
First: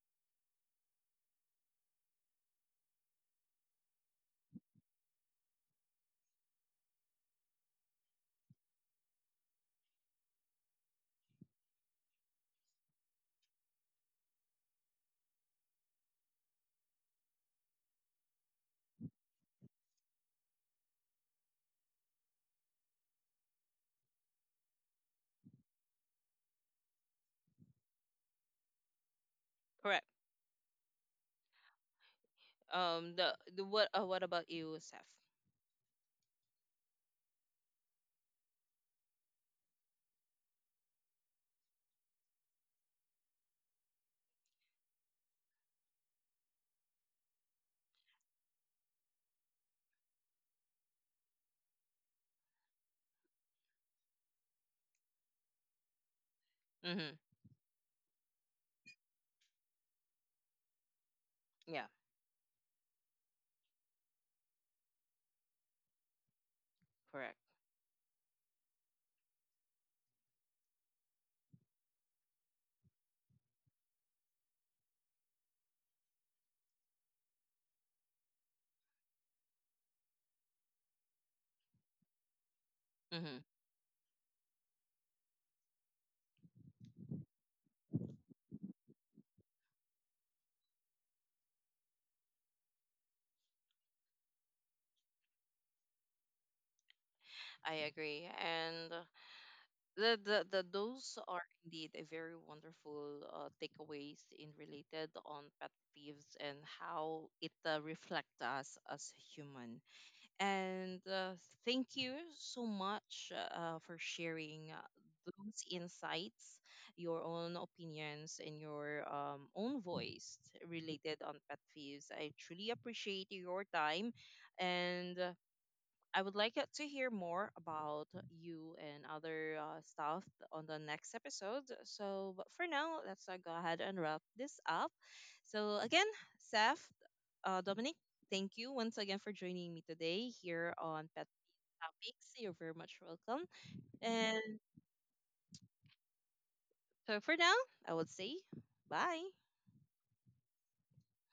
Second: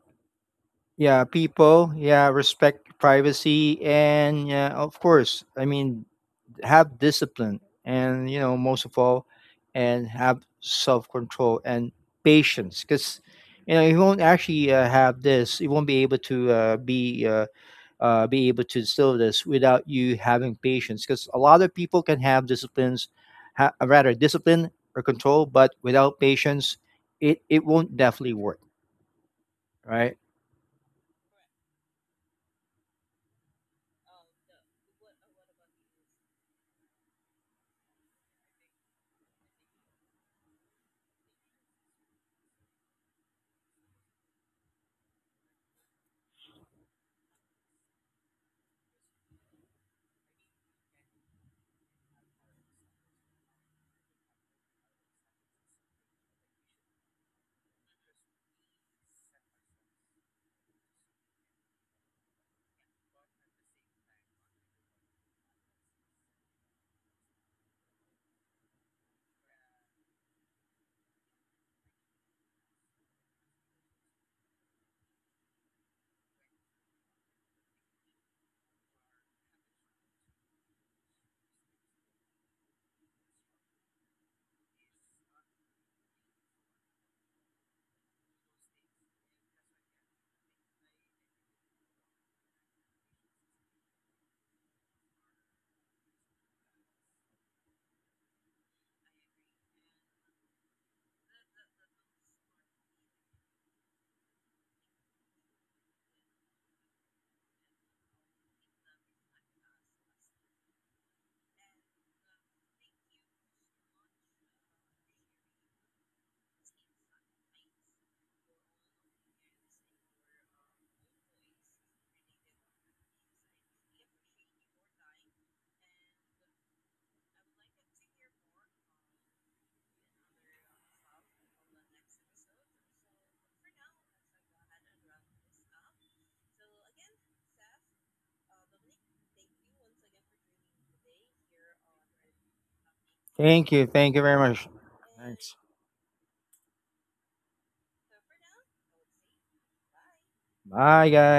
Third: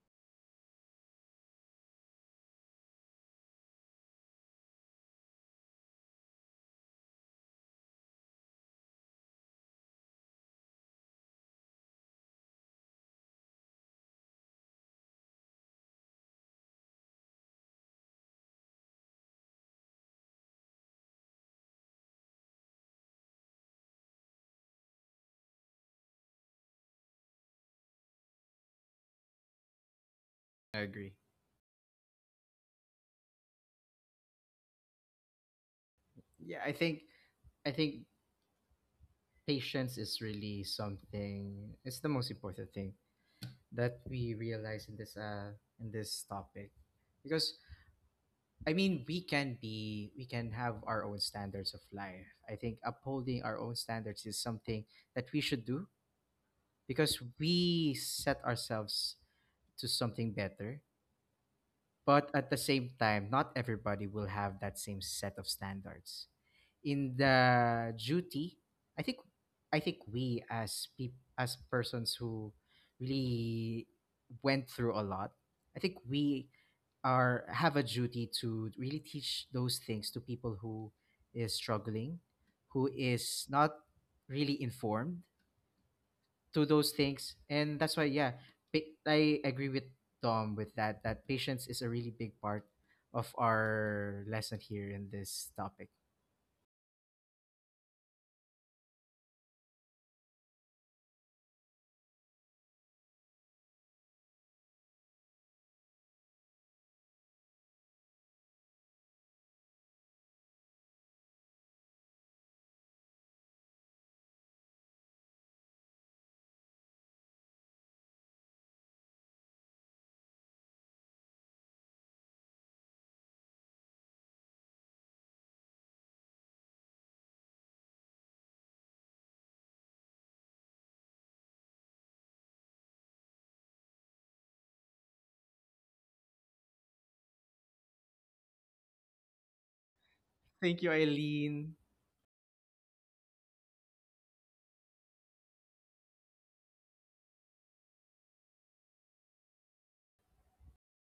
S3: yeah, people, yeah, respect privacy, and yeah, of course, I mean, have discipline, and you know, most of all, and have self control and patience, because, you know, you won't actually have this, you won't be able to instill this without you having patience, because a lot of people can have disciplines, rather discipline or control, but without patience, it won't definitely work,
S1: correct.
S3: right?
S2: I agree.
S1: Um, the what? What about you, Seth?
S2: Yeah, I think patience is really something. It's the most important thing that we realize in this topic, because I mean we can have our own standards of life. I think upholding our own standards is something that we should do
S1: Mm-hmm.
S2: because we set ourselves to something better,
S1: Yeah,
S2: but at the same time not everybody will have that same set of standards in
S1: correct.
S2: the duty. i think I think we, as people, as persons who really went through a lot, I think we are have a duty to really teach those things to people who is struggling, who
S1: Mm-hmm.
S2: is not really informed to those things. And that's why yeah, I agree with Tom with that, that patience is a really big part of our lesson here in this topic.
S1: I agree, and the those are indeed a very wonderful takeaways in related on pet peeves and how it reflects us as human. And thank you so much for sharing those insights, your own opinions, and your own voice related on pet peeves. I truly appreciate your time, and I would like to hear more about you and other stuff on the next episode. So, but for now, let's go ahead and wrap this up. So, again, Seth, Dominic, thank you once again for joining me today here
S2: Thank you,
S1: on Pet
S2: Eileen.
S1: Topics. You're very much welcome.
S3: Thank you, thank you very
S1: And
S3: much. Thanks.
S1: so for now, I would say bye.
S3: Bye guys.